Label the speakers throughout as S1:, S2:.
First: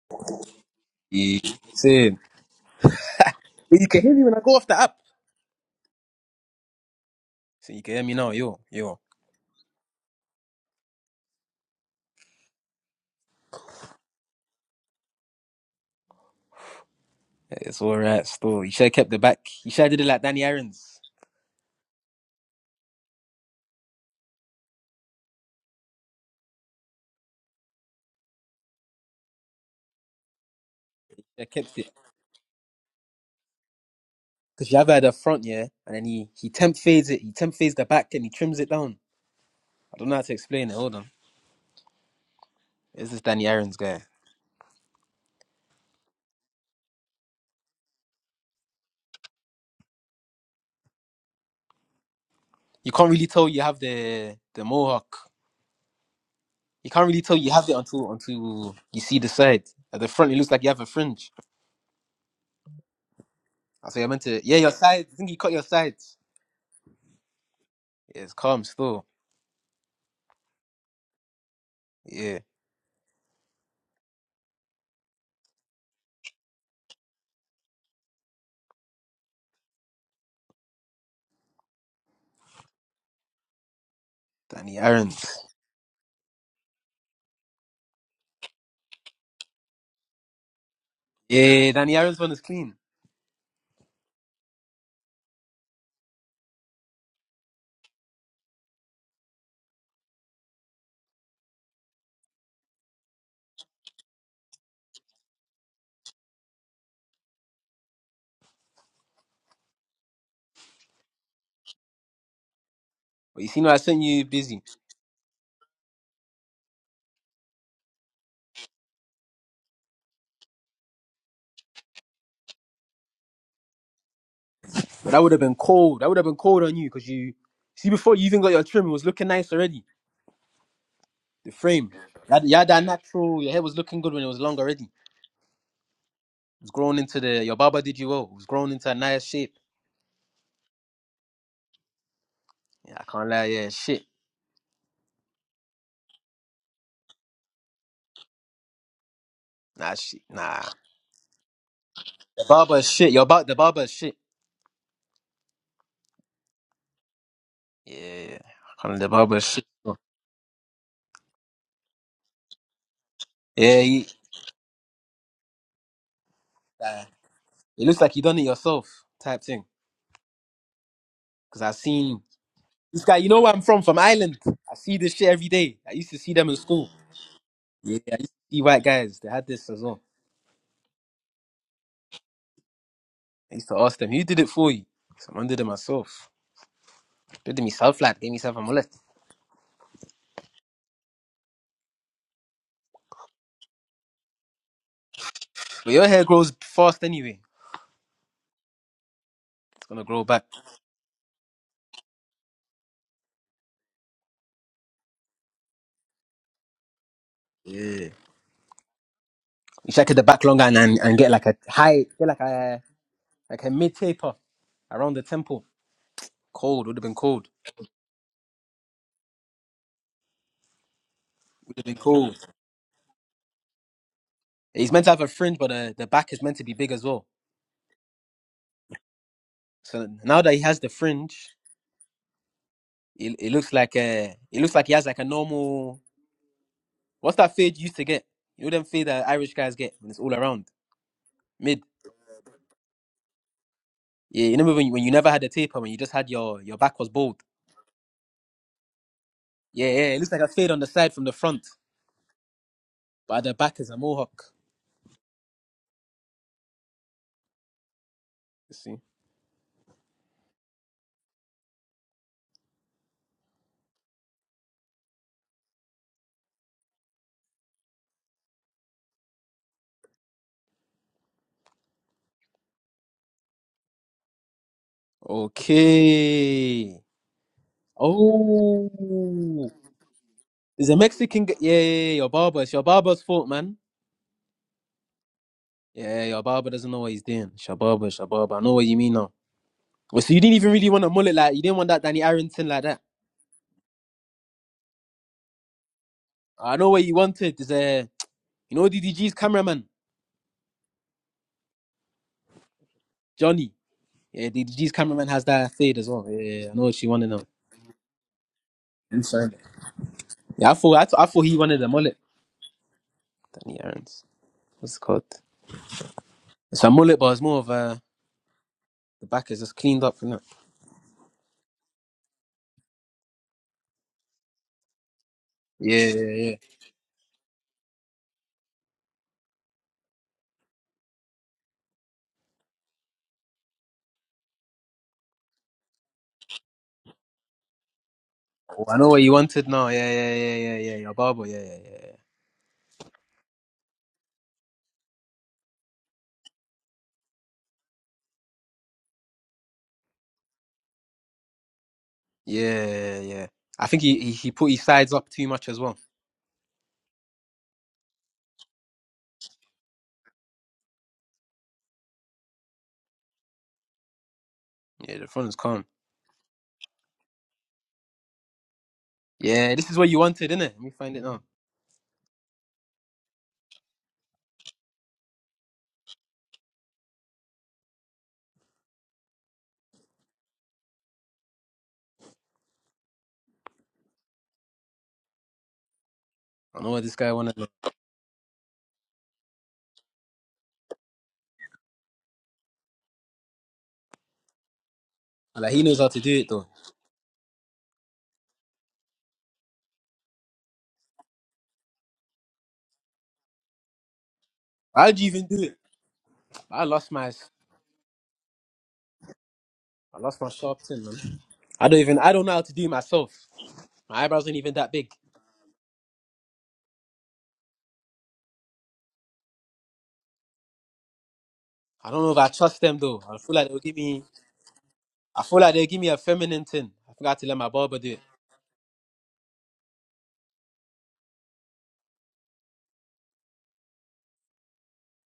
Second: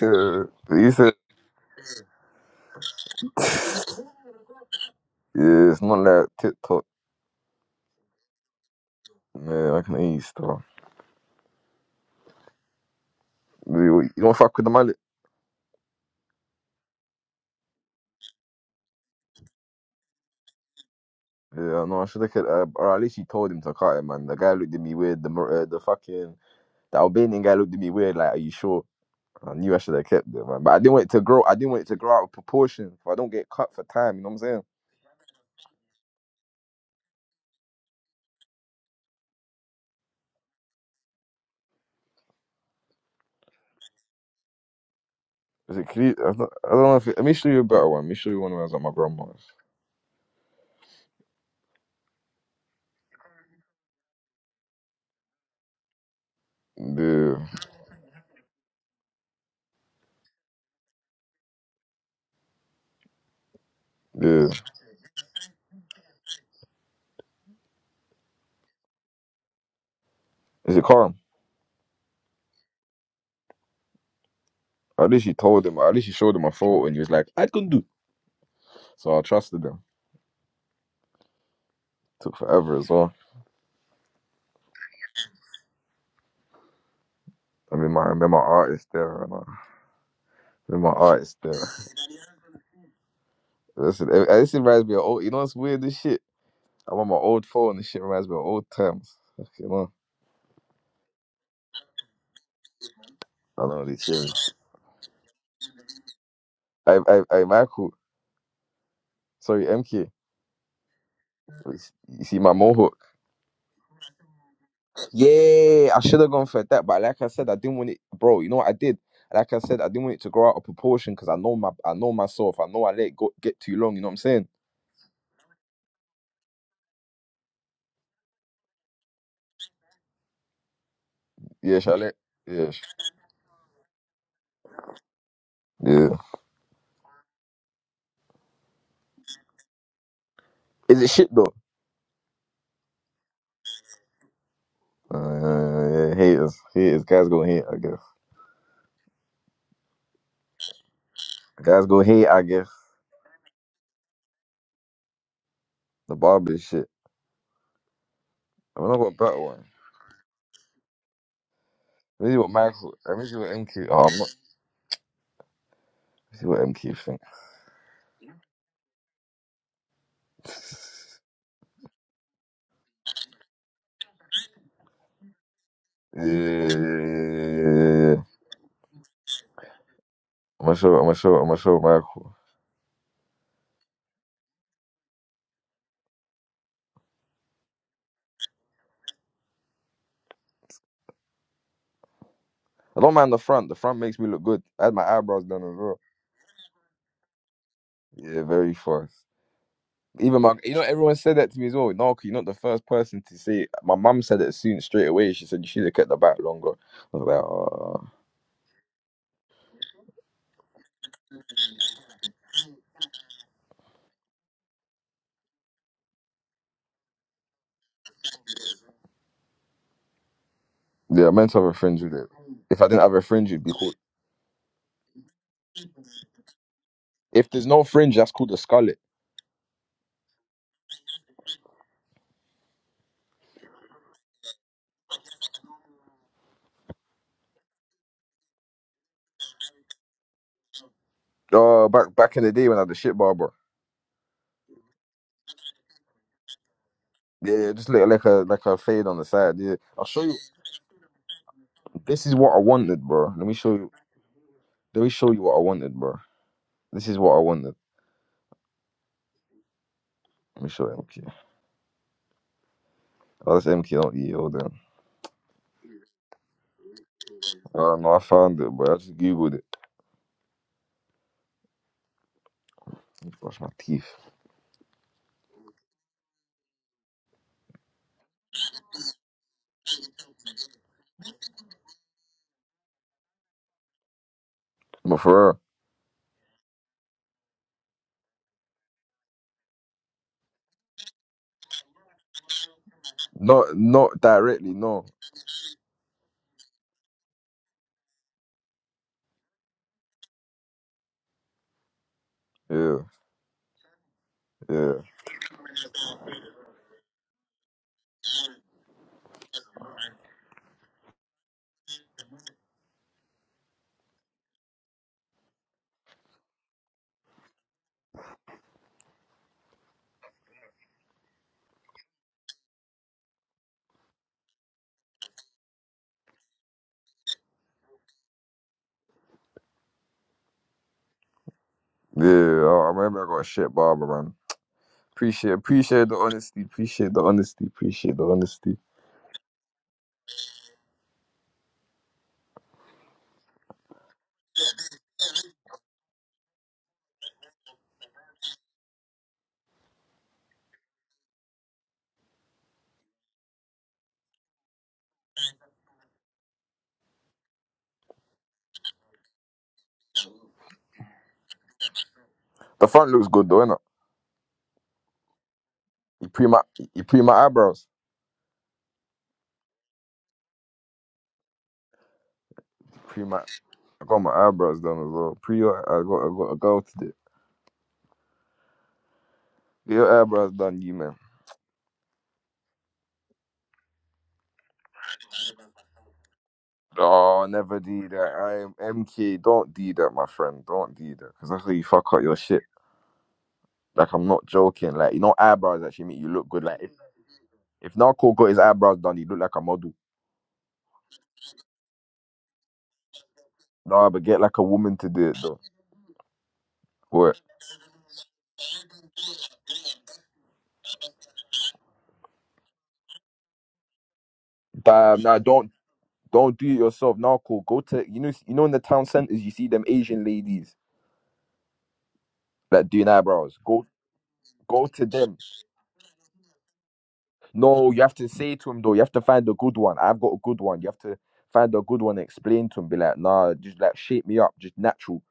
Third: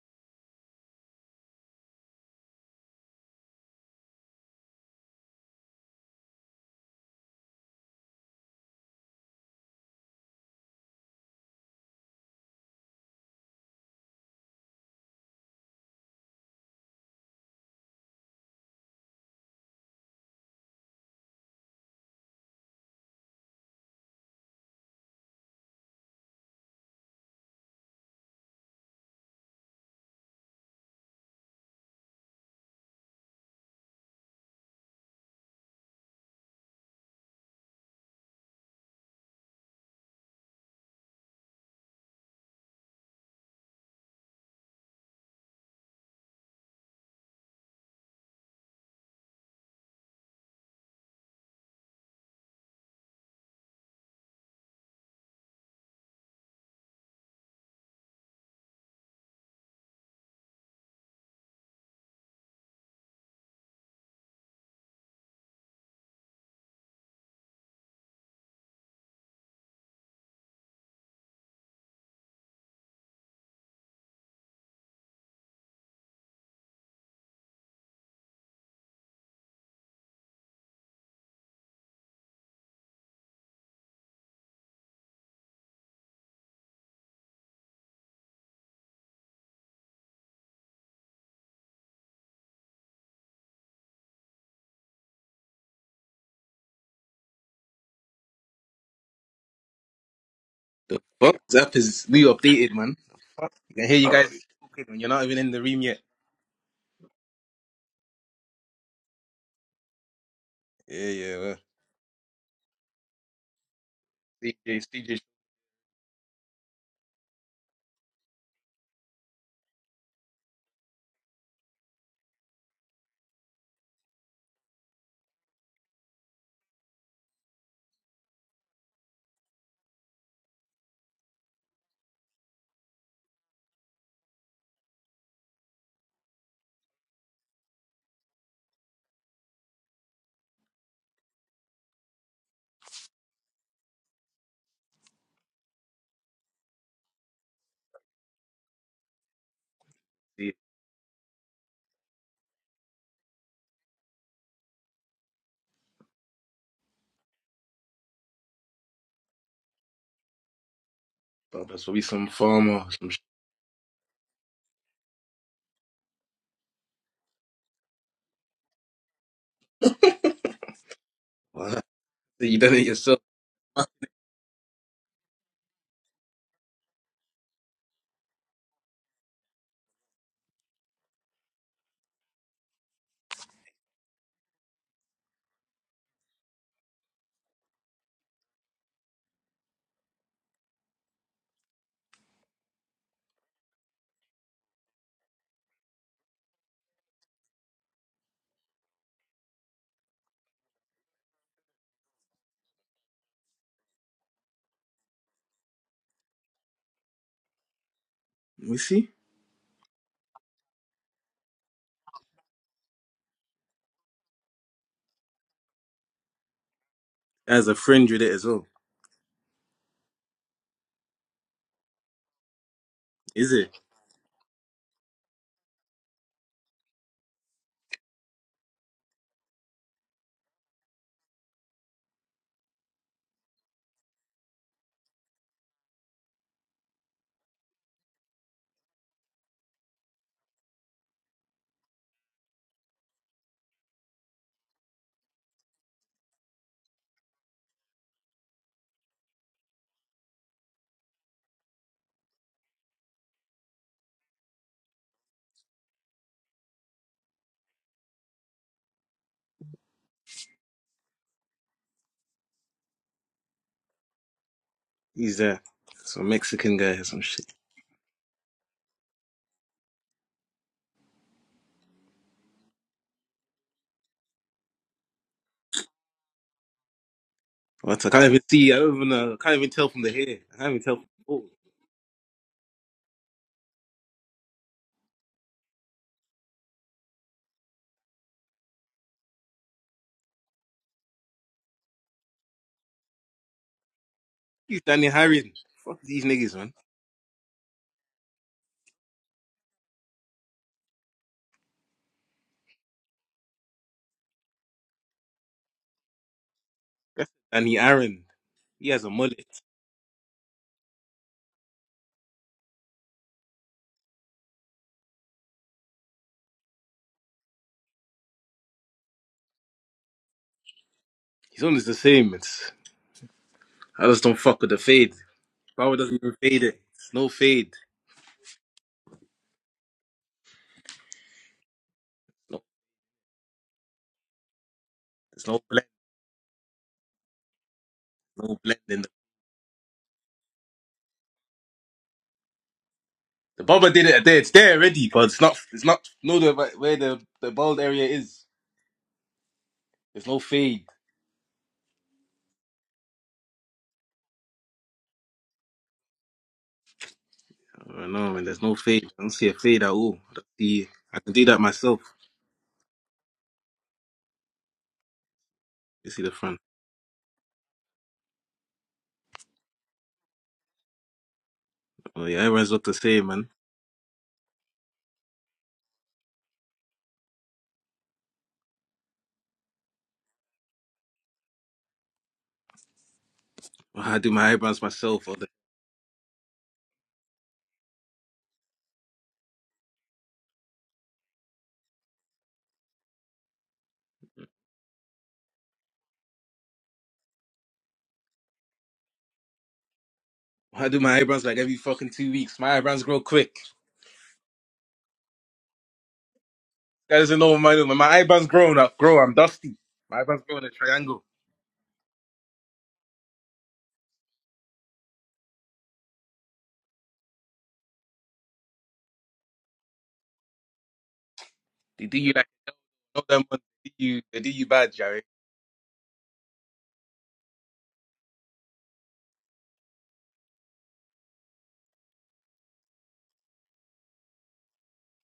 S1: Yeah, you said
S2: You saying? But you can hear me when I go off the app.
S1: yeah, it's not like TikTok.
S2: So you can hear me now, yo, yo.
S1: Yeah, I can eat stuff. You you don't fuck with the mullet.
S2: It's all right, still. You should have kept the back. You should have did it like Danny Aaron's.
S1: Yeah, no, I should have. Uh, or at least she told him to cut it, man. The guy looked at me weird. The Mor- uh, the fucking the Albanian guy looked at me weird. Like, are you sure? I knew I should have kept it, man. But I didn't want it to grow.
S2: I
S1: I didn't
S2: kept
S1: want it
S2: it
S1: to grow out of proportion. If I don't get cut for time, you know what I'm saying?
S2: because you have had a front, yeah, and then he he temp fades it. He temp fades the back and he trims it down. I don't know how to explain it. Hold on, is this Danny Aaron's guy?
S1: Is it clear? I don't, I don't know if it, let me show you a better one. Let me show you one when I was at my grandma's.
S2: You can't really tell you have the the mohawk. You can't really tell
S1: Yeah,
S2: you have it until until you see the side. At the front, it looks like you have a fringe. I say I meant to.
S1: yeah.
S2: Yeah, your sides. I think you cut your sides. Yeah, it's calm still.
S1: Is it calm?
S2: Yeah,
S1: At least she told him. At least she showed him a photo, and he was like, "I can do." So I trusted him. Took forever as well.
S2: Danny Aaron's.
S1: I mean, my remember my art is there, and uh, I my art is there.
S2: Yeah, Danny Aaron's one is clean.
S1: Listen, it, this reminds me of old. You know, it's weird. This shit. I'm on my old phone. This shit reminds me of old times. You know,
S3: The fuck? Zap is new updated, man.
S1: I don't
S3: I
S1: know
S3: can hear
S1: these
S3: you
S1: things.
S3: guys talking when you're not even in the room yet.
S1: I, I, I, Michael. Sorry, MK.
S3: Yeah, yeah. Well.
S1: You see my mohawk.
S2: But you see, no, I sent you busy.
S3: CJ, CJ,
S1: Yeah, I should have gone for that, but like I said, I didn't want it, bro. You know what I did? Like I said, I didn't want it to grow out of proportion because I know my, I know myself. I know I let it go get too long. You know what I'm saying?
S2: But that would have been cold. That would have been cold on you because you see before you even got your trim, it was looking nice already. The
S1: Yeah,
S2: frame,
S1: shall I
S2: you
S1: let?
S2: had, you had
S1: Yeah,
S2: that natural. Your hair was looking good when it was long already. It
S1: yeah.
S2: was grown into the. Your barber did you well. It was grown into a nice shape.
S1: Is it shit though?
S2: Yeah, I can't lie. Yeah, shit.
S1: Uh, yeah, haters, haters, guys gonna hate, I guess.
S2: Nah, shit.
S3: CJ.
S2: Nah,
S1: Guys gonna hate, I
S2: the
S1: guess.
S2: barber is shit. Your bar, the barber is shit.
S1: The barber shit.
S2: Yeah, I
S1: I mean,
S2: can't,
S1: I
S2: lie,
S1: got
S2: the
S1: a
S2: barber
S1: better
S2: is
S1: one.
S2: shit.
S3: Oh, there's probably
S1: Let
S3: some
S1: me see what
S3: farmer or
S1: Michael.
S3: some
S1: Let
S3: shit.
S1: me see what
S2: Yeah,
S1: MQ. Oh,
S2: he,
S1: I'm not. Let me see what MQ
S2: uh,
S1: think.
S2: it looks like you done it yourself type thing. Because
S3: Wow.
S2: I
S3: So
S2: seen.
S3: you done it
S2: This guy,
S3: yourself.
S2: you know where I'm from? From Ireland. I see this shit every day. I used to
S1: Yeah, yeah,
S2: see them in
S1: yeah, yeah,
S2: school.
S1: yeah.
S2: Yeah,
S1: yeah,
S2: I
S1: yeah.
S2: used to see white guys. They had this as well.
S1: I'm gonna show. I'm gonna show. I'm gonna show Michael.
S2: I used to ask them, who did it for you? Someone did it myself. Did it myself, lad. Gave myself a mullet.
S1: I don't mind the front. The front makes me look good. I had my eyebrows done as
S2: But
S1: well.
S2: your hair grows fast anyway.
S1: Yeah, very fast.
S2: It's gonna grow
S1: Even
S2: back.
S1: my, you know, everyone said that to me as well. No, you're not the first person to say. It. My mum said it soon straight away. She said you should have kept the back longer. I was like, oh.
S2: Yeah.
S3: We see.
S2: You should it the back longer and, and, and get like a high, get like a like a mid taper around the temple. Cold would have been cold.
S3: There's a friend with it as well.
S1: Yeah, I meant to have a
S2: Would have been
S1: fringe with it.
S2: cold.
S1: If I didn't have a
S3: Is
S1: fringe, it'd
S3: it?
S1: be called.
S2: He's meant to have a fringe, but uh, the back is meant to be big as well.
S1: If there's no fringe, that's called a scullet.
S2: So now that he has the fringe, It, it looks like a it looks like he has like a normal what's that fade you used to get? You know them fade that Irish guys get when it's all around mid.
S1: Uh, back back in the day when I had the shit barber.
S2: Yeah, you remember when you, when you never had a taper when you just had your your back was bald.
S1: Yeah, yeah, just like like a like a fade on the side. Yeah,
S2: Yeah, yeah,
S1: I'll
S2: it
S1: show
S2: looks
S1: you.
S2: like a fade on the side from the front,
S1: This is what I wanted, bro.
S2: but at
S1: Let
S2: the
S1: me show
S2: back is
S1: you.
S2: a mohawk.
S1: Let me show you what I wanted, bro. This is what I wanted.
S2: You see.
S1: Let me show MK. Oh, that's MK, not E. Hold on.
S3: He's there. Some Mexican guy or some shit.
S1: Oh no, I found it, bro. I just googled it. Let me brush my teeth.
S2: Okay.
S3: What? I can't even see. I don't even know. I can't
S2: Oh,
S3: even tell from the hair. I can't even
S2: is a
S3: tell from the
S2: Mexican.
S3: photo.
S2: g- Yeah, yeah, yeah, your barber. It's your barber's fault, man.
S1: But for real,
S2: Yeah, your barber doesn't know what he's doing. Shababa, shababa. I know what you mean now. Well, so you didn't even really want a mullet like you didn't want that Danny Arrington like that.
S1: not not directly,
S3: He's
S1: no.
S3: Danny Harren. Fuck these niggas, man.
S2: I know what you wanted. Is a you know D D G's cameraman
S1: Yeah,
S2: Johnny. Yeah, D D G's
S1: yeah,
S2: cameraman has that fade as well. Yeah, yeah, yeah. I know what you wanted
S3: That's
S2: now.
S3: Danny Aaron. He has a mullet.
S2: Inside. Yeah, I thought I, thought I thought he wanted a mullet. Danny Aaron's. What's it called? It's a mullet, but it's more of a the back is just cleaned up, isn't it?
S3: His own is the same. It's, I just don't fuck with the fade. Baba
S2: Yeah,
S3: doesn't even
S2: yeah, yeah.
S3: fade it. It's no fade.
S1: yeah.
S3: No,
S1: I I remember I got a shit barber, man.
S3: it's
S1: Appreciate,
S3: no blend.
S1: appreciate the honesty. Appreciate the honesty. Appreciate the
S3: No
S1: honesty.
S2: Oh, I
S3: blending.
S2: know what you wanted now. Yeah, yeah, yeah, yeah, yeah. yeah. Your barber. Yeah, yeah, yeah,
S3: The Baba did it there. It's there already, but it's not. It's not. No, the where the the bald area is. There's no fade.
S2: yeah, yeah, yeah. yeah. I think he, he he put his sides up too much as well.
S3: I don't know, man. There's no fade. I don't see a fade at all. I don't see. I can do that myself.
S1: The front looks good though, innit?
S2: Yeah, the front is calm.
S3: You see
S1: You
S3: the
S1: pre
S3: front.
S1: my, you pre my eyebrows.
S2: Yeah, this is what you wanted, innit? Let me find it now.
S3: Oh yeah, everyone's look the
S1: Pre
S3: same,
S1: my,
S3: man.
S1: I got my eyebrows done as well. Pre your, I got, I got a girl today. Get your eyebrows done, you man.
S3: I do my eyebrows myself. Or the,
S2: I know what this guy
S1: Oh,
S2: wanted.
S1: never do that. I am MK. Don't do that, my friend. Don't do that, because that's how you fuck up your shit. Like I'm not joking. Like you know,
S2: Like
S1: eyebrows
S2: he knows
S1: actually
S2: how
S1: make
S2: to
S1: you
S2: do
S1: look
S2: it
S1: good.
S2: though.
S1: Like if if Narco got his eyebrows done, he look like a model.
S3: I do my eyebrows like every fucking two weeks. My eyebrows grow quick.
S1: Nah, but get like a woman to
S2: How'd you
S1: do it
S2: even
S1: though.
S2: do it? I lost
S3: That
S2: my
S3: doesn't
S1: What?
S3: know what my when my eyebrows grow up. Grow. I'm dusty.
S2: I
S3: My
S2: lost
S3: eyebrows
S2: my
S3: grow in a
S2: sharp tin, man.
S3: triangle.
S2: I don't even I don't know how to do it myself. My eyebrows ain't even that big.
S1: Damn, nah, don't Don't do it yourself. Now, cool. Go to you know you know in the town centers you see them Asian ladies
S3: They
S2: I
S3: do
S2: don't know
S3: you
S2: if
S3: like
S2: I trust
S1: that
S2: them
S1: doing
S2: though.
S3: know
S2: I
S3: them
S2: feel
S1: eyebrows.
S3: ones.
S2: like they'll
S1: Go
S3: They
S2: give
S3: do you
S2: me
S3: they do you
S1: go
S3: bad,
S1: to
S3: Jerry.
S1: them.
S2: I feel like they'll give me a feminine tin. I forgot to let my
S1: No,
S2: barber
S1: you
S2: do
S1: have
S2: it.
S1: to say to them though. You have to find a good one. I've got a good one. You have to find a good one. And explain to them. Be like, nah, just like shape me up, just natural.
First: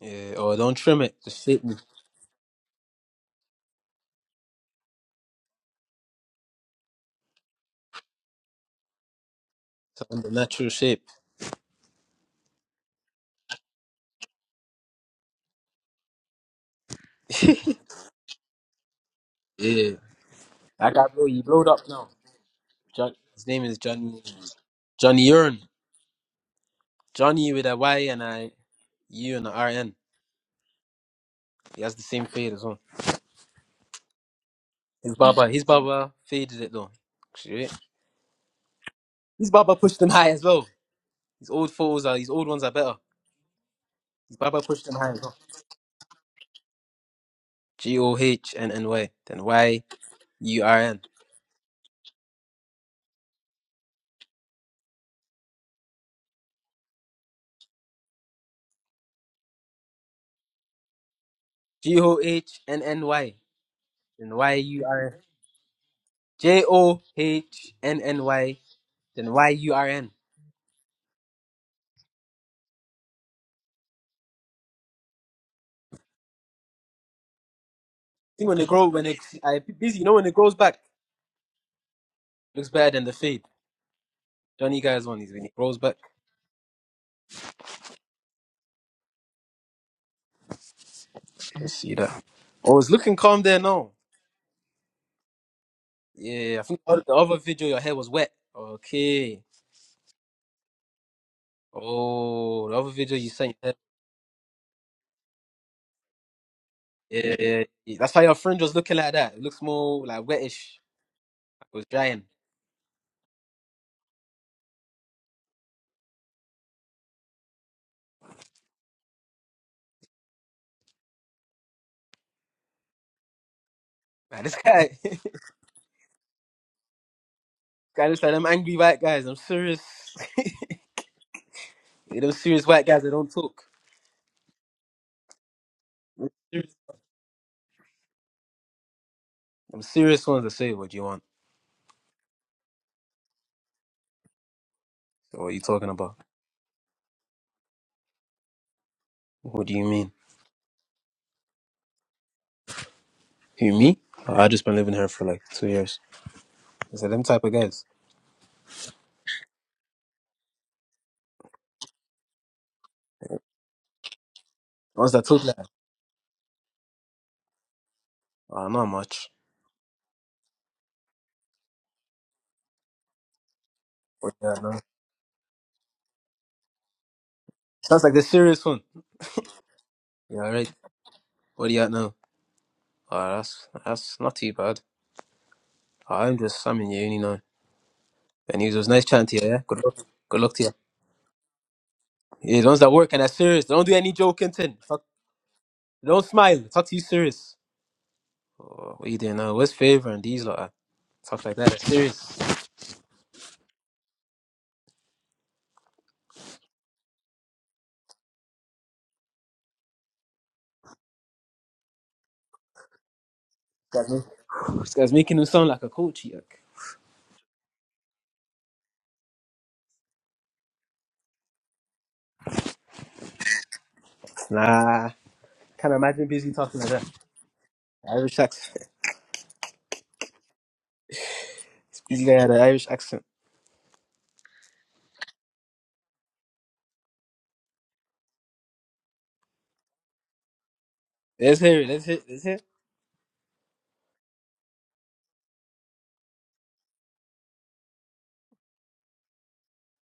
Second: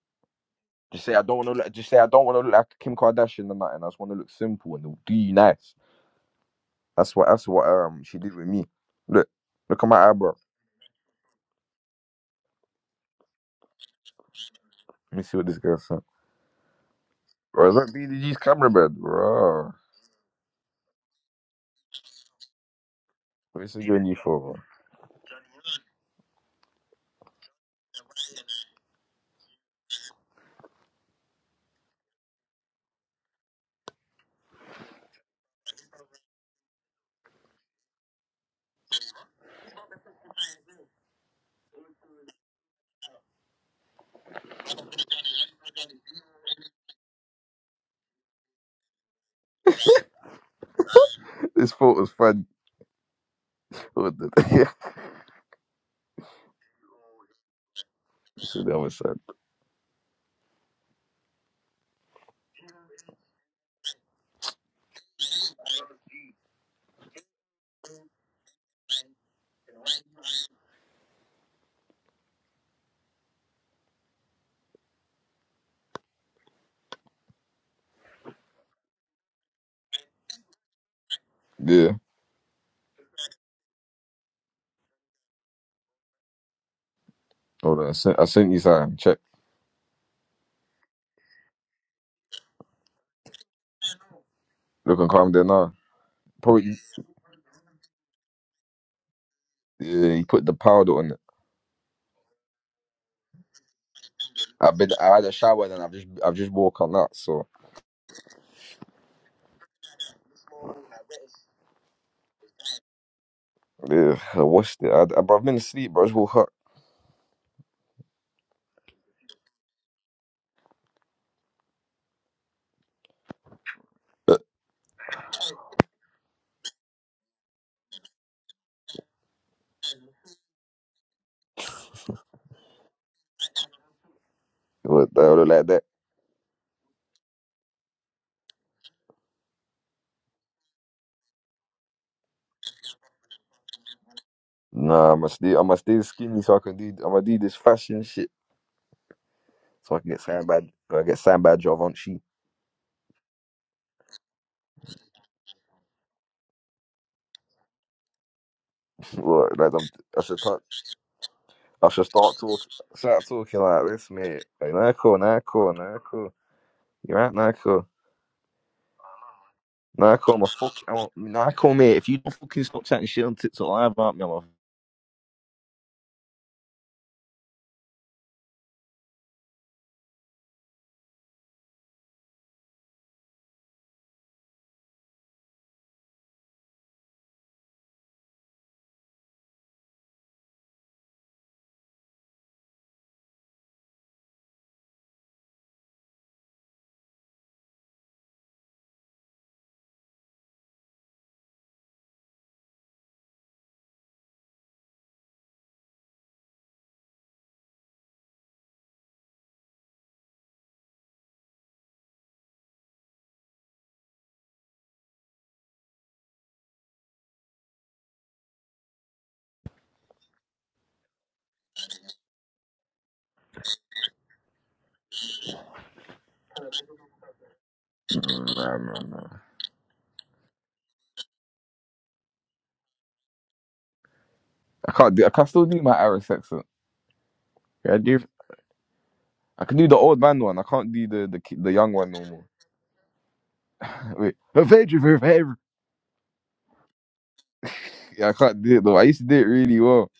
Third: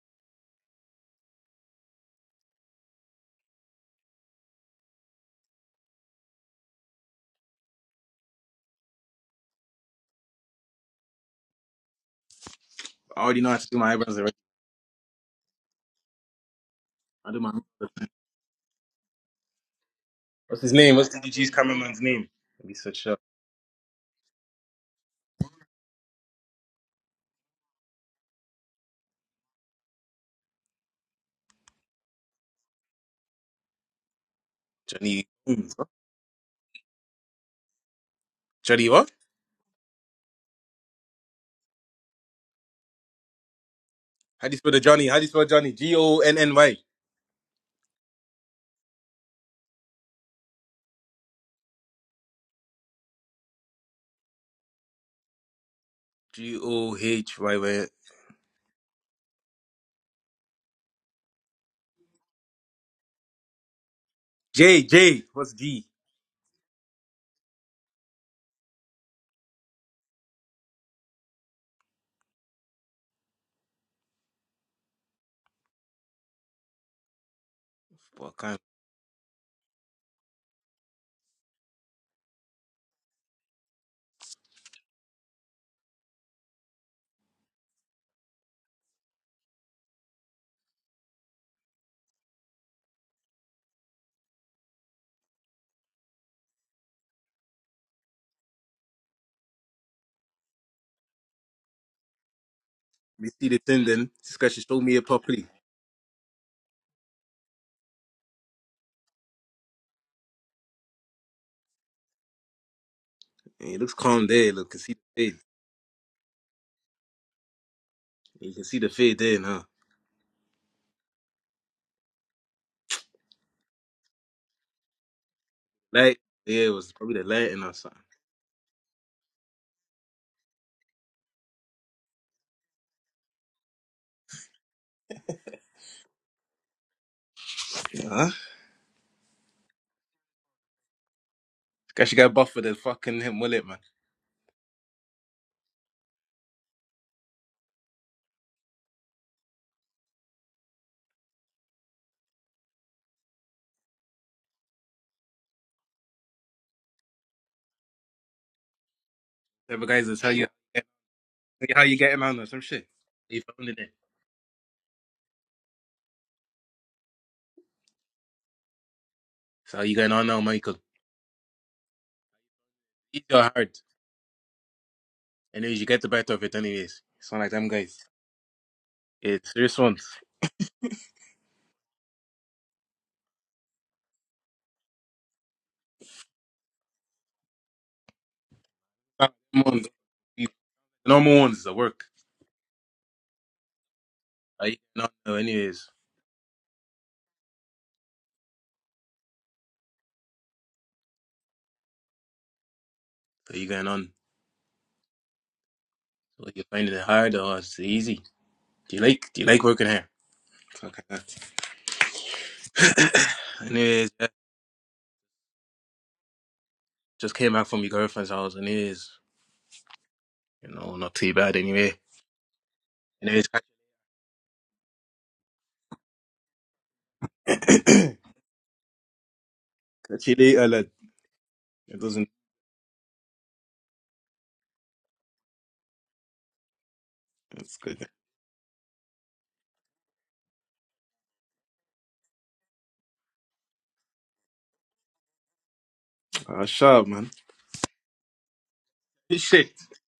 S2: Yeah, or don't trim
S1: Just
S2: it.
S1: say I don't
S2: Just
S1: want to
S2: shape
S1: look.
S2: me.
S1: Just say I don't want to look like Kim Kardashian or nothing. I just want to look simple and they'll do you nice. That's what that's what um she did with me. Look, look at
S2: to
S1: my
S2: the
S1: eyebrow.
S2: natural shape.
S3: I already know how to do my eyebrows already.
S1: Let me see what this girl said.
S3: I do my
S1: Bro, is that BDG's camera bed, bro?
S2: yeah.
S3: what's his
S2: That
S3: name?
S2: guy
S3: What's the
S2: blow he
S3: DDG's
S2: blowed up
S3: cameraman's
S2: now.
S3: name? Let me search
S2: John,
S3: up
S2: his name
S1: What is
S2: is
S1: he doing you
S2: Johnny
S1: for, bro?
S2: Johnny Urn. Johnny with a Y and a U and a R N. He has the same fade as well. His
S3: Johnny.
S2: barber his
S3: Mm, what?
S2: barber faded it though.
S3: Johnny what?
S2: These Baba pushed them high as well. These old photos are these old ones are better. These
S3: How do you
S2: Baba
S3: spell the
S2: pushed them
S3: Johnny?
S2: high
S3: How
S2: as
S3: do you
S2: well.
S3: spell Johnny? G O N N Y.
S2: G O H N N Y. Then Y U R N.
S1: This photo's funny. What the yeah.
S3: G O H Y Y.
S1: shit, that was sad.
S2: G O H N N Y. Then Y
S3: J
S2: U R N.
S3: J. What's G?
S2: J O H N N Y. Then Y U R N. I
S3: What
S2: Think
S3: kind?
S2: when they grow when it I busy, you know when it grows back.
S1: Yeah.
S2: Looks better than the fade. Don't you guys want these when it grows back?
S1: Hold on. I sent, I sent you something. Check.
S2: Let's see that. Oh, it's looking calm there now.
S1: Look and calm there now.
S2: Yeah, I
S1: Probably.
S2: think the other the other video your hair was wet. Okay.
S1: Yeah, he put the powder on it.
S2: Oh, the other video
S3: Let
S2: you
S3: me see
S2: sent.
S3: the thing then. This guy should
S1: I've
S3: show
S1: been.
S3: me it
S1: I had a
S3: properly.
S1: shower and I've just. I've just woke up now.
S2: Yeah,
S1: So
S2: yeah, yeah. That's why your fringe was looking like that. It looks more like wettish. It was drying.
S3: And it looks
S1: yeah,
S3: calm
S1: I
S3: there. Look, you can
S1: washed it.
S3: see the
S1: I, I, bro,
S3: fade.
S1: I've been asleep, bro. I just woke up.
S3: You can see the fade there now.
S2: Man, this guy, this
S3: Light. Yeah, it was probably the lighting or something.
S2: guy looks like them angry white guys. I'm serious. They them serious white guys. They don't talk.
S1: What the hell like that?
S2: Serious.
S3: Huh? This
S2: Them serious ones that say, "What do you want?
S3: guy should got buff for the fucking him mullet, man.
S1: Nah, I'ma
S2: What are
S1: stay.
S2: you
S1: I'ma
S2: talking
S1: stay
S2: about?
S1: skinny so I can do. I'ma do this fashion shit
S2: What do you
S1: so I can
S2: mean?
S1: get signed by. so I get signed by Givenchy.
S2: Who me? Oh, I just been living here for like two years." It's like them type of guys.
S1: Look, like
S3: Every
S1: I'm,
S3: guy's gonna
S1: I
S3: tell
S1: should talk.
S3: you. See how
S1: I
S3: you
S1: should
S3: getting
S1: start
S3: on or
S1: talking.
S3: some shit.
S1: Start
S3: You
S1: talking
S3: found
S1: like
S3: it.
S1: this, mate. Like, nah,
S2: The ones
S1: cool,
S2: that
S1: nah,
S2: talk like,
S1: cool, nah, cool. You right, nah, cool.
S2: "Oh, not much.
S3: So you going
S1: Nah, I
S3: on
S1: call
S3: now,
S1: my fuck.
S3: Michael.
S1: I want, nah, I call me. If you don't fucking stop chatting
S3: Easy
S1: shit on
S3: or
S1: TikTok
S3: hard.
S1: live about me, I'm
S2: What
S1: a,
S2: do you at now?"
S3: Anyways, you get the better of it anyways. It's not like them
S2: Sounds
S3: guys.
S2: like the serious one.
S3: It's serious ones.
S2: Yeah, right. What do you at now? Oh, that's that's not too bad. Nah, I'm just I'm in uni now. And he was nice chatting
S3: Not
S2: to you, yeah?
S3: them
S2: Good
S3: ones.
S2: luck. Good luck to you.
S3: Normal ones that work.
S2: Yeah, the ones that work and that's serious. they Don't do any joking.
S3: Are
S2: Tin.
S3: you
S2: Fuck.
S3: getting on now anyways?
S2: they Don't smile. Talk to you serious. Oh, what you doing now? Where's favor and these lot? are- Talk like that. That's serious. This
S3: So you going on. So like, you finding it hard or it's easy. Do you like do you like working here? Fuck that.
S2: guy's
S3: anyways, yeah,
S2: ma- this guy's making him sound like a coach. Yuck.
S3: just came back from your girlfriend's house anyways. You know, not too bad anyway. Anyways, catch
S2: Nah. Can't imagine busy talking like that.
S3: catch
S2: Irish
S1: nah,
S2: accent.
S1: nah, nah.
S3: you later, lad. It
S2: This busy
S3: doesn't
S2: guy had an Irish accent.
S1: I can't do. I can still do my Irish accent.
S3: it's
S1: Yeah, I
S3: good.
S1: do. I can do the old man one. I can't do the the ki-
S2: Let's
S1: the
S2: hear it.
S1: young
S2: Let's
S1: one
S2: hear
S1: no
S2: Let's
S1: more.
S2: hear
S1: Wait, a favor, for favor.
S3: Ah, sharp man.
S1: Yeah, I can't do it though. I used to do it
S3: Shit.
S1: really well.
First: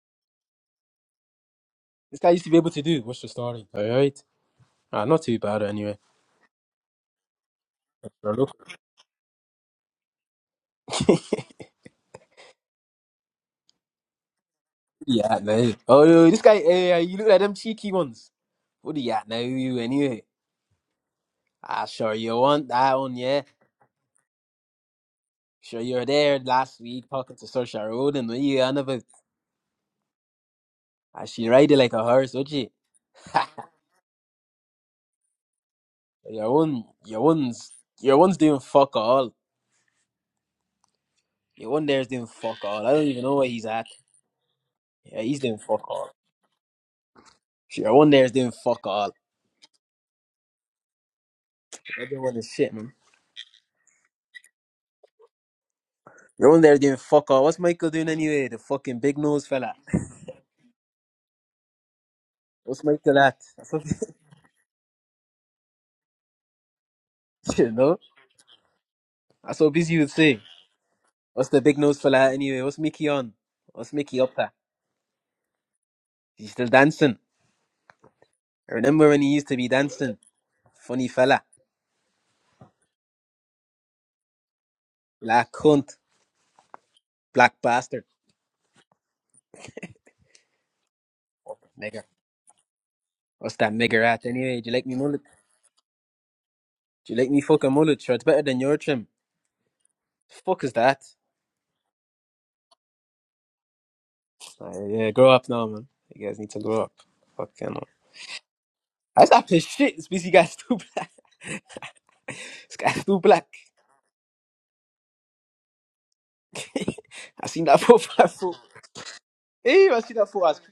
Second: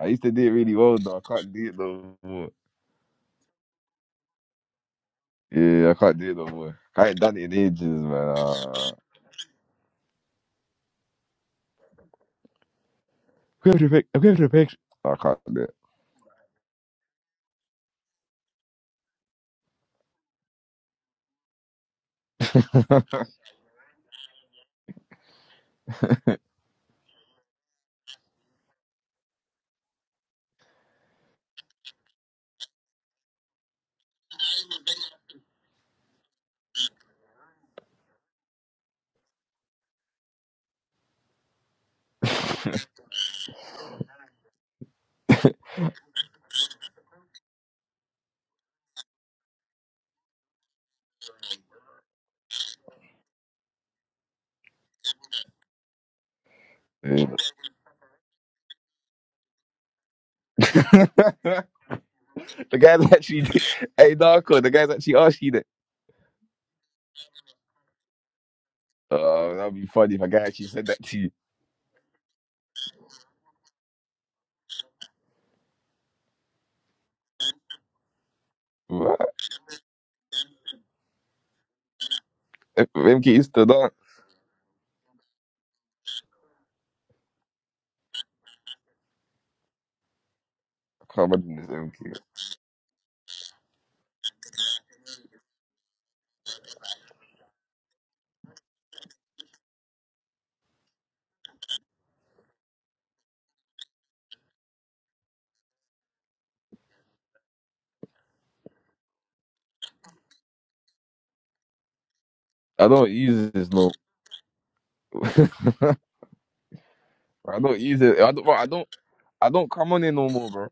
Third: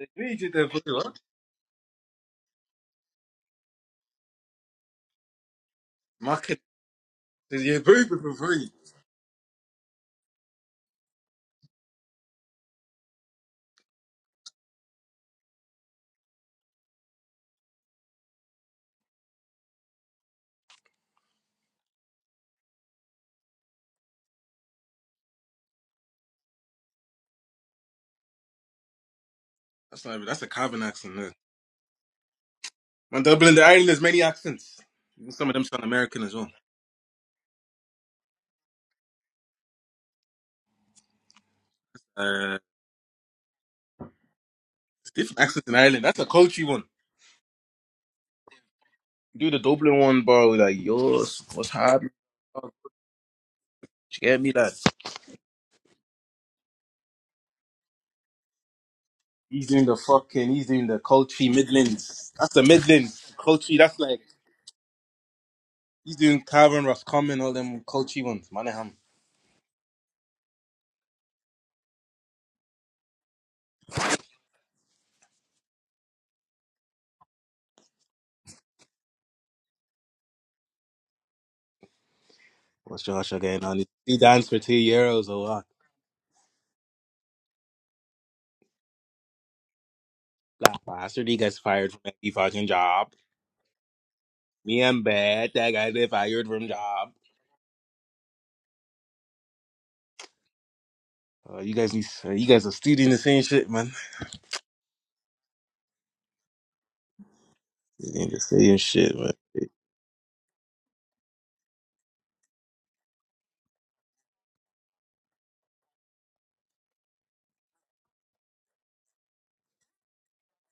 S1: I used
S3: Who
S1: to
S3: you
S1: do it
S3: did that
S1: really
S3: for?
S1: well
S3: Huh?
S1: though. I can't do it no
S2: This guy used to
S1: more.
S2: be able to do. What's the story? All right. Ah, not too bad
S1: Yeah, I
S2: anyway.
S1: can't do it
S3: My
S1: no
S3: kid
S1: more. I ain't done it in
S3: says, yeah,
S1: ages,
S3: very
S1: man.
S3: good for
S2: Good luck.
S3: free.
S1: Uh, I
S2: Yeah,
S1: can't do it.
S2: no. Oh, no, this guy, eh, you look like them cheeky ones. What do you at now, you anyway? Ah, sure you want that one, yeah. Sure you were there last week talking to Saoirse Ronan, were you? And about,
S3: That's not even, that's a Calvin accent
S2: ah,
S3: there.
S2: she ride it like a horse, would she?
S3: When Dublin to Ireland, there's many accents. Even some of them sound American as well.
S2: your one, your one's, your one's doing fuck all. Your one there's doing
S3: Uh,
S2: fuck all. I don't even know where he's at.
S3: it's
S2: Yeah, he's
S3: different
S2: doing
S3: accents in
S2: fuck
S3: Ireland.
S2: all.
S3: That's a coachy one.
S2: Sure, Your one there's doing fuck all.
S3: Do the Dublin one, bro. Like, yours, what's happening?
S2: Everyone is
S3: Oh,
S2: shit, man.
S3: you get me, lad?
S2: Your one there's doing
S1: Yeah.
S2: fuck all. What's Michael doing anyway? The fucking big nose
S3: He's
S2: fella.
S3: doing the fucking, he's doing the coachy Midlands. That's the
S1: the
S2: What's
S1: guy's
S2: Michael
S3: Midlands.
S2: at?
S1: actually,
S3: Coachy, that's
S1: hey
S3: like,
S1: Narco, the guy's actually asked you that.
S3: he's doing Calvin, Roscommon, all
S2: you
S3: them
S2: know.
S3: coachy ones. Manningham.
S2: I
S1: Uh,
S2: so
S1: that'd be
S2: busy with
S1: funny if a guy
S2: saying,
S1: actually said that to you.
S2: what's the big nose fella anyway? What's Mickey on? What's Mickey up to? He's still dancing. I remember
S1: What?
S2: when he used to be dancing. Funny fella.
S1: If
S3: What's
S1: MK
S3: Joshua
S1: used
S3: getting
S1: to
S3: on?
S1: that.
S3: He danced for two euros or
S2: black
S3: what?
S2: cunt. Black bastard.
S3: Like
S1: I
S3: bastard,
S1: can't
S3: he
S1: imagine
S3: gets
S1: this
S3: fired from
S2: Nigger.
S1: MK.
S3: every fucking job.
S2: What's that nigger at anyway? Do you
S3: Me,
S2: like me
S3: I'm
S2: mullet?
S3: bad. That guy get fired from job.
S2: Do you like me fucking mullet? Sure, it's better than your trim. Fuck is that?
S3: Uh, you guys need. Uh, you guys are still doing the same shit, man.
S2: Uh, yeah, grow up now, man. You guys need to grow up. Fucking hell.
S3: You need the same shit, man.
S2: That's not his shit. This busy guy's too black. This
S1: I
S2: guy's
S1: don't
S2: too black.
S1: use this no.
S2: I
S1: I
S2: seen
S1: don't
S2: that
S1: use it. I don't.
S2: photo.
S1: bro, I don't. I don't
S2: Hey,
S1: come
S2: I
S1: on it
S2: seen
S1: no
S2: that photo. I
S1: more,
S2: was,
S1: bro.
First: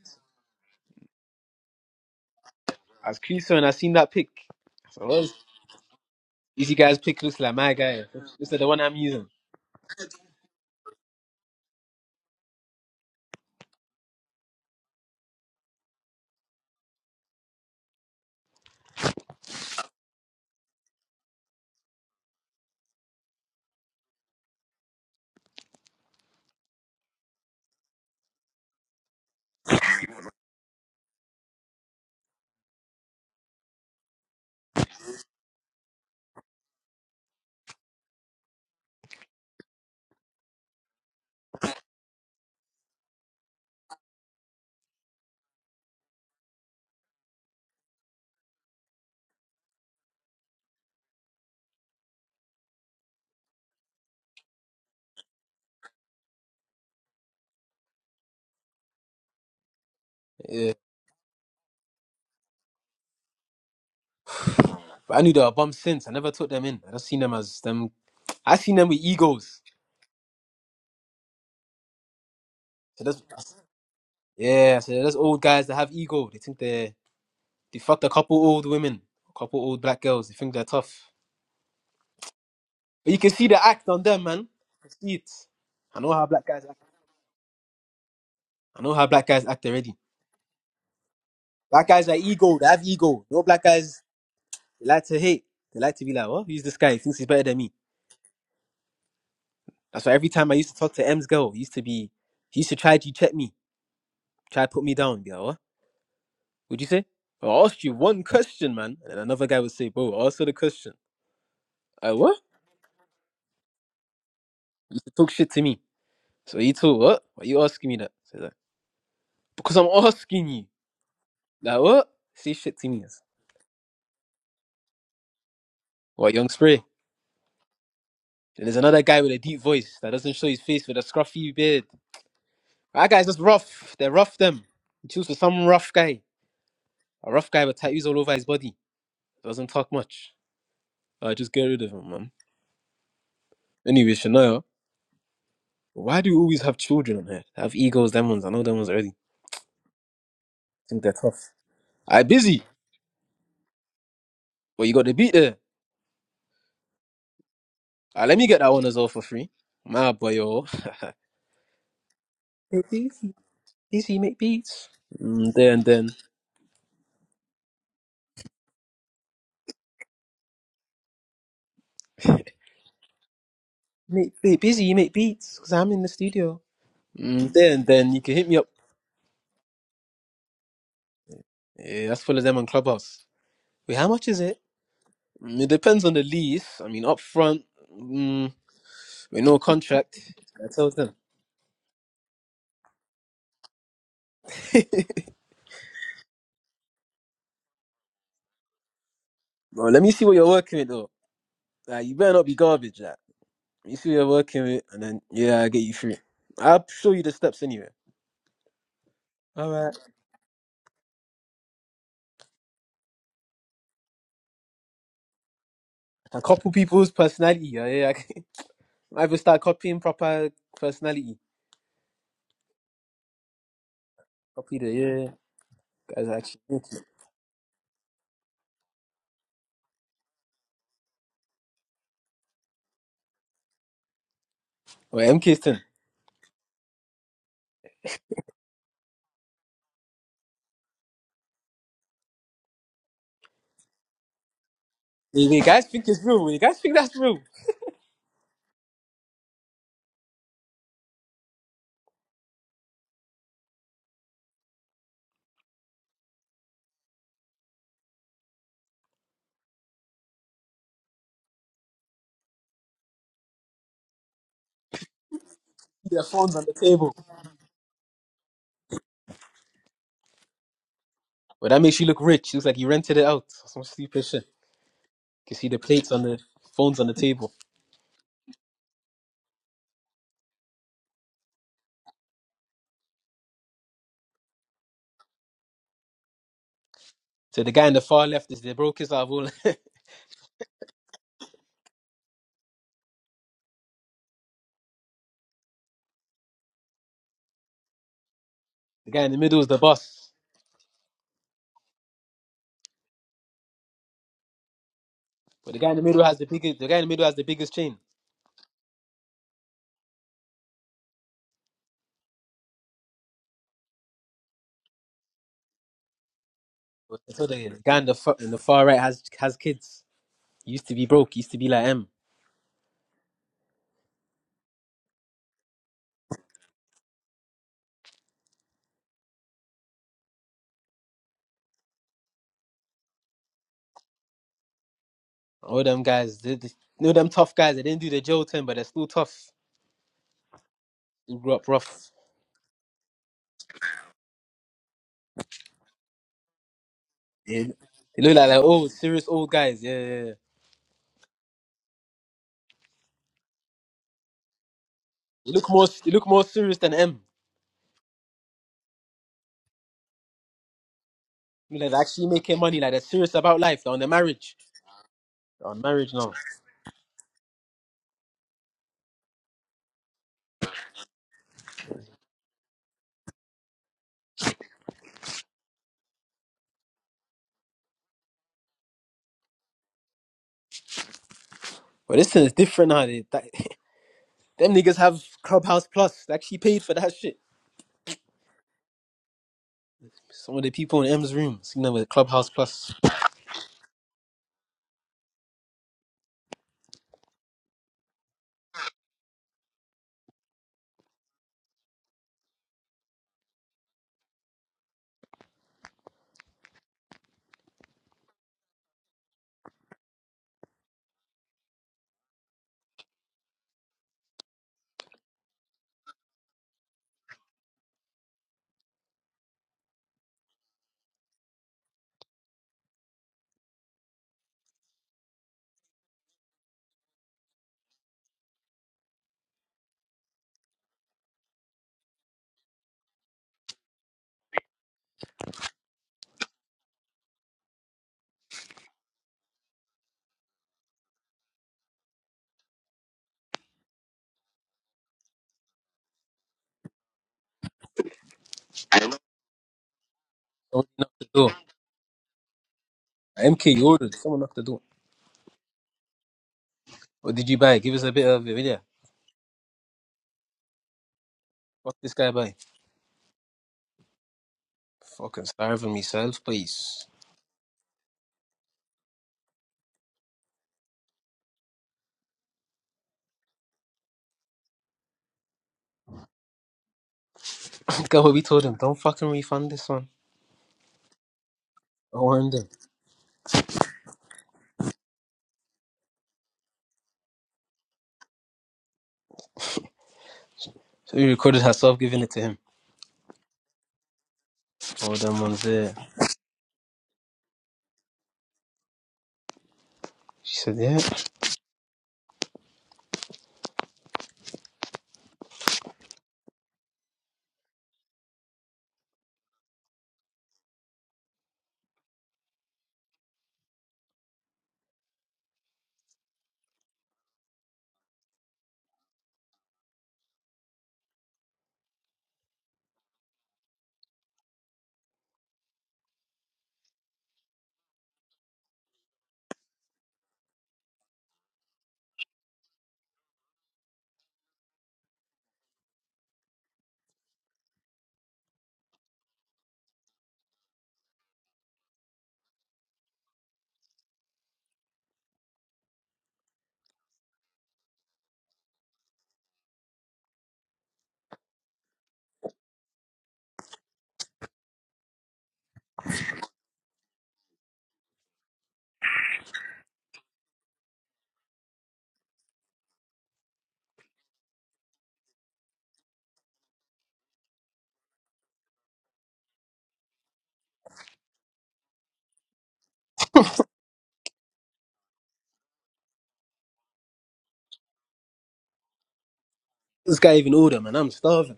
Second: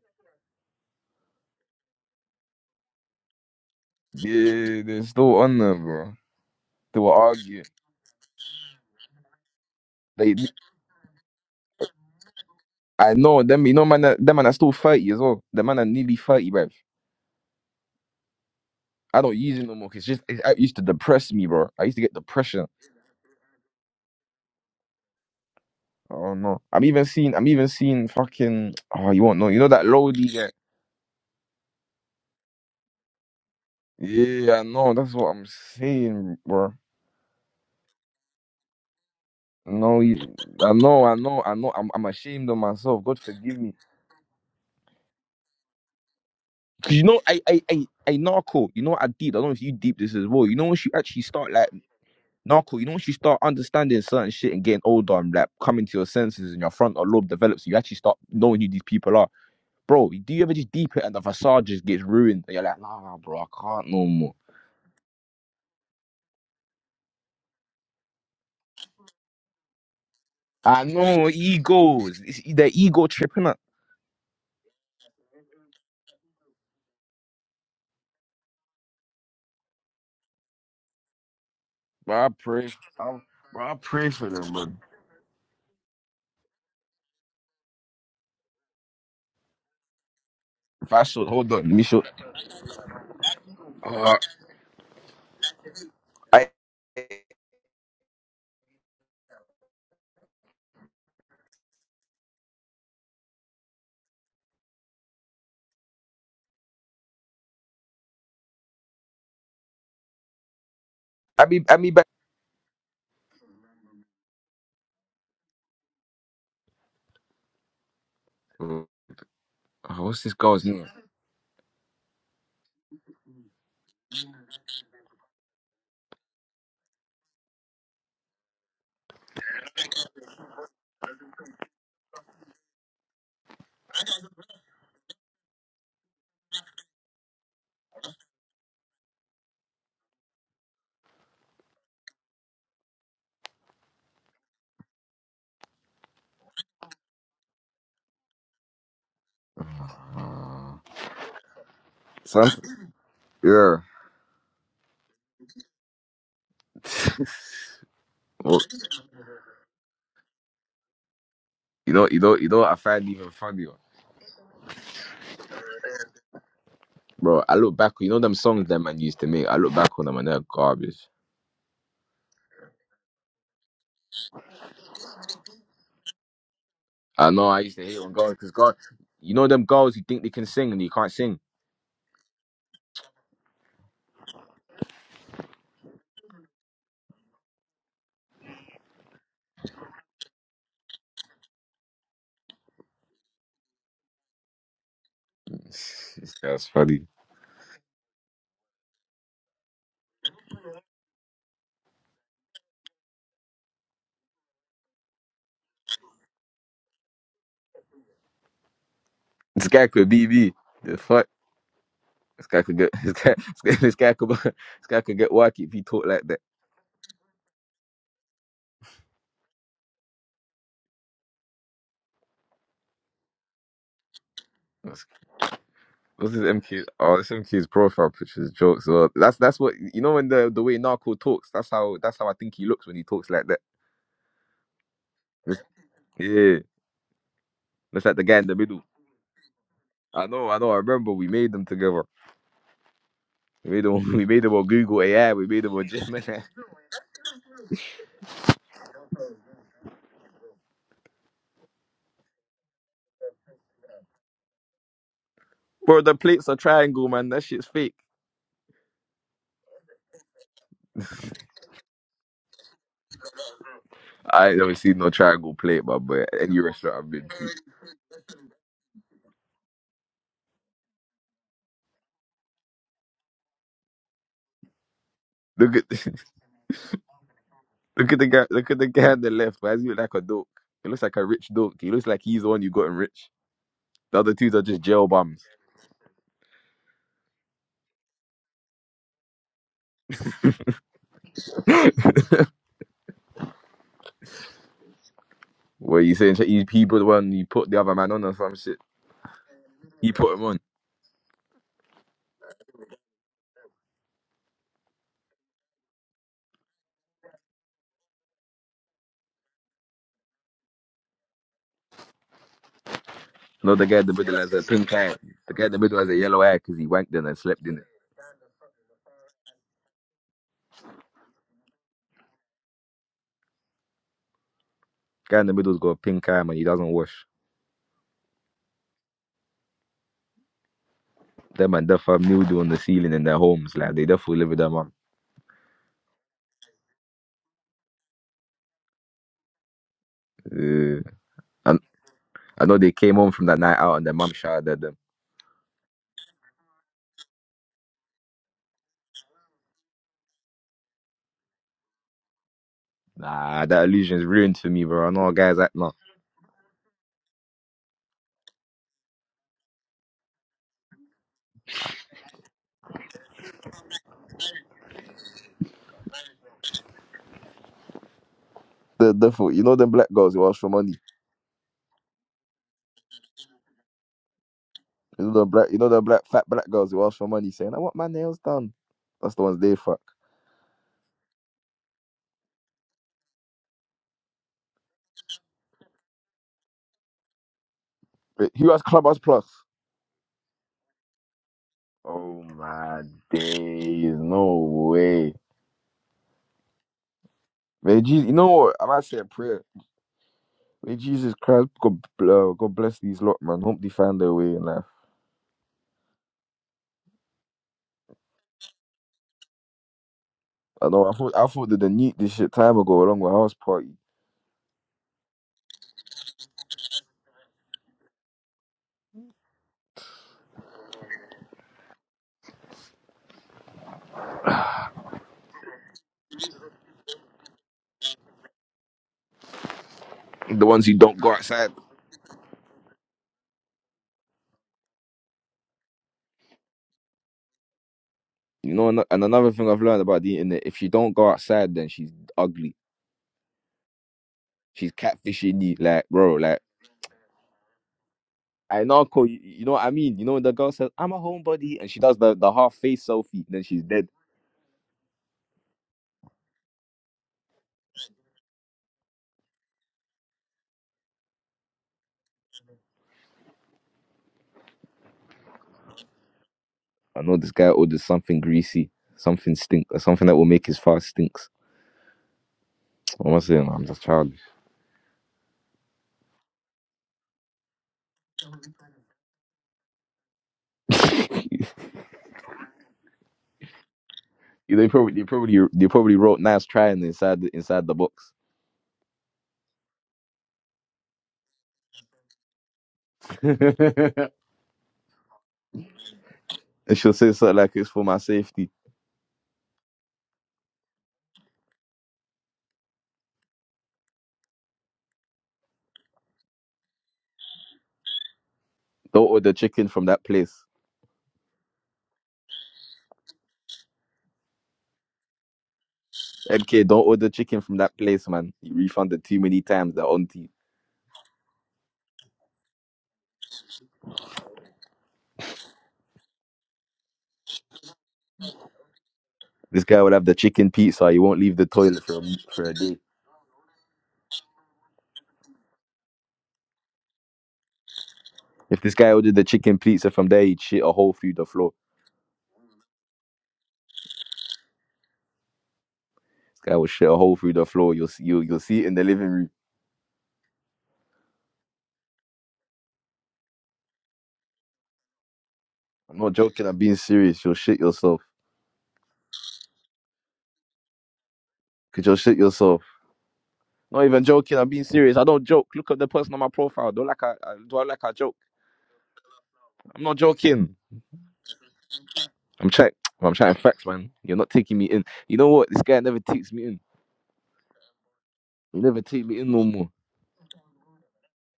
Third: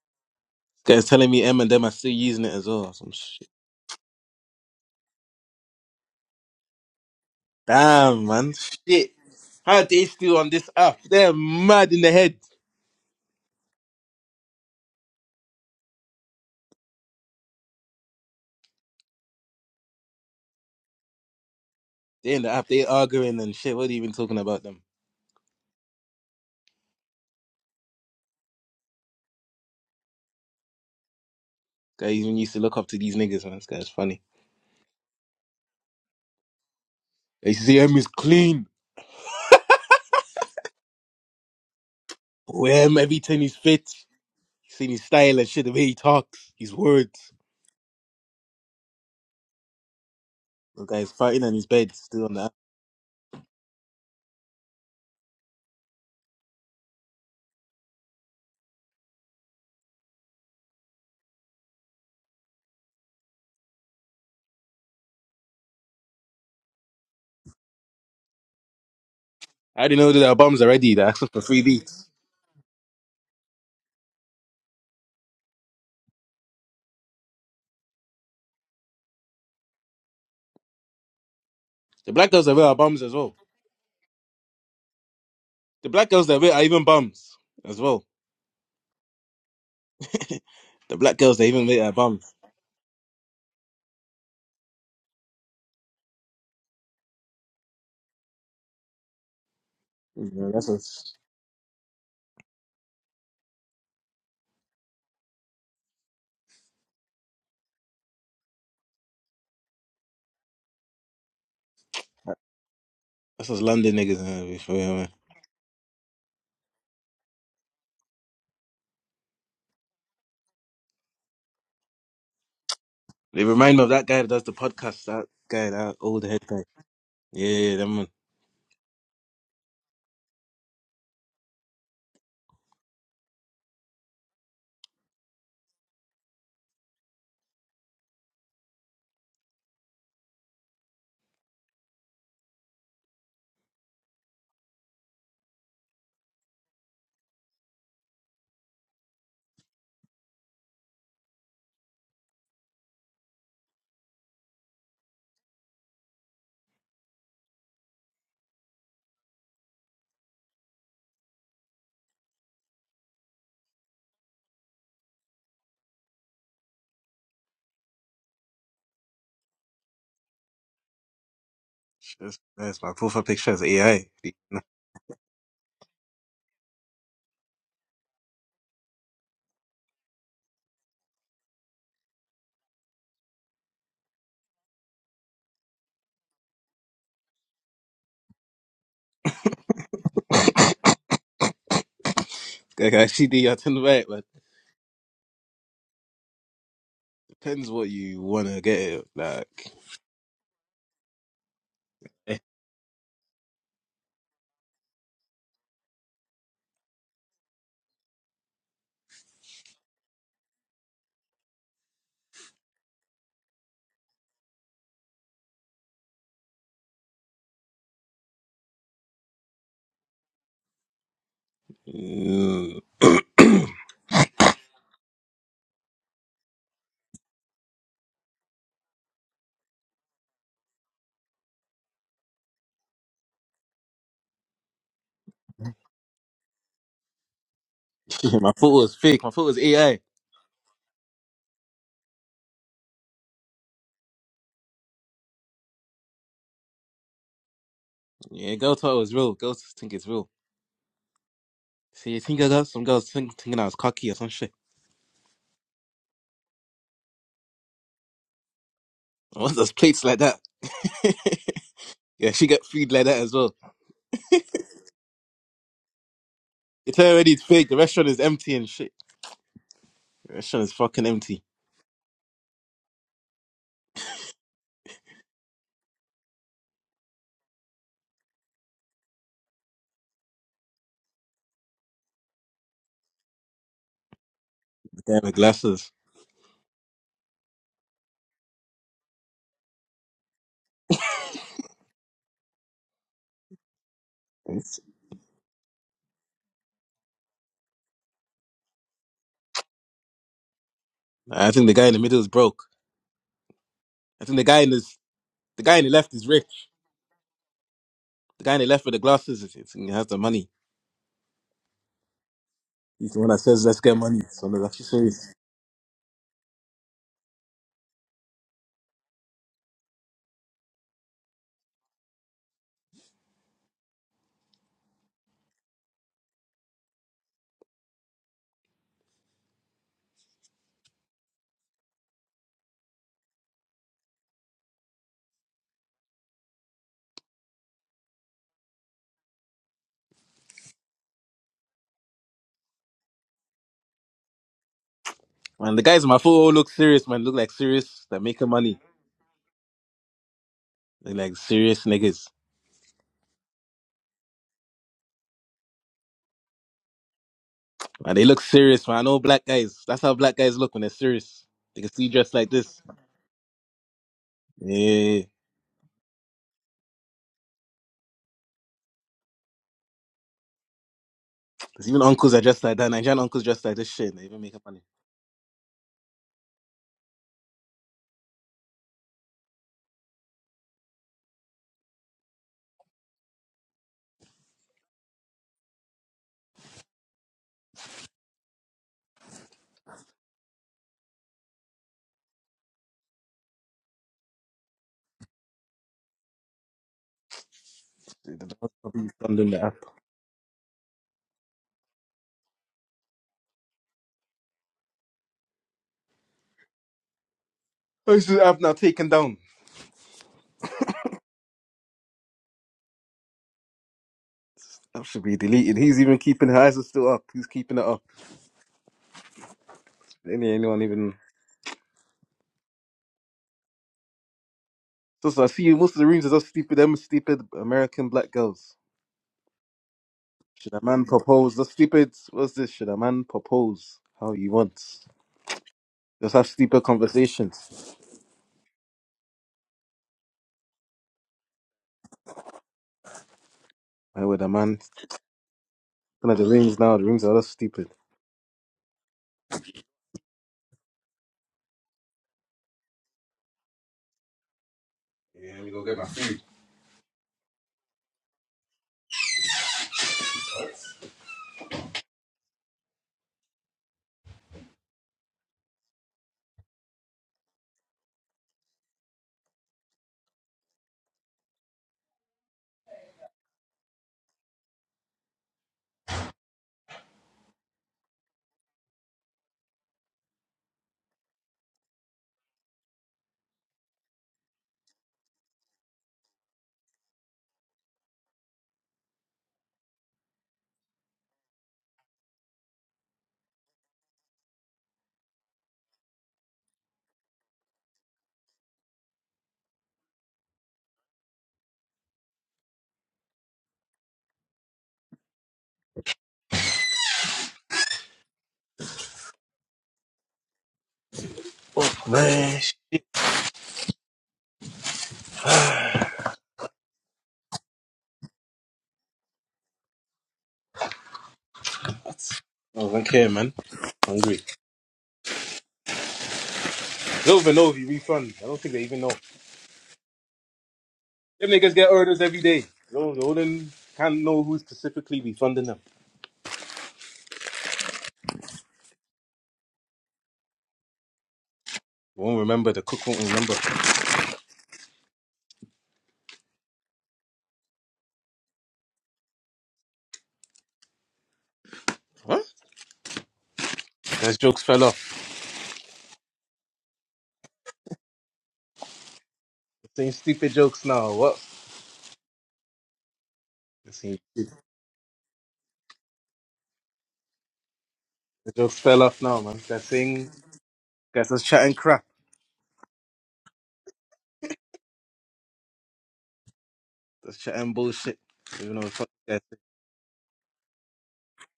S3: You guys telling me M and them are still using it as well.
S2: I
S3: Some
S2: was
S3: shit.
S2: creasing when I seen that pic.
S1: Yeah, they're
S2: So what?
S1: still on there, bro.
S2: These you guys
S1: They were
S2: pick looks like
S1: arguing.
S2: my guy.
S3: Damn,
S2: Looks
S3: man.
S2: like the one I'm
S3: Shit.
S2: using.
S3: How are they
S1: Like
S3: still on this app? They're mad in the head.
S1: I know them. You know, man. That, that man are still thirty as well. The man are nearly thirty, bro. I don't use it no more. 'cause it's just it it used to depress me, bro. I used to get
S3: They in the
S1: depression.
S3: app. They arguing and shit. What are you even talking about them?
S1: Oh no. I'm even seeing. I'm even seeing fucking. Oh, you won't know. You know that Lodi guy.
S3: Guys even used to look up to these niggas, man. This guy's funny.
S1: Yeah, I know. That's what I'm saying, bro.
S3: They used to say M is clean.
S1: No, you, I know, I know, I know. I'm, I'm ashamed of
S3: Oh, M,
S1: myself. God
S3: everything
S1: forgive
S3: he's
S1: me.
S3: fit. You Seen his style and shit, the way he talks, his
S1: Cause you know,
S3: words.
S1: I, I, I, I narco. You know what I did? I don't know if you deep this as well. You know, once
S3: The
S1: you
S3: guy's
S1: actually
S3: fighting
S1: start
S3: on his
S1: like
S3: bed, still on that.
S1: narco, you know, once you start understanding certain shit and getting older and like coming to your senses and your frontal lobe develops, you actually start knowing who these people are, bro. Do you ever just
S2: Yeah.
S1: deep it and the facade just gets ruined? And you're like, nah, bro, I can't no more.
S2: But I knew they were bums since. I never took them in. I just seen them as them. I seen them with egos.
S3: I didn't know that our bums are
S1: I
S3: ready. They're
S1: know
S3: asking for free beats.
S1: egos. It's e, the
S2: So
S1: ego
S2: that's,
S1: tripping
S2: yeah, so those old guys that have ego. They think they they fucked a couple old women, a couple old black girls. They think they're tough.
S3: The
S1: But I
S3: black girls that wear
S1: pray,
S3: our bums
S2: But
S3: as
S1: I,
S2: you can
S3: well.
S2: see the
S1: bro, I
S2: act on
S1: pray
S2: them,
S1: for
S2: man.
S1: them, bro.
S2: I see it.
S3: The
S2: I
S3: black
S2: know how
S3: girls that
S2: black
S3: wear are
S2: guys act.
S3: even bums as well.
S2: I know how black guys act already.
S1: If
S3: The
S1: I
S3: black
S1: should
S3: girls that
S1: hold on, let
S3: even
S1: me
S3: wear
S2: Black
S3: our
S1: show.
S2: guys are
S3: bums.
S2: ego. They have ego. No black guys
S1: Uh,
S2: they like to hate. They like to be like, oh,
S1: I,
S2: who's this guy? He thinks he's better than me. That's why every
S3: You
S2: time I
S3: that's
S2: used to talk to
S3: us.
S2: M's girl, he used to be, he used to try to check me, try to put me down. Be like, what? Would you say? I asked you one question, man. And another guy would say, bro, answer the question.
S1: I be, I be back.
S2: I like, what?
S3: That's us London niggas. Man, before, yeah,
S2: He used
S3: man.
S2: to talk shit to me. So he told, what? Why you asking me that? So he's like,
S1: Uh,
S2: because I'm
S1: what's this
S2: asking
S1: girl's
S2: you.
S1: name?
S2: Like, what? Say shit to me.
S3: They remind me of that guy that does the podcast. That guy, that old
S2: What,
S3: head
S2: young
S3: guy.
S2: spray?
S3: Yeah, yeah, that man.
S2: Then there's another guy with a deep voice that doesn't show his face with a scruffy beard. That guy's just rough. They're rough, them. He choose for some rough guy. A rough guy with tattoos all over his body. Doesn't talk much. I just get rid of him, man. Anyway, Shania, why do you always have children on here? Have egos, them ones. I know them ones already.
S1: Uh,
S2: think they're tough. I busy,
S1: something. Yeah.
S2: but you got the beat there. Ah, let me get
S1: well,
S2: that one as well for free. My boy, yo.
S1: you know, you know, you know. What I
S2: Make
S1: find even
S2: busy,
S1: funnier,
S2: busy, you make beats. Mm, then, then.
S1: bro. I look back. You know them songs that man used to make. I look back on them and they're garbage.
S3: That's, that's my profile picture is AI.
S2: Make, be busy, you make beats, because I'm in the studio.
S1: I know.
S2: Mm,
S1: I used
S2: then,
S1: to hate on
S2: then, you
S1: girls
S2: can hit
S1: because
S2: me up.
S1: God, you know them girls who think they can sing and you can't sing.
S2: Yeah, that's full of them on Clubhouse. Wait, how much is it? Mm, it depends on the lease. I mean, up front, mm, with no contract. I tell them.
S3: Like, I see the I turn right, but
S1: That's funny.
S3: depends what you wanna get. Like,
S2: Well, let me see what you're working with, though. Like, you better
S3: eh.
S2: not be garbage. That you see, you're working with, and then yeah, I get you through. I'll show you the steps anyway.
S1: This
S2: All
S1: guy
S2: right.
S1: could be me. The fuck. This guy could get this guy this guy could this guy could get work if he talked like
S2: A
S1: that.
S2: couple people's personality. Yeah, yeah. I I will start copying proper personality.
S3: Mm.
S2: Copy the
S1: What's
S2: yeah. yeah, Guys,
S1: what's his
S2: actually.
S1: MQ? Oh, this MQ's profile pictures jokes. Well, that's that's what you know when the the way Narco talks. That's how that's how I think he looks when he talks like that.
S2: Wait, MK's turn.
S1: Yeah, that's like the guy in
S3: my
S1: the middle.
S3: photo is fake. My photo is AI.
S1: I know, I know. I remember we made them together. We made them. We made them on Google AI. We
S2: You you
S1: made them
S2: guys
S1: on
S2: think
S1: Gemini.
S2: it's real? You guys think that's real?
S3: Yeah, girls thought it was real. Girls think it's real. See, you think I got some girls think, thinking I was cocky or some shit.
S1: Bro, the plates are triangle, man. That shit's fake.
S3: I want those plates like that. yeah, she got food like that as well.
S1: I ain't never seen no triangle plate, but
S2: See Their
S1: but
S2: phones
S1: any
S2: on the
S1: restaurant
S3: It's
S1: I've
S2: table.
S1: been
S3: already
S1: to,
S3: fake. The restaurant is empty and shit. The restaurant is fucking empty.
S2: Well, that makes you look rich. Looks like you rented it out. Some stupid shit. You can see
S1: look
S2: the
S1: at
S2: plates on the phones on the table.
S1: Look at the guy. Look at the guy on the left. Why does he look like a dope? He looks like a rich dope. He looks like he's the one you got enriched. The other two are just
S3: The
S1: jail
S3: guy with
S1: bums.
S3: glasses.
S2: So the guy in the far left is the brokest out of all.
S1: Where you saying he he put one, you put the other man on or some shit.
S2: The guy in the middle is the
S1: He
S2: boss.
S1: put him on.
S3: I think the guy in the middle is broke. I think the guy in this, the
S2: But
S3: guy
S2: the
S3: in
S2: guy
S3: the
S2: in the
S3: left
S2: middle
S3: is
S2: has the
S3: rich.
S2: biggest. The guy in the middle has the biggest chain.
S3: The guy in the left with the glasses is, is- he has the money. He's the one that says,
S1: No,
S3: "Let's
S1: the
S3: get
S1: guy in the
S3: money."
S1: middle
S3: So
S1: has
S3: they're
S1: a
S3: actually
S1: pink eye.
S3: serious.
S1: The guy in the middle has a yellow eye because he wanked in and
S2: So
S1: slept
S2: the
S1: in it.
S2: guy in the, far, in the far right has has kids. He used to be broke. He used to be like M.
S1: Guy in the middle's got a pink eye man. He doesn't wash. Them man def have mildew on the ceiling in their homes. Like they definitely live with their mum.
S2: All them guys, they, they, you know them tough guys. They didn't do the jail term, but they're still tough.
S1: Uh,
S2: They grew up
S1: and
S2: rough.
S1: I know they came home from that night out and their mum shouted at them.
S3: And the guys in my photo all look serious, man. Look like
S2: Yeah.
S3: serious. They're
S2: They look like
S3: making
S2: like
S3: money.
S2: old, serious old guys. Yeah, yeah, yeah.
S3: They're like serious niggas.
S1: Nah, that illusion's ruined for me, bro. I know
S2: They
S1: guys
S2: look
S1: act
S2: more
S1: now.
S2: they look more serious than M.
S3: Man, they look serious, man. I know black guys. That's how black guys look when they're serious.
S2: You
S3: They
S2: know,
S3: can
S2: they're
S3: see you
S2: actually
S3: dressed like
S2: making money.
S3: this.
S2: Like they're serious about life. They're on their marriage.
S3: Yeah.
S2: They're on marriage now.
S1: The, the fool, you know them black girls who ask for money.
S3: Because even uncles are dressed like that. Nigerian uncles dressed like this shit. They even make up money.
S1: You know the black, you know the black fat black girls who ask for money, saying, "I want my nails done." That's the ones they fuck.
S2: But this thing is different now. They, that, them niggas have Clubhouse Plus. They actually paid for that shit.
S1: Wait, who has Clubhouse Plus?
S2: Some of the people in M's rooms, you know, with
S1: Oh
S2: Clubhouse Plus.
S1: my days, no way. May Jesus,
S3: They-
S1: you
S3: they
S1: know
S3: don't
S1: what? i
S3: copy
S1: might say a
S3: from them, the
S1: prayer.
S3: app.
S1: May Jesus Christ, God, uh, God bless these lot, man. Hope they find their way in life.
S3: Oh, this is the app now taken down.
S1: I know. I thought I thought that they need this shit time ago, along with house party.
S3: That should be deleted. He's even keeping her eyes are still up. He's keeping it up. Any anyone even so, so I see most of the rooms are just stupid them stupid American black girls.
S1: The
S3: Should a
S1: ones who
S3: man
S1: don't go
S3: propose? The
S1: outside.
S3: stupid what's this? Should a man propose how he wants? Just have stupid conversations.
S1: You know, and and another thing I've learned about the internet: if she don't go outside, then she's ugly.
S3: Why would a man?
S1: She's catfishing you, like
S3: Looking
S1: bro,
S3: at the
S1: like
S3: rings now. The rings are all stupid.
S1: I know, Uncle, you, you know what I mean. You know when the girl
S2: Don't
S1: says
S2: know
S1: I'm a
S2: what to
S1: homebody and she does the the half face selfie, then
S2: MK,
S1: she's
S2: you
S1: dead.
S2: ordered. Someone knocked the door.
S3: Yeah, let me go get my food.
S2: What did you buy? Give us a bit of a video. What this guy buy? Fucking starving myself, please.
S1: I know this guy orders something greasy, something stink, or something that will make his fast stinks. What am I saying? I'm just childish.
S2: Look at what we told him. Don't fucking refund this one. I want him.
S1: they probably they probably they probably wrote nice trying inside the, inside the box.
S2: So he recorded herself giving it to him.
S1: and
S2: All them ones there.
S1: she'll say something like it's for my safety.
S2: She said, yeah.
S1: Don't order chicken from that place.
S3: Man, sh-
S1: MK, don't order chicken from that place, man. You refunded too many times. They're on to you.
S3: I don't care, man. Hungry. They don't even know if you refund. I don't think they even know.
S1: This guy would have the chicken pizza. He won't
S3: Them
S1: leave the
S3: niggas get
S1: toilet for
S3: orders
S1: a, m-
S3: every
S1: for
S3: day.
S1: a day.
S3: No, they wouldn't can't know who specifically refunding them.
S1: If this guy ordered the chicken pizza from there, he'd shit a hole through the floor.
S3: They won't remember. The cook won't remember.
S1: This guy will shit a hole through the floor. You'll see, you'll, you'll see it in the living room.
S3: What? Those jokes fell off.
S1: I'm not joking. I'm being serious. You'll shit yourself.
S3: They're saying stupid jokes now. What?
S1: Cause you'll shit yourself.
S3: They're
S1: Not
S3: saying
S1: even
S3: stupid.
S1: joking. I'm being serious. I don't joke. Look at the person on my profile. Don't like I, I do I like I joke.
S3: The jokes fell off now, man. They're
S1: I'm not
S3: saying
S1: joking.
S3: guys, that's chatting crap.
S1: I'm check. I'm chatting facts, man. You're not taking me in. You know what? This guy never takes me in.
S3: That's chatting bullshit. Even
S1: He
S3: though the
S1: never
S3: fuck
S1: take me
S3: guys.
S1: in no more.
S2: This guy even order, man. I'm starving.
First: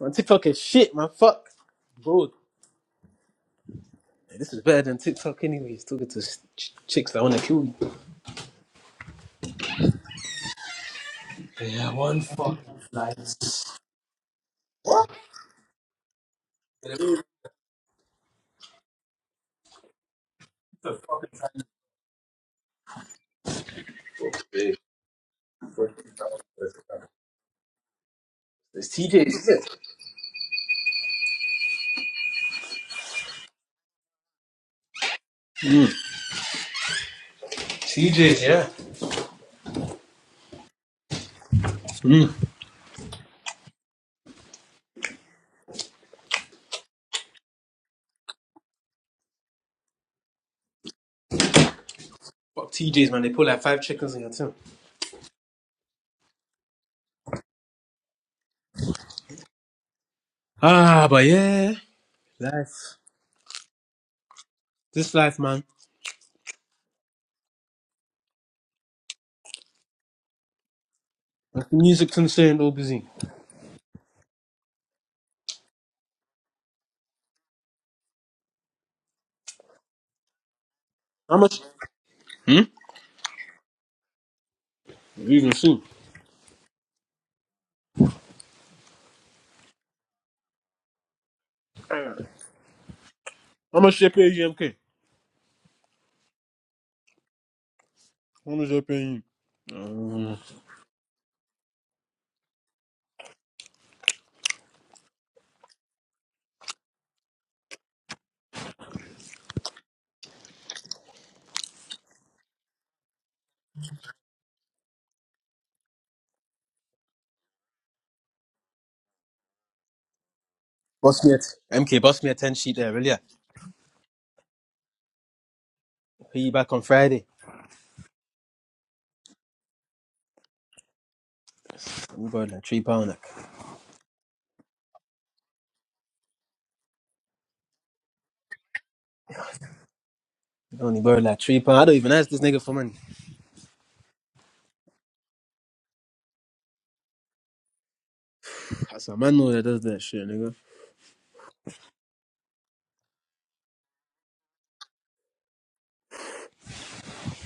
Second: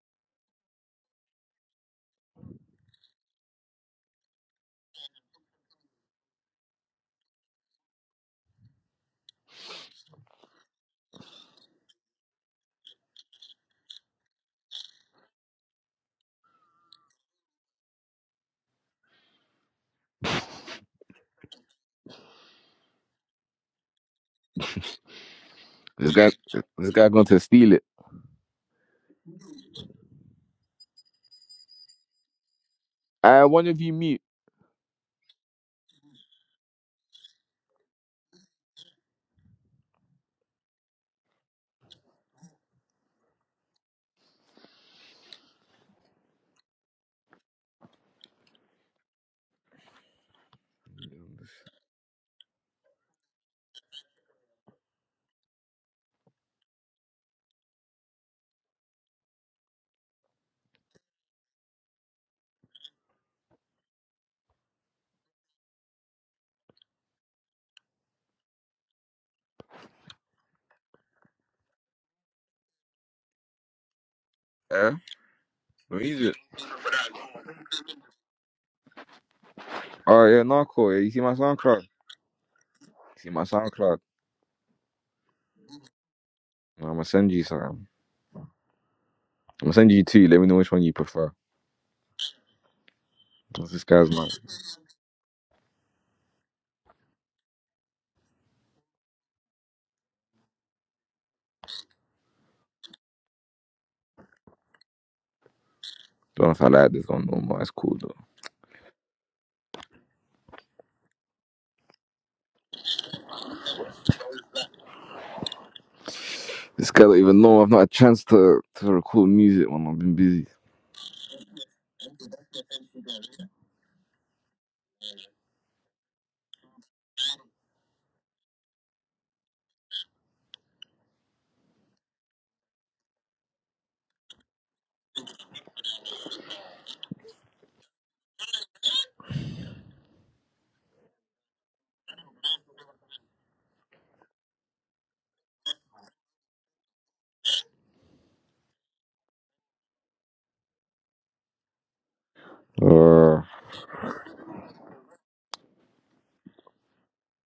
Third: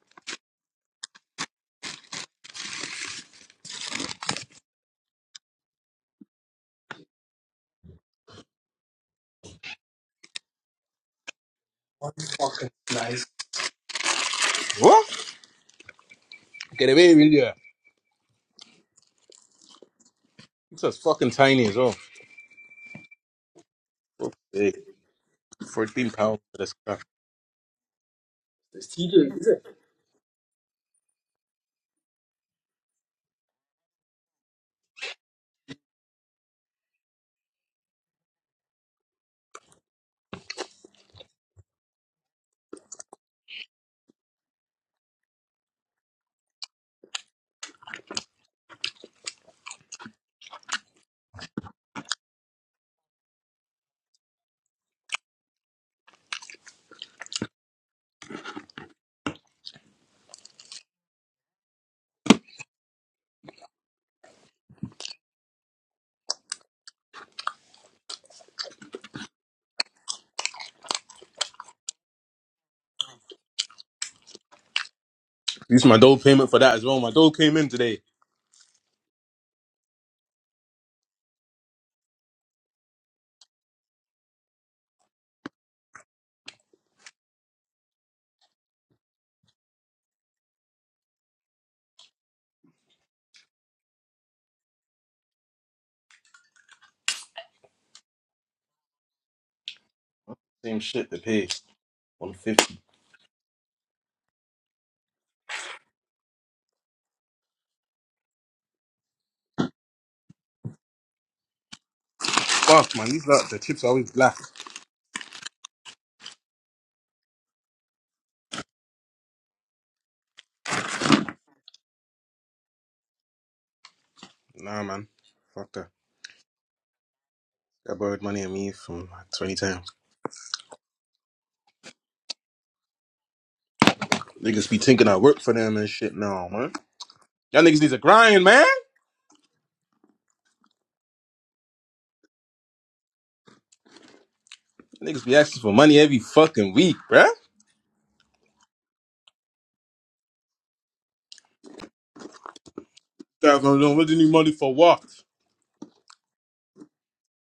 S2: On TikTok is shit, man. Fuck. Bro, yeah, this is better than TikTok anyway. It's talking to s- ch- chicks that want to kill you. Yeah, one
S3: Fucking
S2: fucking flight.
S3: nice.
S2: It's
S3: What? Get away with you. It's as fucking tiny as well. Hey, Fourteen
S1: This guy,
S3: pounds for this
S1: this
S3: crap.
S1: guy going to steal it.
S3: It's
S2: TJ,
S3: TJ, is
S2: is it?
S3: it?
S1: Uh, one of you mute.
S2: TJ's, yeah. Fuck TJ's, man. They put like five chickens in your team. Ah, but yeah, life. This life, man. Like the music concerned, all busy.
S1: Eh?
S3: This is my
S1: No,
S3: dole
S1: he's it.
S3: payment for that as well. My dole came in today.
S1: Oh yeah, Narco. Yeah. You see my
S2: How much?
S1: SoundCloud? You
S2: Hmm?
S1: see my SoundCloud?
S2: Even soon.
S1: I'm gonna send you some. I'm gonna send you two. Let me know which one you prefer. What's
S2: How
S1: This
S2: much they
S1: guy's
S2: pay
S1: man.
S2: you, MK? How much they pay you? Um,
S3: Same shit to pay. One fifty.
S1: Don't know if I like this one no more. It's cool though.
S3: Fuck man, these like the chips are always black.
S1: This guy don't even know. I've not had a chance to to record music when I've been busy.
S2: boss me a MK, boss me a 10 sheet there, really? yeah.
S3: Nah man. Fuck that.
S2: Pay you back on Friday.
S3: I borrowed money on me from like twenty times.
S2: You borrowed like three pound. Like.
S3: Niggas be thinking I work for them and shit now, man. Y'all niggas need to grind, man.
S2: I only borrowed like three pound. I don't even ask this nigga for money.
S3: Niggas be asking for money every fucking week, bruh.
S2: That's a man know that does that shit, nigga.
S1: Uh,
S3: Guys don't know what they need money for what?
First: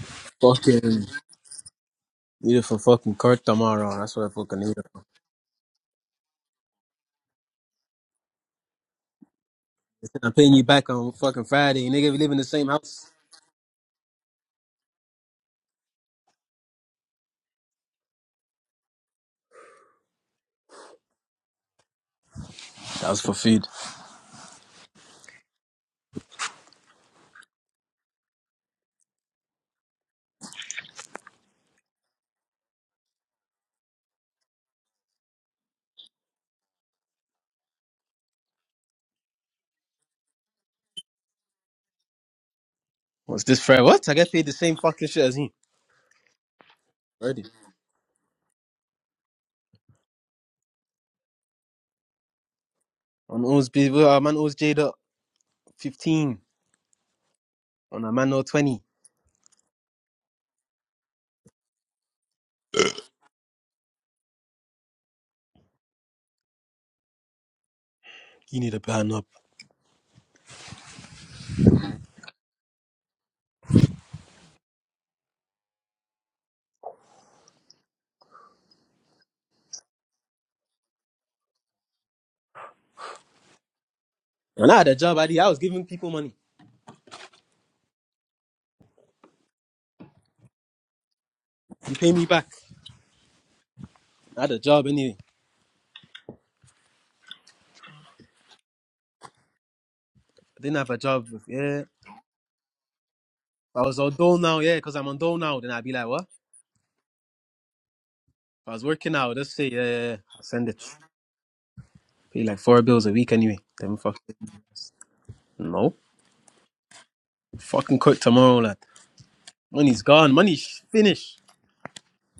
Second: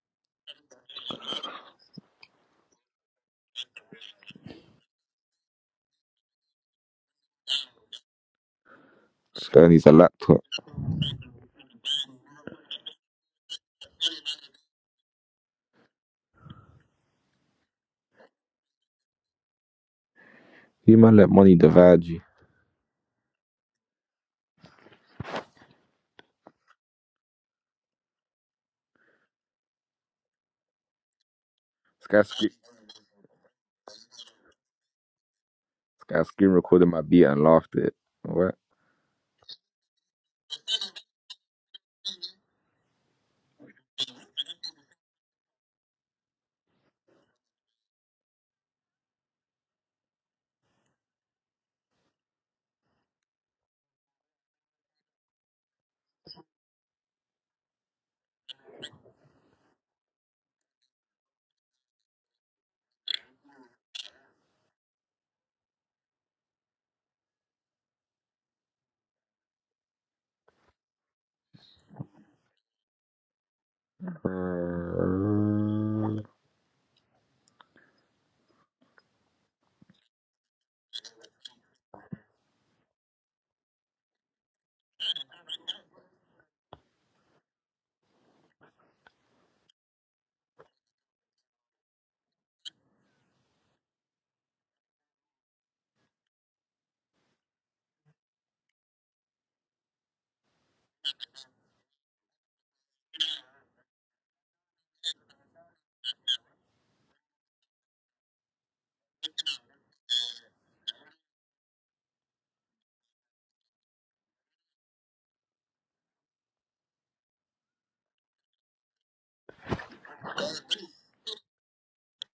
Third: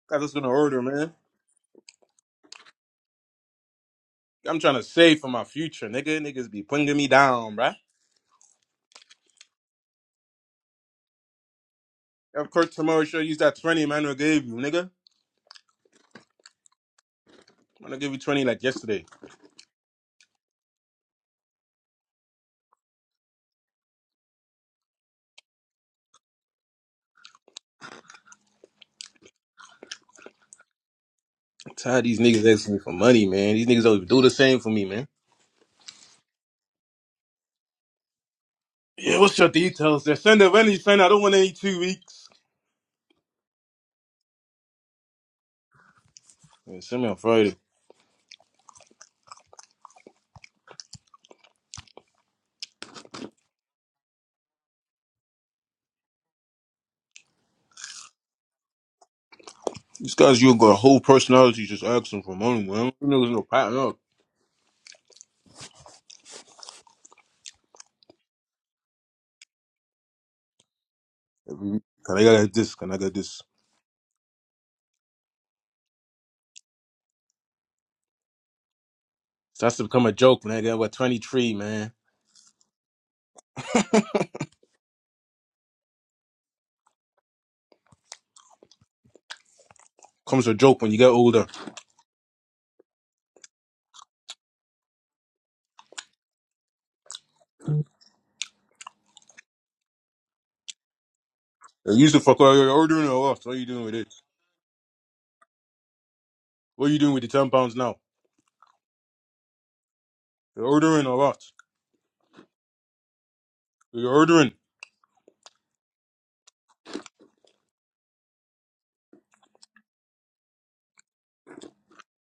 S3: Guys just gonna order,
S2: Fucking
S3: man.
S2: need it for fucking court tomorrow. That's what I fucking
S3: I'm trying
S2: need.
S3: to
S2: it
S3: save for my future, nigga. Niggas be putting me down, bruh.
S1: this guy needs a
S2: I'm
S1: laptop.
S2: paying you back on fucking Friday. Nigga, we live in the
S3: Of
S2: same
S3: course, tomorrow
S2: house.
S3: sure use that 20 Manuel gave you, nigga. I'm gonna give you 20 like yesterday.
S1: You man let money divide you.
S2: That was for food.
S3: I'm tired of
S1: This
S3: these
S1: guy
S3: niggas
S1: screen,
S3: asking me for money, man. These niggas always do the same for me, man.
S1: this guy screen recorded my beat and laughed at it. What?
S3: Yeah, what's your details there? Send it when you send I don't want any two weeks.
S2: What's this Friday? What? I get paid the same fucking shit as him.
S3: Man, send me on
S2: Already.
S3: Friday.
S2: On owes people, our man owes Jada 15. On a man owe 20.
S3: These guys, you got a whole personality just asking for money, man. You niggas no pattern up.
S2: You need a burn up.
S3: Every week. Can I get like this? Can I get this?
S1: Uh,
S3: Starts to become a joke man. I got what 23, man.
S2: And I had a job, Adi. I was giving people money.
S3: Comes a joke when you get older.
S2: You pay me back. I had a job anyway.
S3: You
S2: I didn't have a job. Yeah.
S3: used to fuck out. You're ordering or what? What are you
S2: I
S3: doing with
S2: was on
S3: it?
S2: dole now, yeah, because I'm on dole now. Then I'd be like, what? If
S3: What are you doing with the 10 pounds now?
S2: I was working out, let's say, yeah, yeah, yeah. I'll
S3: You're
S2: send it.
S3: ordering or what?
S2: Pay like four bills a week anyway. Then
S3: You're
S2: fuck.
S3: ordering.
S2: No. Fucking quit tomorrow, lad. Money's gone. Money's finished.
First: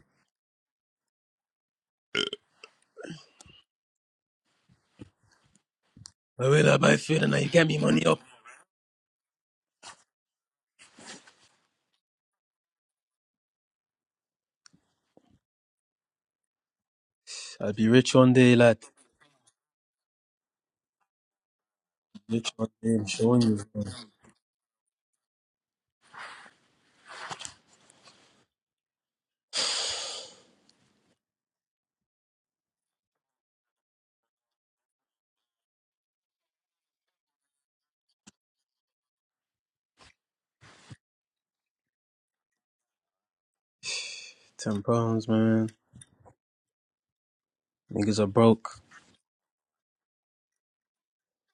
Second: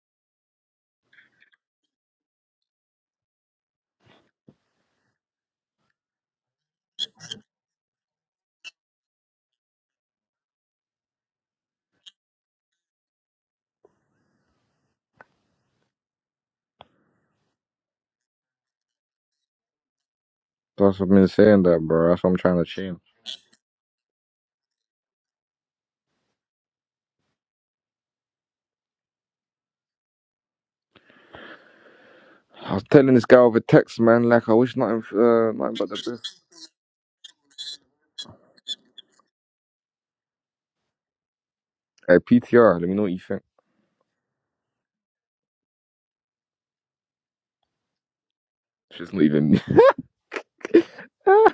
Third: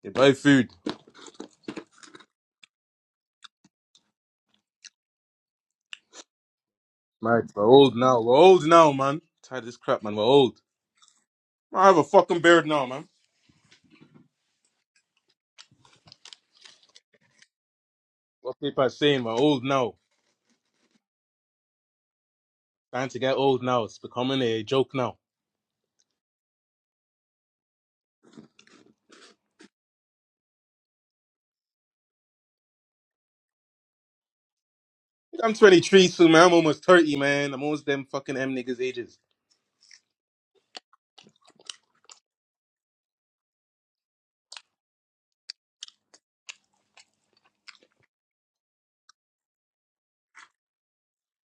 S3: They buy food.
S2: I will I buy food and I
S3: Mate,
S2: get
S3: we're
S2: me
S3: old
S2: money up.
S3: now. We're old now, man. Tired of this crap, man. We're old. I have a fucking beard now, man.
S2: I'll be rich one day,
S3: What
S2: lad.
S3: people are saying, we're old now.
S1: that's what I've been saying, that bro. That's what I'm
S2: Rich
S1: trying to
S2: one day,
S1: change.
S2: I'm
S3: Time to get
S2: showing you.
S3: old now.
S2: Man.
S3: It's becoming a joke now.
S1: I was telling this guy over text, man. Like I wish nothing, uh,
S3: I'm
S1: nothing but the
S3: 23
S1: best.
S3: soon, man. I'm almost 30, man. I'm almost them fucking M niggas ages.
S1: Hey, PTR, let me know what you think.
S2: Ten pounds, man. Niggas are broke.
S1: She's not even me.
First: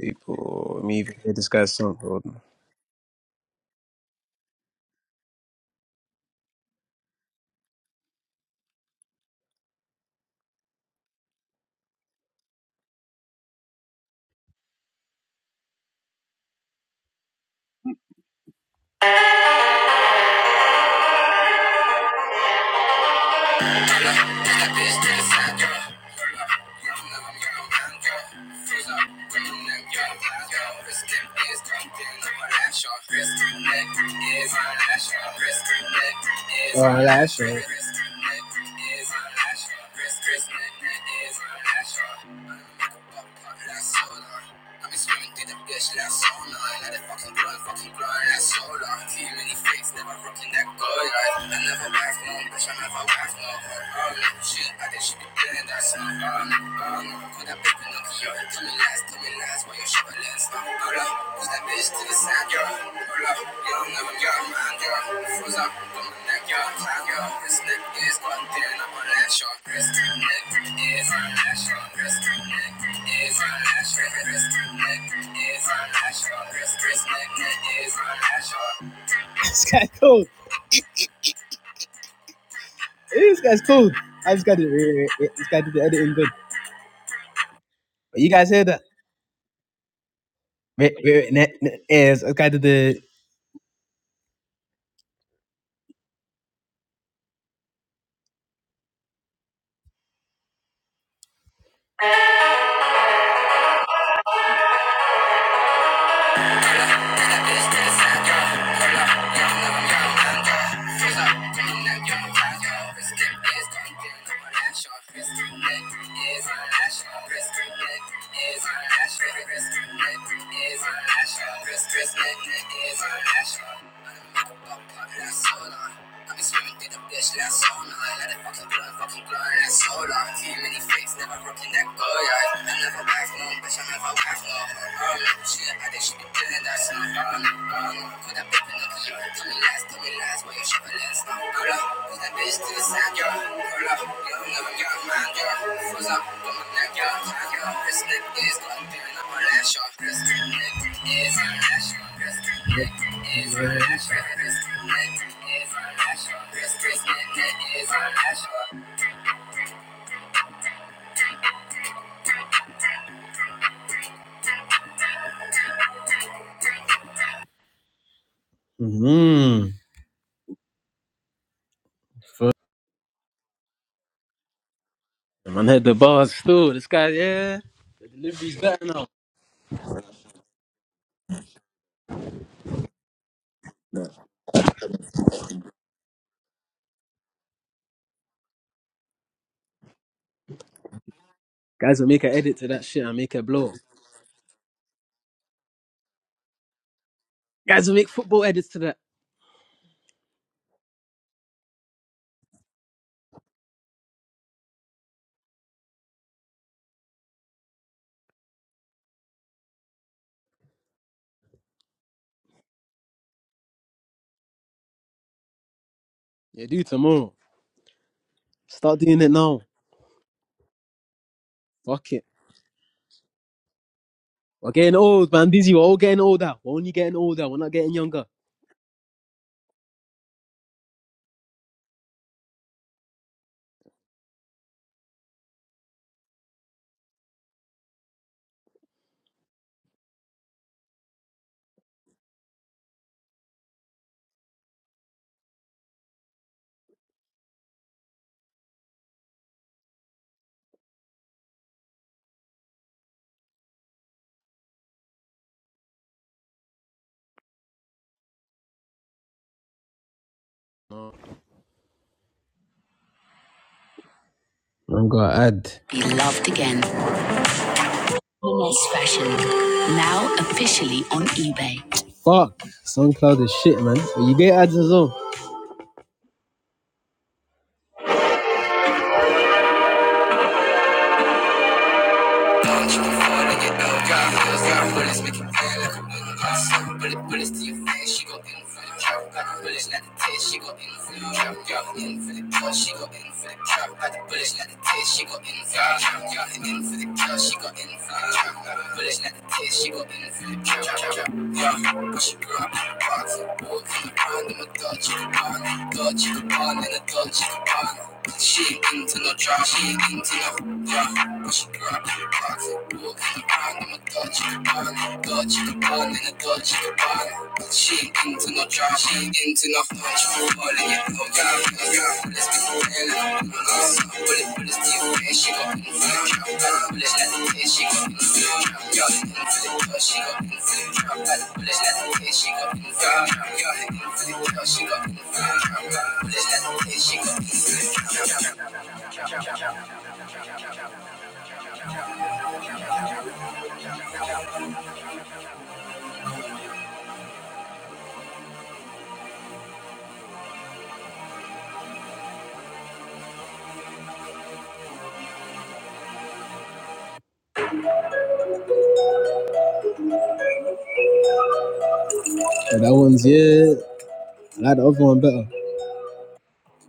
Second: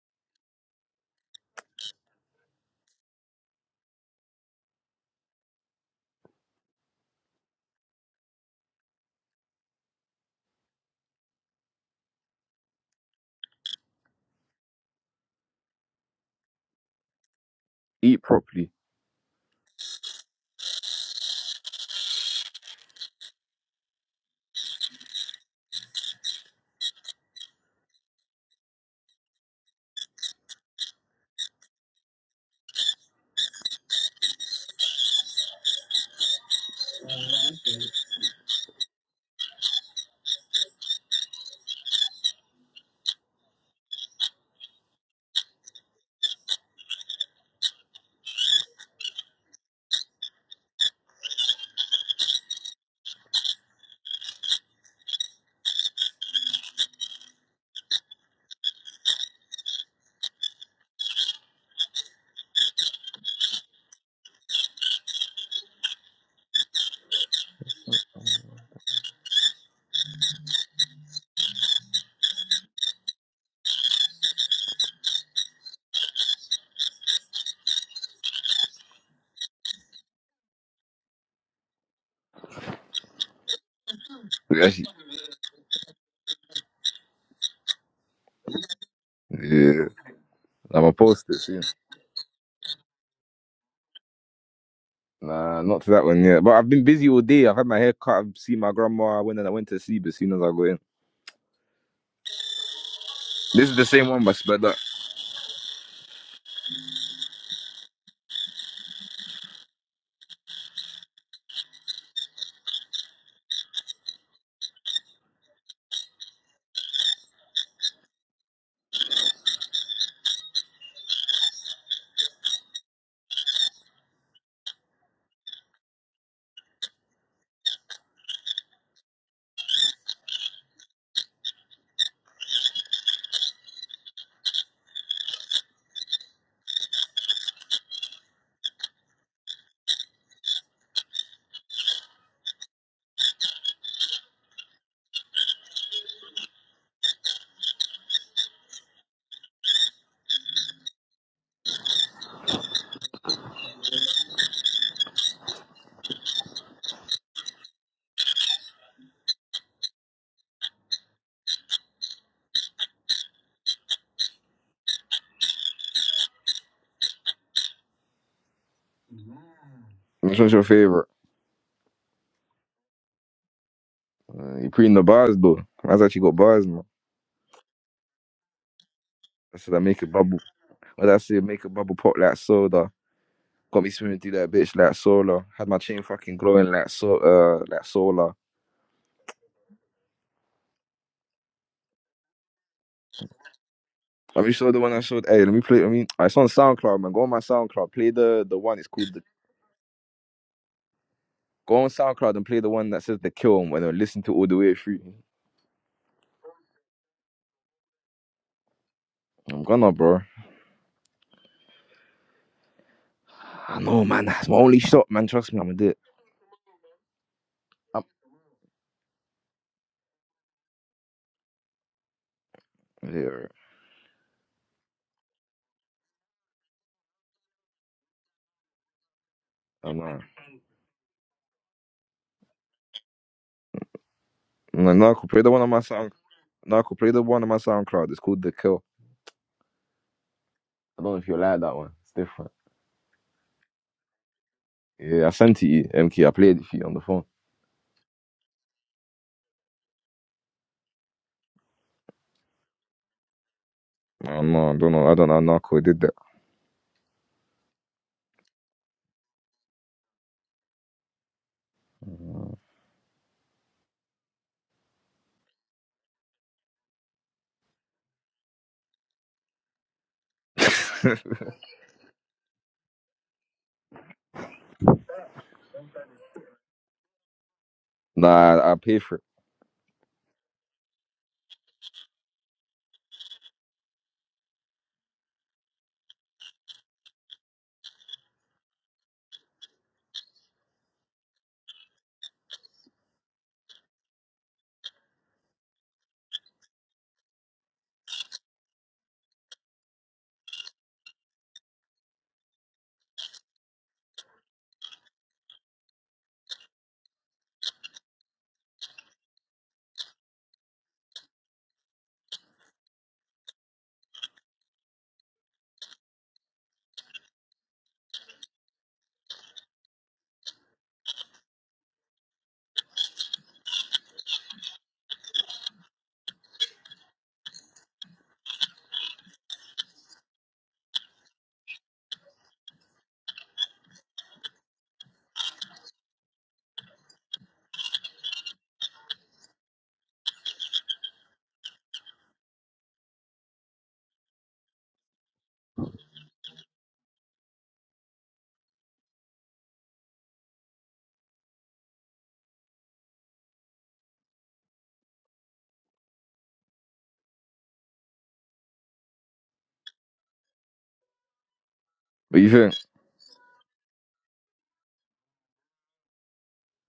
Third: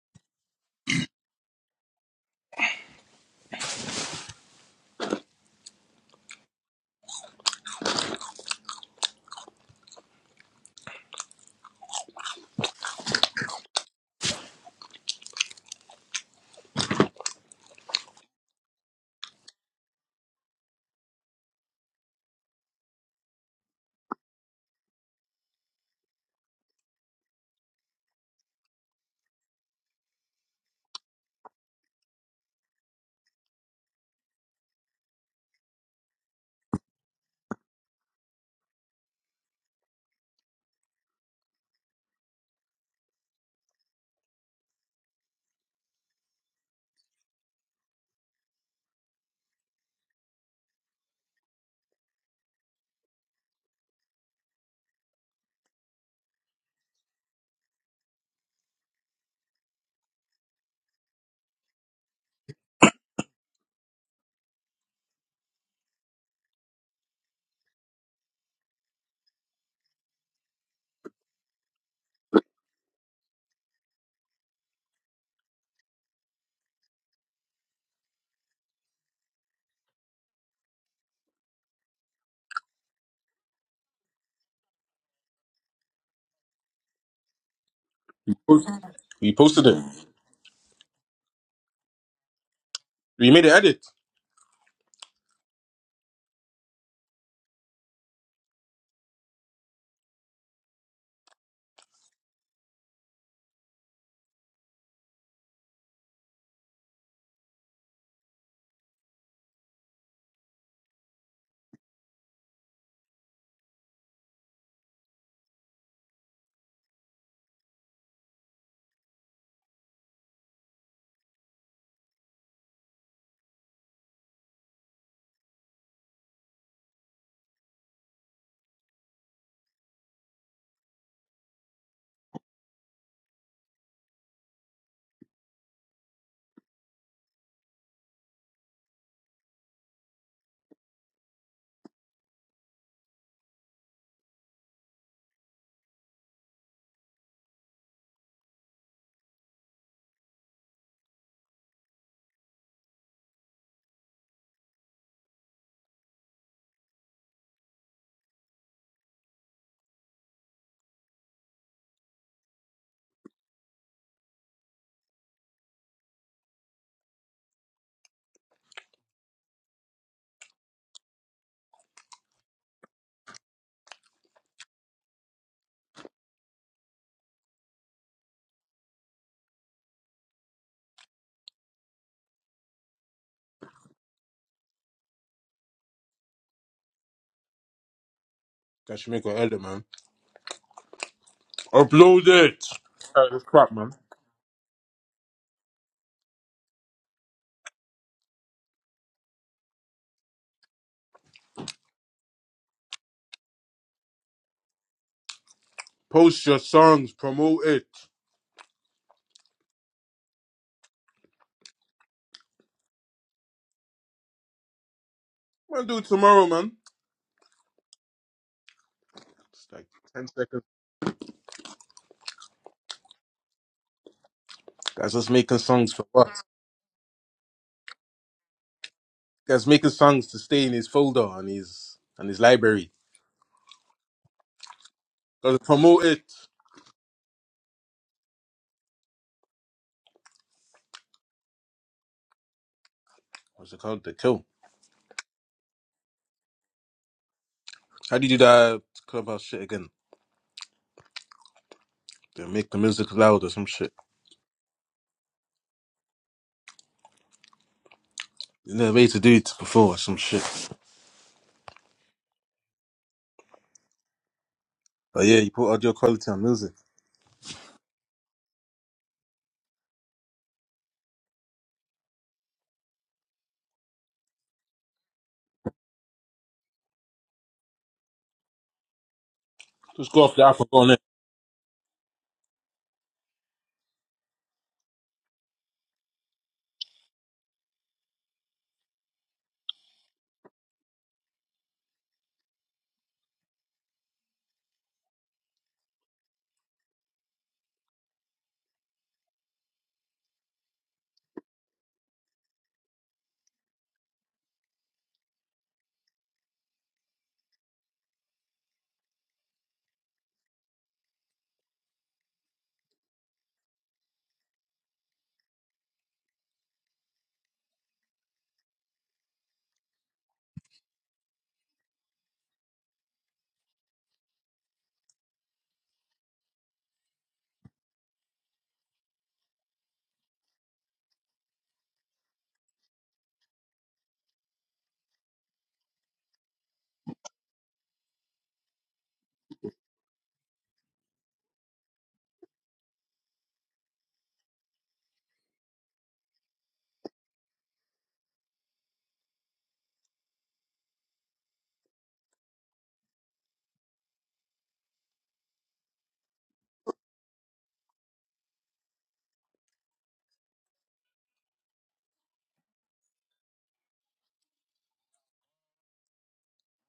S2: People, let me even hear this guy's song. bro.
S1: Eat properly.
S2: Oh, Hold on. I've been swimming through the bitch last so long. Let it fucking grow and fucking grow last so long. Too many fakes, never rocking that good life. I never laugh, no, bitch, I never laugh, no. Oh, no, shit, I think she be dead, that's not fun. Oh, no, could have been Pinocchio. Tell me lies, tell me lies, why you're shoveling stuff. Hold up, who's that bitch to the side, girl? Hold up, you don't know, girl, man, girl. Froze up, don't like your like your this neck is one ten I'm on that short wrist neck is on that short wrist neck is on that short wrist neck is on that short wrist wrist neck is on that short This guy cool. This guy's cool. I just got to wait,
S1: Actually,
S2: wait, wait, wait. This guy did the editing good. But you guys hear
S3: Post-
S2: that?
S3: We posted it.
S1: Yeah. I'm going
S2: Wait,
S1: to post
S2: wait, wait.
S1: it
S2: Ne-
S1: soon.
S2: ne- yes, this guy did the
S3: We made an edit.
S1: Nah, not to that one yet. But I've been busy all day. I've had my hair cut. I've seen my grandma. I went and I went to sleep as soon as I got in. This is the same one, but sped up.
S2: Is on that shot. I'm a pop, pop, that's all on. I'm swimming through the Bitch, that's so annoying. Let it fucking blow, fucking blow, that's so long. Too many fakes, never broken that boy. yeah. I never wax, no, bitch, I never wax, no. I don't know shit, I think she be doing that snow. I don't know, I don't know. Could that bitch be lucky? You heard me last, tell me last, why you shiver last? No, girl, up, put that bitch to the side, girl. Hold up, you don't know, girl, mind, girl. Fools up, come on, that girl, try, girl. This neck is going through, and I'm a lash, you neck is a lash, you neck is a lash, you neck is a lash, Mm,
S1: Which one's your favorite? Uh, you pre in the bars, though.
S2: man hit the
S1: Man's actually
S2: bars
S1: got bars,
S2: too.
S1: man.
S2: This guy, yeah. The delivery's better now.
S1: I said, I make a bubble. What did I say? Make a bubble pop like soda. Got me swimming through that bitch like solar. Had my chain fucking glowing like so, uh, like solar.
S3: That should make an edit, man.
S2: Guys will make
S3: Upload
S2: an edit
S3: it.
S2: to that shit and
S3: Tired of
S2: make
S3: this
S2: it
S3: crap,
S2: blow.
S3: man.
S1: Have you saw the one I showed? Hey, let me play. I mean, it's on SoundCloud, man. Go on my
S2: Guys
S1: SoundCloud.
S2: will make
S1: Play
S2: football
S1: the the
S2: edits to
S1: one. It's
S2: that.
S1: called. The, go on SoundCloud and play the one that says the kill, and then listen to it all the way through.
S3: Post your songs. Promote it.
S1: I'm gonna, bro. I know, man. That's my only shot, man. Trust me, I'm gonna
S3: What am
S1: do
S3: I
S1: it.
S3: gonna do tomorrow,
S2: Yeah,
S3: man?
S2: do tomorrow.
S1: I'm,
S2: Start doing it now.
S3: It's like 10 seconds.
S2: Fuck it.
S1: yeah,
S2: We're getting
S3: Guys, us
S2: old, man.
S3: making
S2: Busy. We're
S3: songs
S2: all
S3: for
S2: getting
S3: what?
S2: older. We're only getting older. We're not getting younger.
S3: That's making
S1: I'm not.
S3: songs to stay in his folder on his on his library.
S1: No, no, I could play the
S3: Gotta
S1: one on my
S3: promote
S1: sound.
S3: it.
S1: No, I could play the one on my SoundCloud. It's called the kill. I don't know if you like that one. It's different.
S3: What's it called? The kill.
S1: Yeah, I sent it to you, MK. I played it for you on the phone.
S3: How do you do that clubhouse shit again? They make the music loud or some shit.
S1: Oh, no, I don't know. I don't know. how Narco did
S3: You know, a way to do it before or some shit.
S2: I'm
S3: But
S2: gonna
S3: yeah, you put
S2: add.
S3: audio
S2: Be
S3: quality on
S2: loved
S3: music.
S2: again. Less fashion. Now officially on
S1: that.
S2: eBay. Fuck, SoundCloud is shit, man. But you get ads as well.
S1: nah, I, I pay for it.
S3: Just go off the app and go on it.
S2: Bullets got bullets, make it feel like a bullet got some bullet bullets to your face. She go in for the trap, got the bullets like the taste. She go in for the trap, got in for the kill. She go in for the trap, got the bullets like the taste. She go in for the trap, got in for the kill. She go in for the trap, got the bullets like the taste. She go in for the trap, trap, Yeah, push your girl, box, walk in the pond, I'm a dog, chicken pond, dog, chicken pond, and a dog, chicken pond. She ain't into no drama, she ain't into no. Yeah, What you got in your pocketbook? You can buy a Dutch, you can buy a Dutch, you can buy a Dutch, you can buy them. she ain't into no drama, she ain't into no punch. For All in your blood, got me, got me, let's I'm gonna pull it, pull it, steal it, she got in for the trap. Got the bullets, let the hit, she got in for the trap. Got in for the touch, she got in for the trap. Got the bullets, let the hit, she got in for the trap. Got in for the touch, she got in for the trap. Got the bullets, let the hit, she got in for the trap.
S1: But you think?
S2: Yeah, that one's yeah. I like the other one better.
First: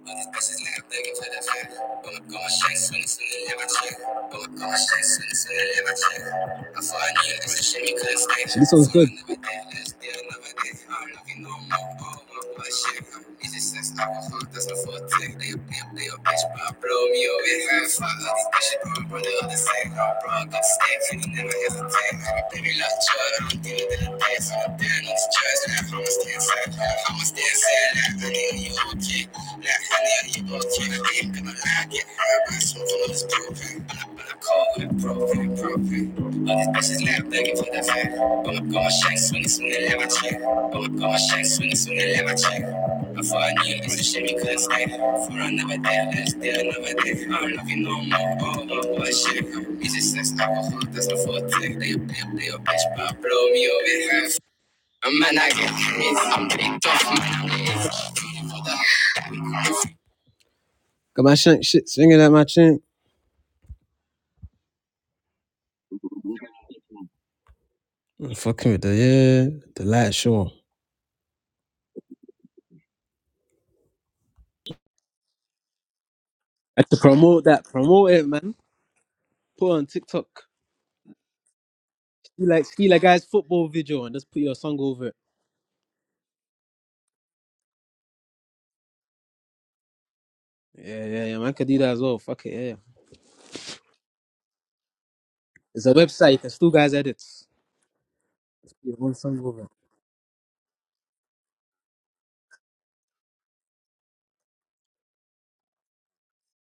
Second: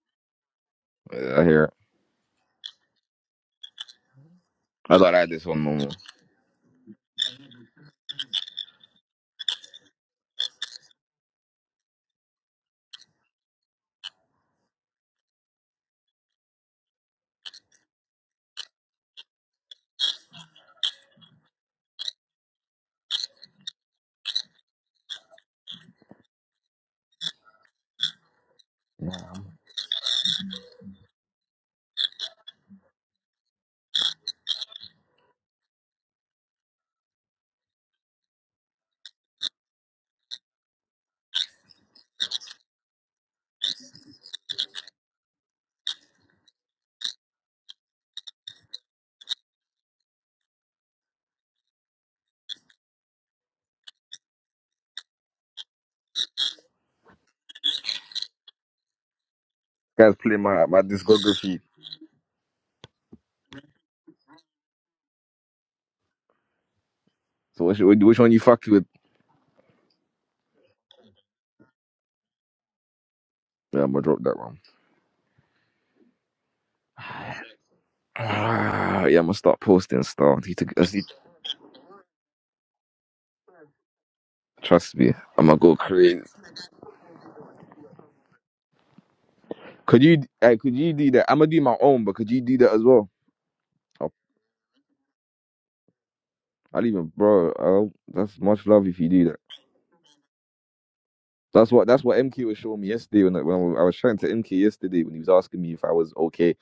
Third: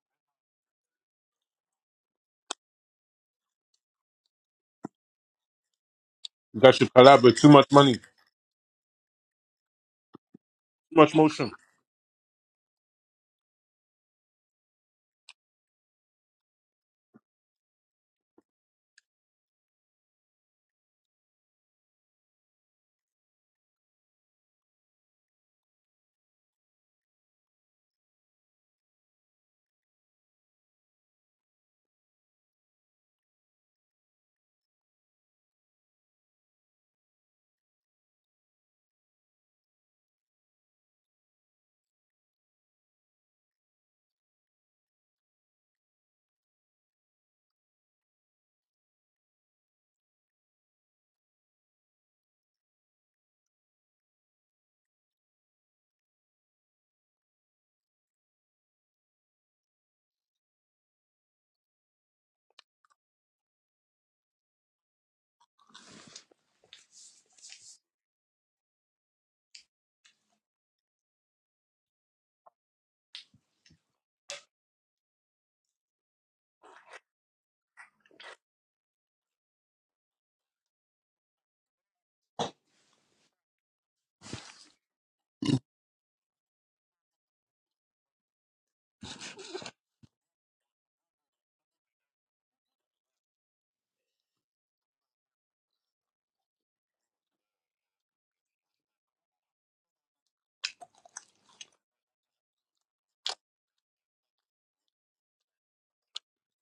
S2: All these bitches nigga begging for
S1: Yeah,
S2: that
S1: I hear
S2: check.
S1: it.
S2: But my grandma shake, swing it, swing it, live a check. But my grandma
S1: I
S2: shake,
S1: don't like
S2: swing it,
S1: this
S2: swing
S1: one
S2: it, live
S1: no
S2: a check.
S3: You guys
S2: I
S3: should
S2: thought I
S3: collaborate.
S2: knew
S3: too
S2: this
S3: much
S2: shit, you
S3: money, too
S2: couldn't stay. This sounds good. Another day, last day, another day. I'm
S3: much
S2: loving
S3: motion.
S2: no more, all my boy shit. It's just I was fucked, that's the full thing. They a pimp, they a bitch, but I blow me away. I Fuck all this bitch, but my brother all the same. I brought up stakes, and he never hesitate. Baby, like Jordan, I'm dealing with the days. I'm dealing with the stress, I'm gonna stay inside. I'm gonna stay inside, like, I need you,
S1: more.
S2: okay? That honey I eat both teeth, I ain't gonna lie, get hurt by smoking on this propane. I'm not cold with propane, propane. All these bitches lap begging for that fat. I'ma go on shank, swinging, swinging, let my check. I'ma go on shank, swinging, swinging, let my check. Before I knew it, it's a shame you couldn't stay. For another day, let's do another day. I don't love you no more, oh, oh, oh, shit. It's just sex, alcohol, that's the full thing. They a bitch, they a bitch, but blow me away. I'm an I get I'm big tough, man, I'm big.
S1: Guys, play my, my
S2: Got my
S1: discography.
S2: shank shit swinging at my chin.
S1: So which, which one
S2: Mm,
S1: you fucked
S2: Fucking with
S1: with?
S2: the yeah, the light show. I
S1: Yeah, I'm gonna drop that one.
S2: have to promote that. Promote it, man.
S1: Ah, yeah, I'm gonna start
S2: Put on
S1: posting
S2: TikTok.
S1: stuff. Need to- I need-
S2: You like ski like guys football video and just put your song
S1: Trust
S2: over
S1: me,
S2: it.
S1: I'm gonna go crazy. Could you? Hey, could you
S2: Yeah,
S1: do
S2: yeah,
S1: that?
S2: yeah.
S1: I'm gonna
S2: Man
S1: do
S2: could do
S1: my
S2: that as
S1: own, but
S2: well.
S1: could you
S2: Fuck it,
S1: do
S2: yeah.
S1: that
S2: yeah.
S1: as well? Oh,
S2: There's a website. You can still
S1: I'll
S2: guys
S1: even,
S2: edits.
S1: bro. I'll, that's much love
S2: Your
S1: if you
S2: own
S1: do
S2: song
S1: that.
S2: over.
S1: That's what that's what MK was showing me yesterday when I, when I was I was chatting to MK yesterday when he was asking me if I was okay.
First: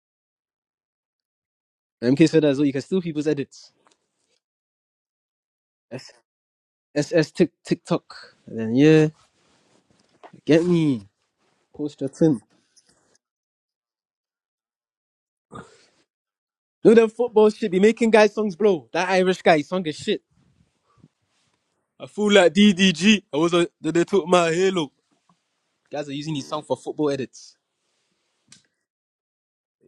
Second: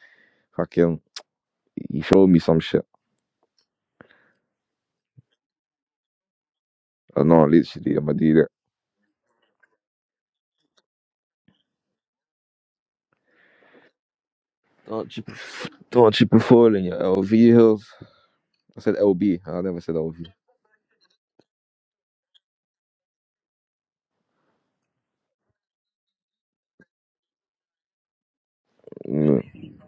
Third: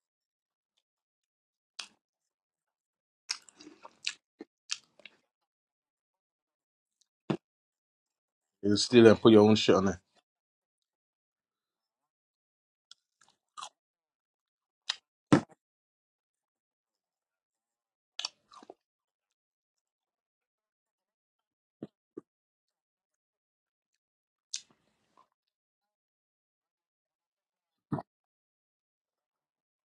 S1: Fucking, he showed
S2: MK
S1: me
S2: said that as
S1: some
S2: well. You can
S1: shit.
S2: steal people's edits. S
S1: I
S2: S
S1: know,
S2: Tik
S1: literally, I'm gonna do
S2: TikTok.
S1: that.
S2: And then
S3: You still
S2: yeah,
S3: and put your own shit on it.
S2: get me. Post your tin.
S1: Don't you, pref- don't you prefer in
S2: No,
S1: your
S2: them
S1: LV
S2: football shit be
S1: hills?
S2: making guys songs
S1: I
S2: blow.
S1: said
S2: That
S1: LB.
S2: Irish guy
S1: I never
S2: song
S1: said
S2: is
S1: LV.
S2: shit. I feel like DDG. I was a, they they took my halo. Guys are using his song for football edits.
S1: Mm,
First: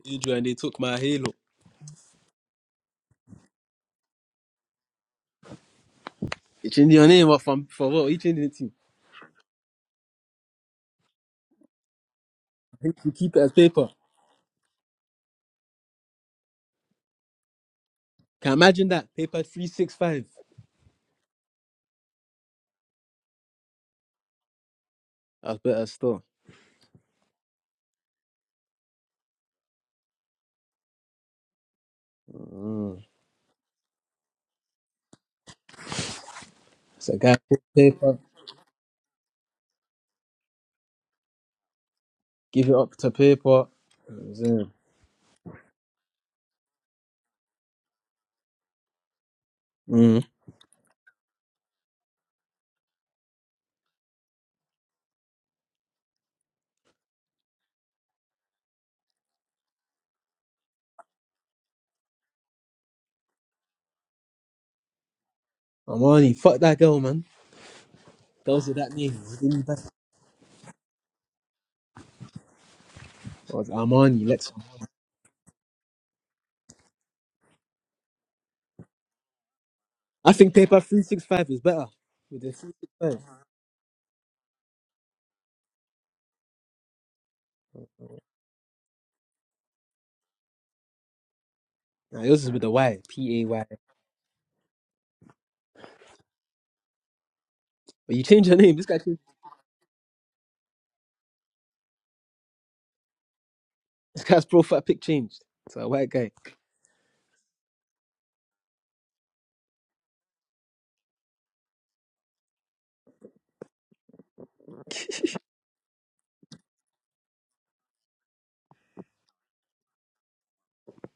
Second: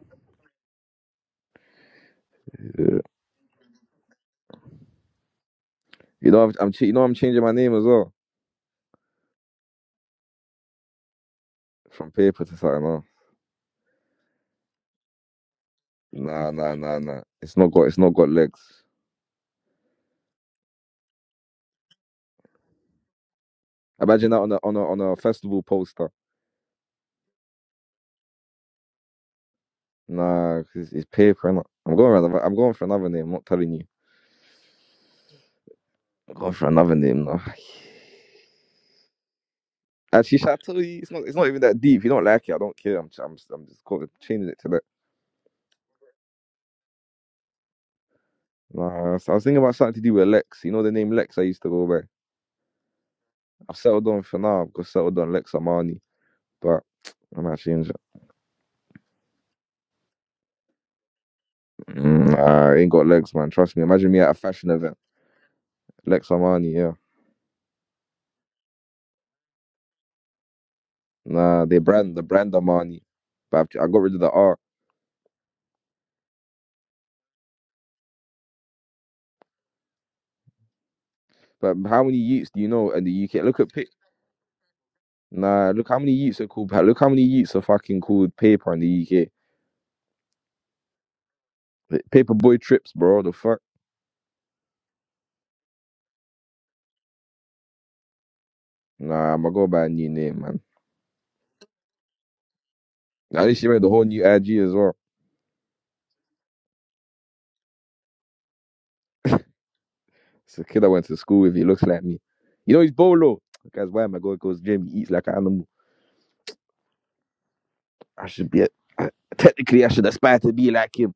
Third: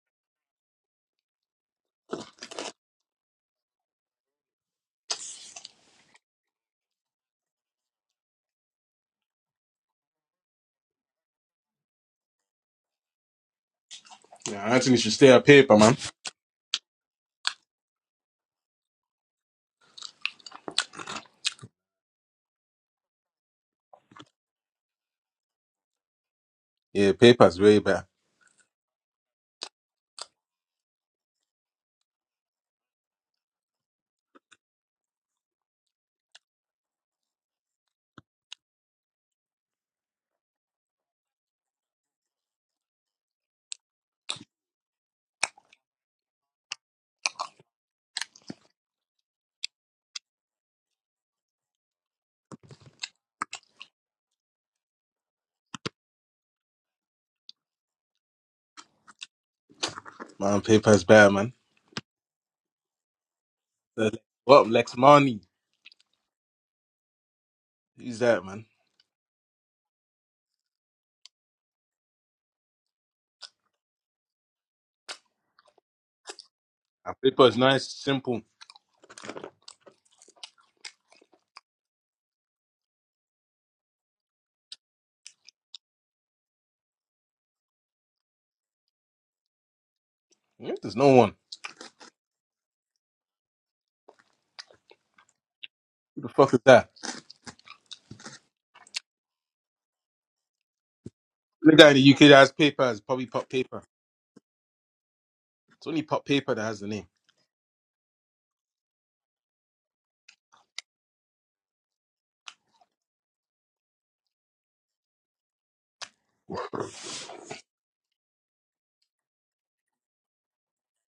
S2: And they took my halo.
S1: yeah. You know, I've,
S2: You
S1: I'm ch-
S2: changed
S1: you know
S2: your
S1: I'm
S2: name up
S1: changing my
S2: from
S1: name as
S2: for what?
S1: well
S2: You changed it to.
S1: from paper to
S2: I
S1: something
S2: think
S1: else.
S2: you keep it as paper.
S3: Yeah, Anthony should stay at paper, man.
S1: Nah, nah, nah, nah. It's not got it's not got
S2: Can
S1: legs.
S2: imagine that paper three six five.
S1: Imagine that on a on a on a
S2: That's
S1: festival
S2: better
S1: poster.
S2: still.
S3: Yeah, paper's way better.
S1: Nah, 'cause it's, it's paper. Innit? I'm going around, I'm going for
S2: Mm.
S1: another name. I'm not telling you. I'm going for another
S2: So
S1: name.
S2: guy
S1: Nah.
S2: put paper,
S1: Actually, should I tell you? It's not it's not even that deep. If you don't like it, I
S2: give it
S1: don't
S2: up
S1: care.
S2: to
S1: I'm ch- I'm, s-
S2: paper.
S1: I'm just call changing it to
S2: Mm.
S1: that. Nah, so I was thinking about something to do
S2: Mm.
S1: with Lex. You know the name Lex I used to go by. I've settled on for now. I've got settled on Lex Amani, but I'm actually changing.
S3: Man, paper's better, man.
S1: Mm, nah, I ain't got legs, man. Trust me.
S3: Uh,
S1: Imagine me at a
S3: What,
S1: fashion event.
S3: Lex Money?
S1: Lex
S2: Armani, fuck
S1: Armani,
S2: that
S1: yeah.
S2: girl, man.
S3: Who's that, man?
S2: Those are that name, it didn't better.
S1: Nah, they brand the brand Armani,
S2: It
S1: but I've,
S2: was
S1: I got rid of
S2: Armani,
S1: the
S2: Lex.
S1: R.
S3: Uh, Paper is nice, simple.
S2: I think paper three six five is
S1: But
S2: better
S1: how many
S2: with
S1: youths
S2: the
S1: do you
S2: three
S1: know
S2: six
S1: in
S2: five.
S1: the UK? Look at pic. Nah, look how many youths are called. Look how many youths are fucking called paper in the
S3: Hmm? There's no one.
S1: UK.
S2: Now
S1: Paper
S2: yours is
S1: boy
S2: with the
S1: trips,
S2: Y,
S1: bro. The
S2: P A
S1: fuck.
S2: Y.
S3: Who the fuck is that?
S2: But you change your name. This guy, changed,
S1: Nah, I'ma go by a new name, man.
S3: The guy in the UK that has paper is probably
S1: At
S3: Pop
S1: least you made
S3: Paper.
S1: the whole
S2: this
S1: new
S2: guy's
S1: IG as
S2: profile
S1: well.
S2: pic changed. It's
S3: It's
S2: a
S3: only
S2: white
S3: Pop
S2: guy.
S3: Paper that has the name.
S1: It's a kid I went to school with. He looks like me. You know he's bolo. The Guys, why am I going? Goes gym. He eats like an animal. I should be. A, I, technically, I should aspire to be like him.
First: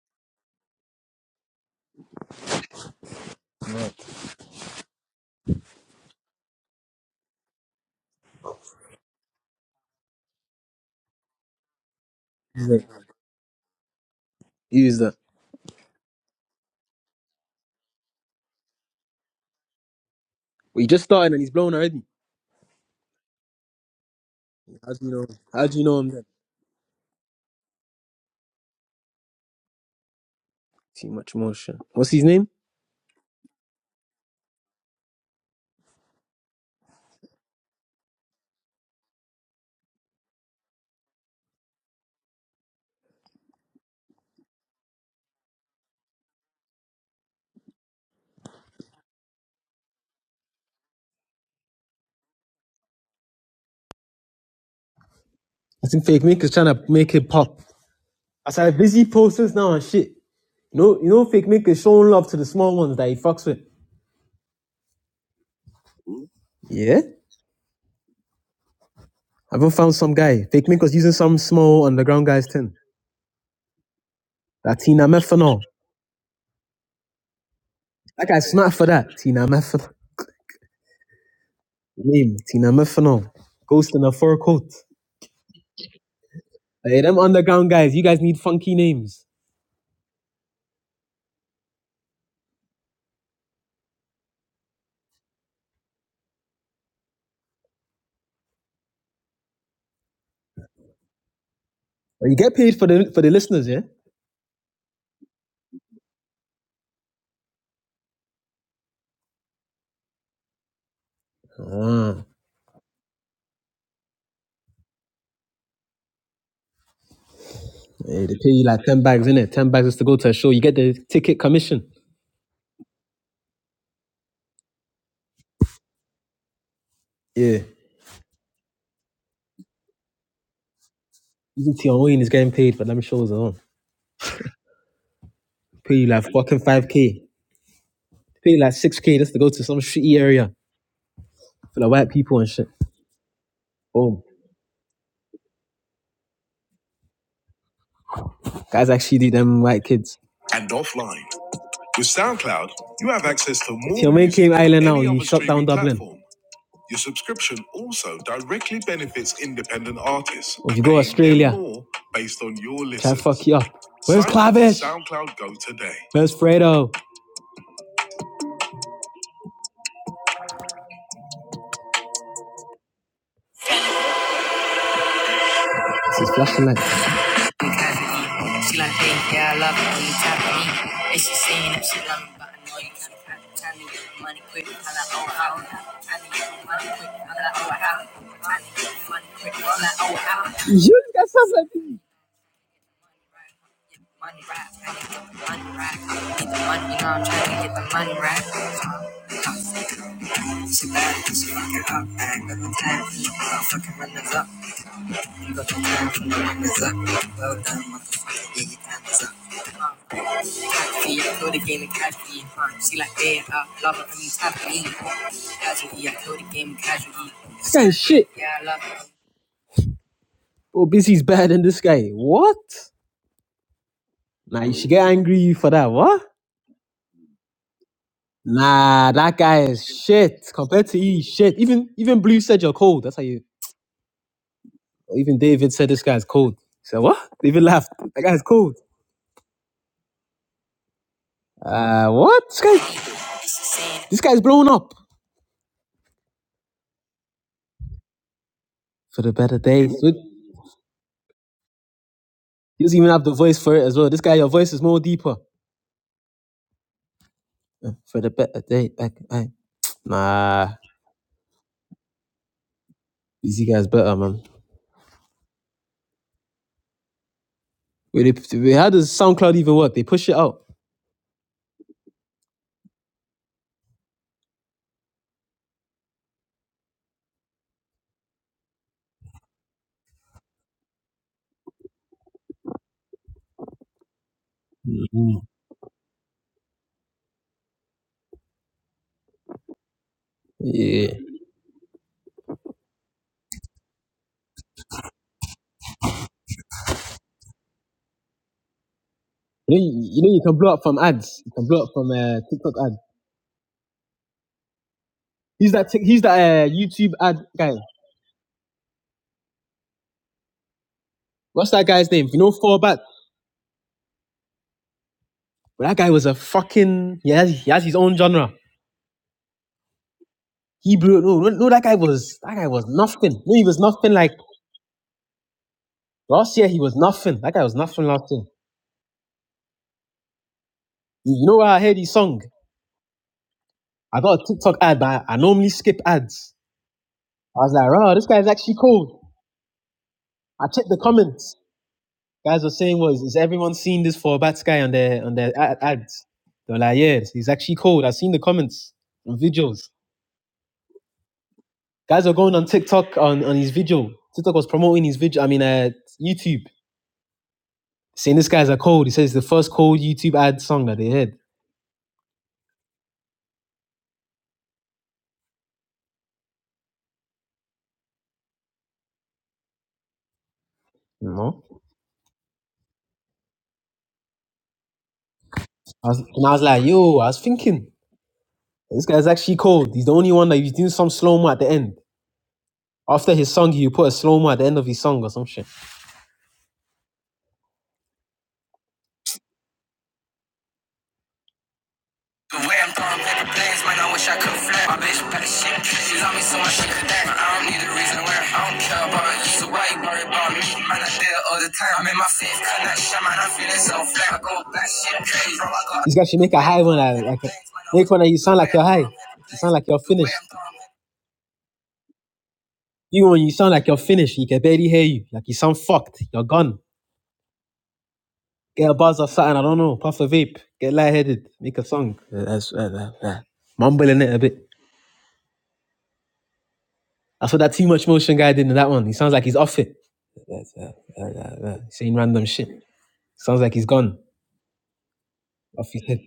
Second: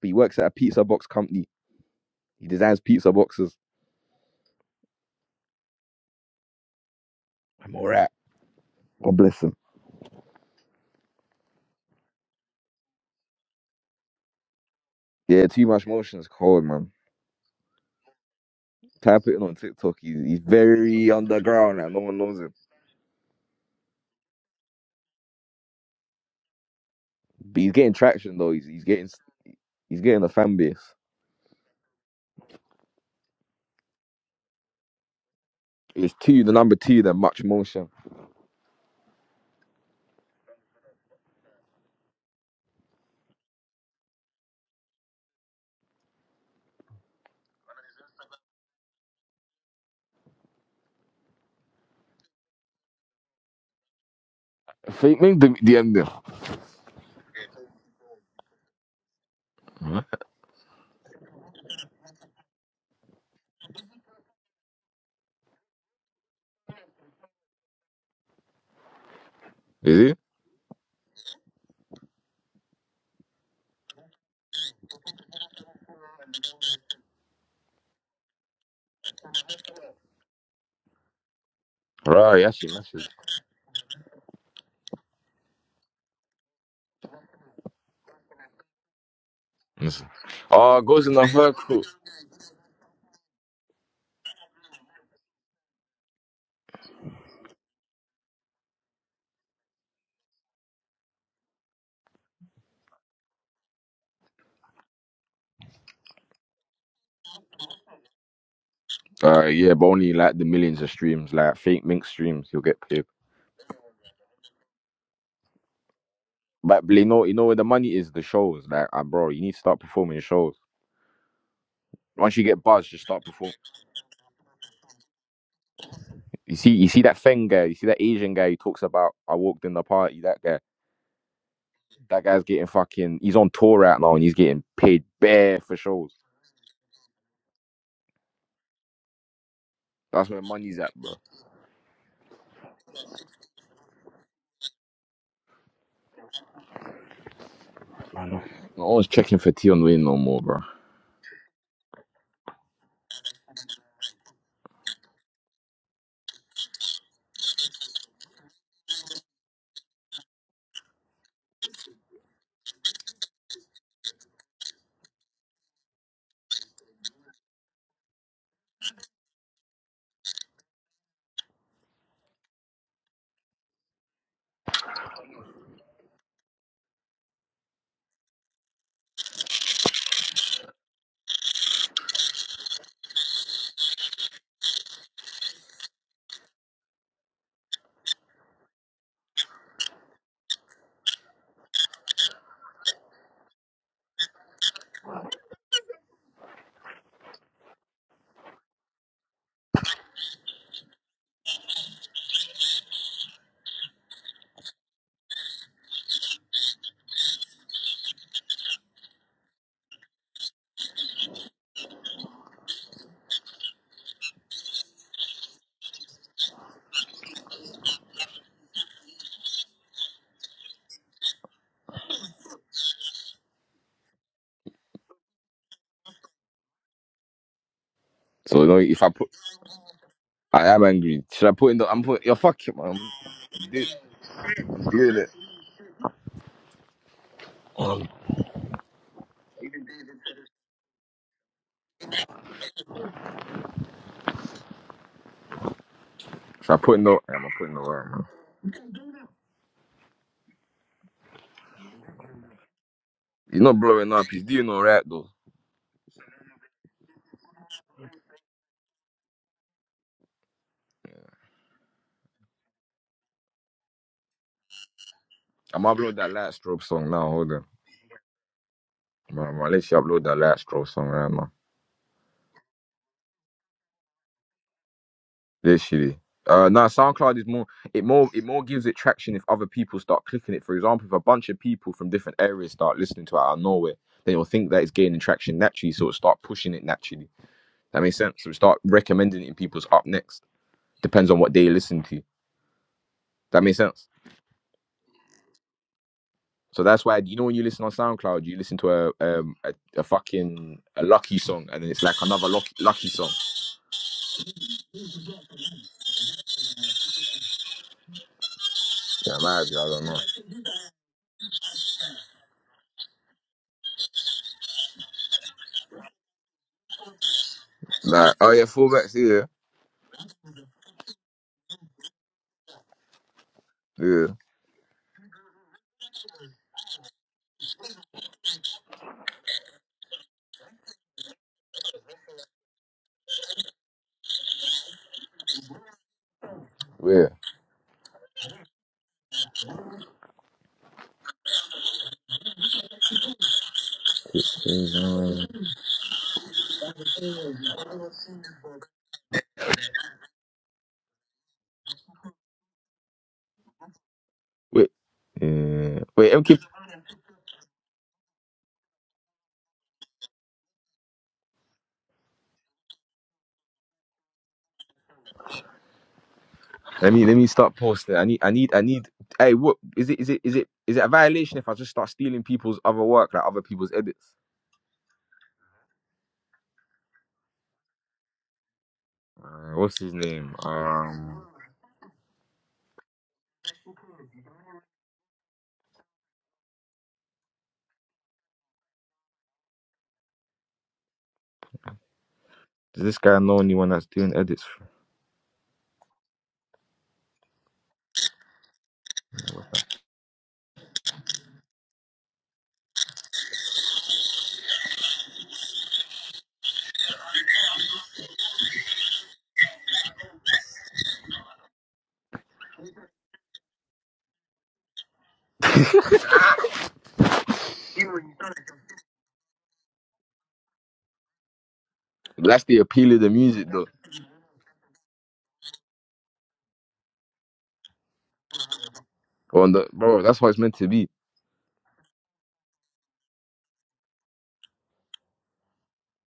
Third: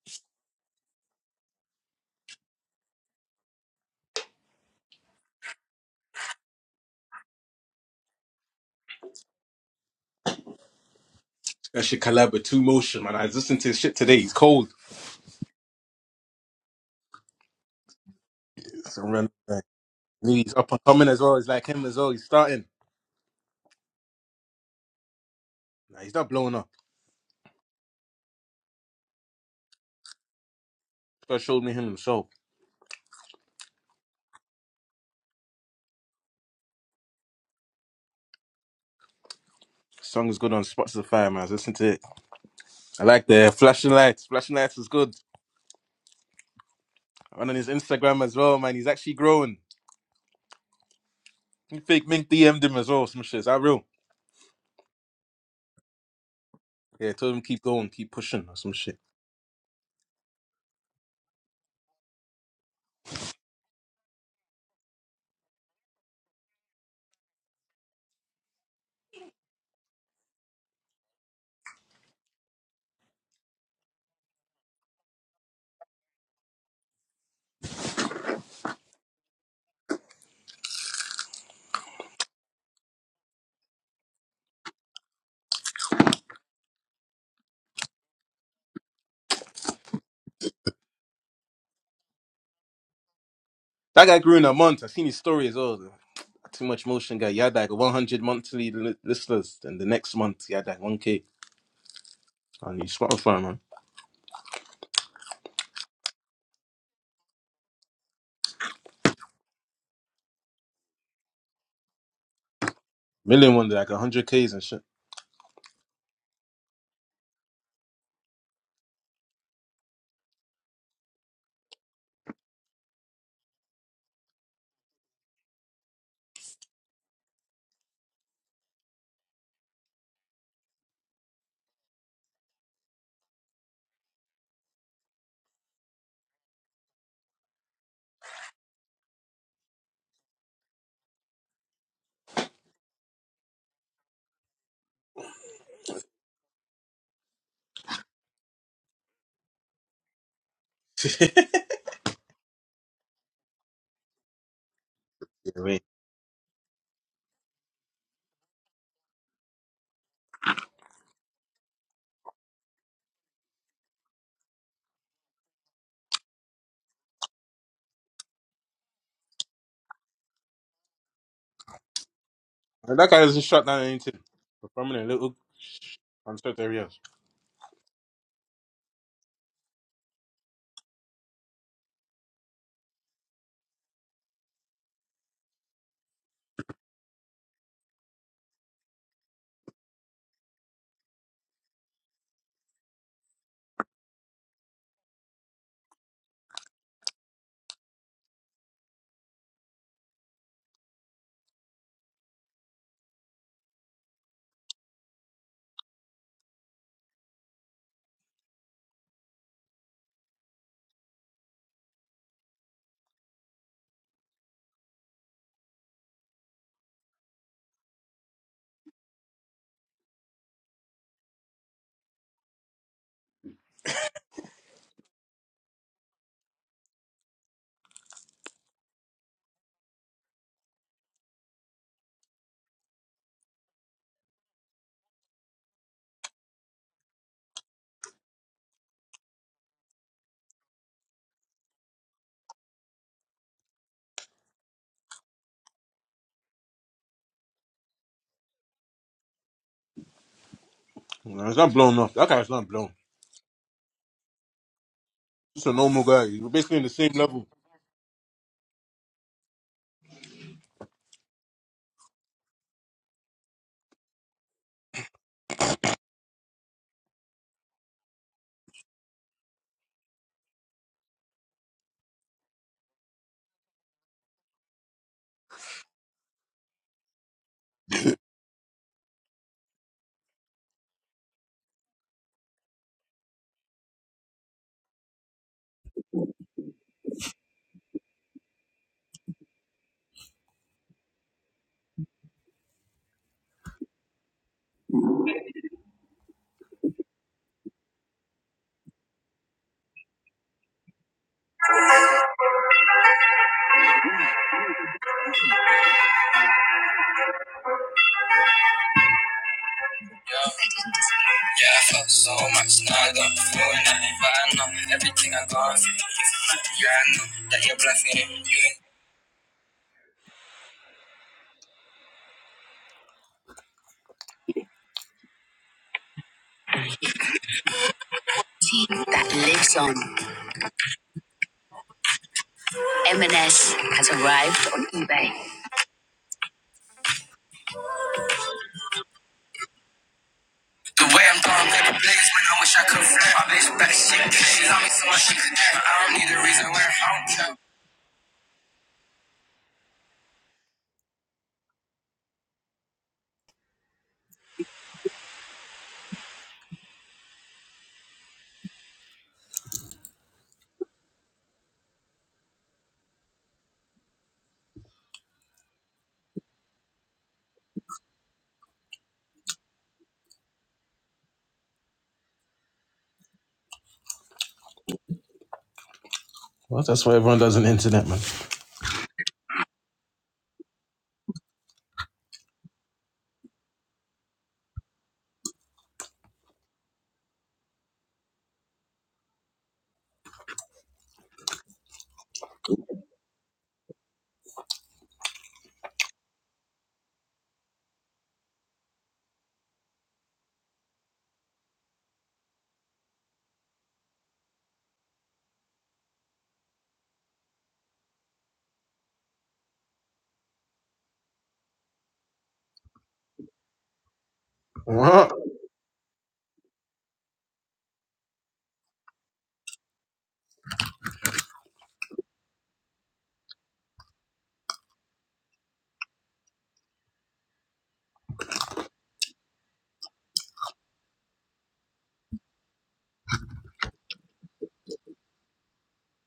S1: but he works at a pizza box company. He designs pizza boxes.
S2: No.
S1: I'm alright. God bless him.
S3: That shit collab with Two
S2: He's like,
S3: Motion, man. I was listening to his shit today. He's cold.
S2: he's the.
S1: Yeah, too much motion is cold, man.
S3: Some
S1: Type
S3: random
S1: it in on
S3: guy.
S1: TikTok. He's he's
S3: Maybe He's up and
S2: We just
S3: coming
S1: very
S3: as
S2: started
S3: well.
S2: and
S3: He's
S2: he's
S3: like
S2: blown
S1: underground
S3: him
S1: and
S3: as
S1: no
S2: already.
S3: well.
S1: one
S3: He's
S1: knows him.
S3: starting.
S2: How do you know? How do you know
S3: Nah,
S2: him
S3: he's
S2: then?
S3: not blowing up.
S1: But he's getting traction though. He's he's getting he's getting a fan base.
S2: Too much
S3: God showed me
S2: motion.
S3: him
S2: What's his
S3: himself.
S2: name?
S1: It's two, the number two, then much motion.
S3: Song is good on Spots of Fire, man. I was listening to it. I like the flashing lights. Flashing lights is good. I went on his Instagram as well, man. He's actually growing. Fake Mink DM'd him as well. Some shit. Is that real?
S1: Fake me the
S2: I
S1: DM
S2: think
S1: them.
S2: Fake Maker's trying to
S3: Yeah,
S2: make it
S3: told him
S2: pop.
S3: keep going, keep pushing,
S2: I
S3: or some
S2: said
S3: shit.
S2: busy posters now and
S1: Huh?
S2: shit. You know, you know, Fake Maker's showing love to the small ones that he fucks with. Yeah, I even found
S1: Is
S2: some
S1: it?
S2: guy. Fake Maker's using some small underground guy's tin. That Tina Methanol. That guy's smart for that. Tina Methanol. Name
S1: Right, yes, he
S2: Tina
S1: actually message.
S2: Methanol. Ghost in a fur coat. Hey, them underground guys. You guys need funky names.
S1: Listen. Oh, it goes in the circle.
S3: That guy grew in a month. I seen his story as well. Too much motion guy. He had like 100 monthly li- listeners, and the next month he had like 1k
S2: But you get paid
S3: on
S2: for
S3: his
S2: the for the
S3: Spotify, man.
S2: listeners, yeah.
S1: Uh yeah, but only like the millions of streams, like fake mink
S2: Ah.
S1: streams, you'll get paid.
S3: Million one, like 100ks and shit.
S1: But you know, you know where the money is. The
S2: Hey, they pay you
S1: shows,
S2: like
S1: like,
S2: 10
S1: ah,
S2: bags,
S1: bro, you
S2: innit?
S1: need to
S2: 10
S1: start
S2: bags just to go
S1: performing
S2: to a show.
S1: shows.
S2: You get the ticket commission.
S1: Once you get buzz, just start performing. You see, you see that Feng
S2: Yeah.
S1: guy, you see that Asian guy who talks about I walked in the party. That guy,
S2: Even Tion Wayne
S1: that
S2: is
S1: guy's
S2: getting
S1: getting
S2: paid for them
S1: fucking.
S2: shows
S1: He's on
S2: alone.
S1: tour right now and he's getting paid bare for
S2: Pay you
S1: shows.
S2: like fucking 5K. Pay you like 6K just to go to some shitty
S1: That's where
S2: area
S1: money's at, bro.
S2: for the white people and shit. Boom.
S1: I know. No
S2: Guys
S1: always
S2: actually do
S1: checking for
S2: them
S1: tea on
S2: white
S1: the way
S2: kids.
S1: no more, bro.
S2: And offline. With SoundCloud, you have access to more Tion came island now. any You shut down
S3: Yeah, wait.
S2: Dublin. platform. Your subscription also directly benefits independent artists, Would you go Australia? more based on your Try Can't fuck you up. Where's Sign SoundCloud Go today. Where's Fredo?
S3: And that guy doesn't shut down anything. Performing in little
S2: This is
S3: concert
S2: flashing lights. She
S3: areas.
S2: like me, yeah, I love it when you tap me. And she saying that she love me, but I know you gotta tell me. Money quick, I like, oh, how? money quick, I like, oh, how? money quick, I like, oh, how? You got stuff Money rack, I need the money rack. Need the money, you know I'm trying to get the money rack. She bad, she fuck it up, bag of the tag. I'll fucking run up. You got your time from the run up. Well done, motherfucker, yeah, your time is up. Uh, See, I throw the game and cash me. Uh, she like, yeah, I love it when you tap me. Casually, I throw the game and casually. This guy shit. Yeah, I love it. Oh, busy's better than this guy. What? Nah, you should get angry for that. What?
S1: So you know, if I
S2: Nah,
S1: put,
S2: that guy is shit
S1: I am
S2: compared to you.
S1: angry. Should I
S2: Shit.
S1: put in
S2: Even
S1: the? I'm
S2: even
S1: put. You're
S2: Blue said you're
S1: fucking, man.
S2: cold. That's how you.
S1: I'm doing i doing it.
S2: Even David said this guy's cold. He said what? David laughed. That guy's cold. Uh, what? This guy, this guy's blown up
S1: Should I put in the? I'm putting the work, man.
S2: for the better days.
S3: You it's not blown up. That guy's not
S2: He
S3: blown.
S2: doesn't even have the
S1: He's
S2: voice for
S1: not
S2: it as well.
S1: blowing
S2: This
S1: up.
S2: guy,
S1: He's
S2: your
S1: doing
S2: voice is
S1: all
S2: more
S1: right though.
S2: deeper.
S3: Just a normal guy. He's basically in the same level.
S2: Uh, For the better day, back, I- nah, these guys better, man.
S1: I'm upload that light strobe song now. Hold on.
S2: Wait, they, wait, how does SoundCloud
S1: Man, man,
S2: even
S1: let's
S2: work? They
S1: upload
S2: push it
S1: that last
S2: out.
S1: straw song, right, man. This shitty. Uh, no, SoundCloud is more. It more. It more gives it traction if other people start clicking it. For example, if a bunch of people from different areas start listening to it out of nowhere, then you'll think that it's gaining
S2: Mhm.
S1: traction naturally. So it'll start pushing it naturally. That makes sense. So start recommending it in people's up next.
S2: Yeah,
S1: Depends on what they listen to. That makes sense. So that's why you know when you listen on SoundCloud, you listen to a um
S2: you
S1: a,
S2: know,
S1: a
S2: you, you know, you can blow up
S1: fucking
S2: from
S1: a lucky
S2: ads. You can
S1: song, and
S2: blow up
S1: then it's
S2: from
S1: like
S2: uh,
S1: another lucky
S2: TikTok ads.
S1: lucky song.
S2: He's that tick- he's that uh, YouTube ad guy.
S1: Yeah, maybe I don't know.
S3: Yeah,
S2: What's
S3: I
S2: that
S3: felt
S2: guy's name?
S3: so
S2: You know, fall
S3: much, now
S2: back.
S3: I don't feel nothing, but I know everything I gone
S2: But
S3: through.
S2: that guy was a
S3: Yeah, I
S2: fucking
S3: know
S2: yeah. He has
S3: that
S2: he
S3: you're
S2: has his own
S3: bluffing.
S1: Like, oh
S2: genre.
S3: You
S1: yeah,
S3: ain't
S1: fullbacks, yeah,
S2: He blew. No, no, no, that guy was that guy was nothing. No, he was nothing.
S1: yeah.
S2: Like last year, he was nothing. That guy was nothing last year.
S3: that lives on.
S2: You know where I heard his song?
S3: M&S has
S2: I got a
S3: arrived
S2: TikTok
S3: on
S2: ad, but I,
S3: eBay.
S2: I normally skip ads.
S1: Where?
S2: I was like, oh, this guy's actually cool. I checked the
S3: The way I'm
S2: comments.
S3: going, baby, blaze, man, I
S2: Guys were
S3: wish I could
S2: saying, was
S3: flip.
S2: is
S3: My
S2: everyone
S3: bitch, better
S2: seeing this
S3: shit.
S2: for bats
S3: She
S2: guy
S3: love me
S2: on
S3: so much,
S2: their
S3: she
S2: on
S1: no-
S2: their
S3: could
S2: ad-
S3: die. I don't
S2: ads?
S3: need a reason
S2: They are
S3: why
S2: like, yeah,
S3: I don't
S2: he's
S3: care.
S2: actually cold. I've seen the comments on videos. Guys are going on TikTok on, on his video. TikTok was
S1: Wait.
S2: promoting his video. I mean, uh,
S1: Yeah. Wait. Okay.
S2: YouTube saying this guy's a cold. He says the first cold YouTube ad song that they heard.
S1: Let me let me start posting. I need I need I need. Hey, what is it? Is it is it is it a
S2: You
S1: violation
S2: know,
S1: if I just start stealing people's other work, like other people's edits?
S2: I was, and I was
S3: Well,
S2: like,
S3: that's why
S2: yo, I
S3: everyone
S2: was
S3: does an
S2: thinking
S3: internet, man.
S2: this guy's actually
S1: Uh,
S2: cold.
S1: what's
S2: He's the
S1: his
S2: only one
S1: name?
S2: that you do some slow
S1: Um,
S2: mo at the end. After his song, you put a slow mo at the end of his song or some shit. The way I'm
S1: does this
S2: throwing
S1: guy
S2: paper
S1: know
S2: planes,
S1: anyone
S2: man,
S1: that's
S2: I wish
S1: doing
S2: I could
S1: edits?
S2: flip. My bitch bad shit. She love me so much she could dance. I don't need a reason why. I don't care about You, so why you worry about me? Man, I deal all the time. I'm in my fifth connection, man. I'm feeling so flat. I go back shit crazy. Bro, I got This guy should make a high one. Like, like make one that you sound like you're high. You sound like you're finished. You when you sound like you're finished, you can barely hear you. Like you sound fucked. You're gone. Get a buzz or something. I don't know. Puff a vape. Get lightheaded. Make a song. Uh,
S1: That's
S2: That's
S1: the
S2: uh,
S1: appeal of
S2: uh,
S1: the
S2: uh,
S1: music, though.
S2: mumbling it a bit. That's what that too much motion guy did in that one. He sounds like he's
S1: On
S2: off
S1: the
S2: it.
S1: bro, that's what it's
S2: That's,
S1: meant to
S2: uh,
S1: be.
S2: uh, uh, uh, saying random shit. Sounds like he's gone off his head.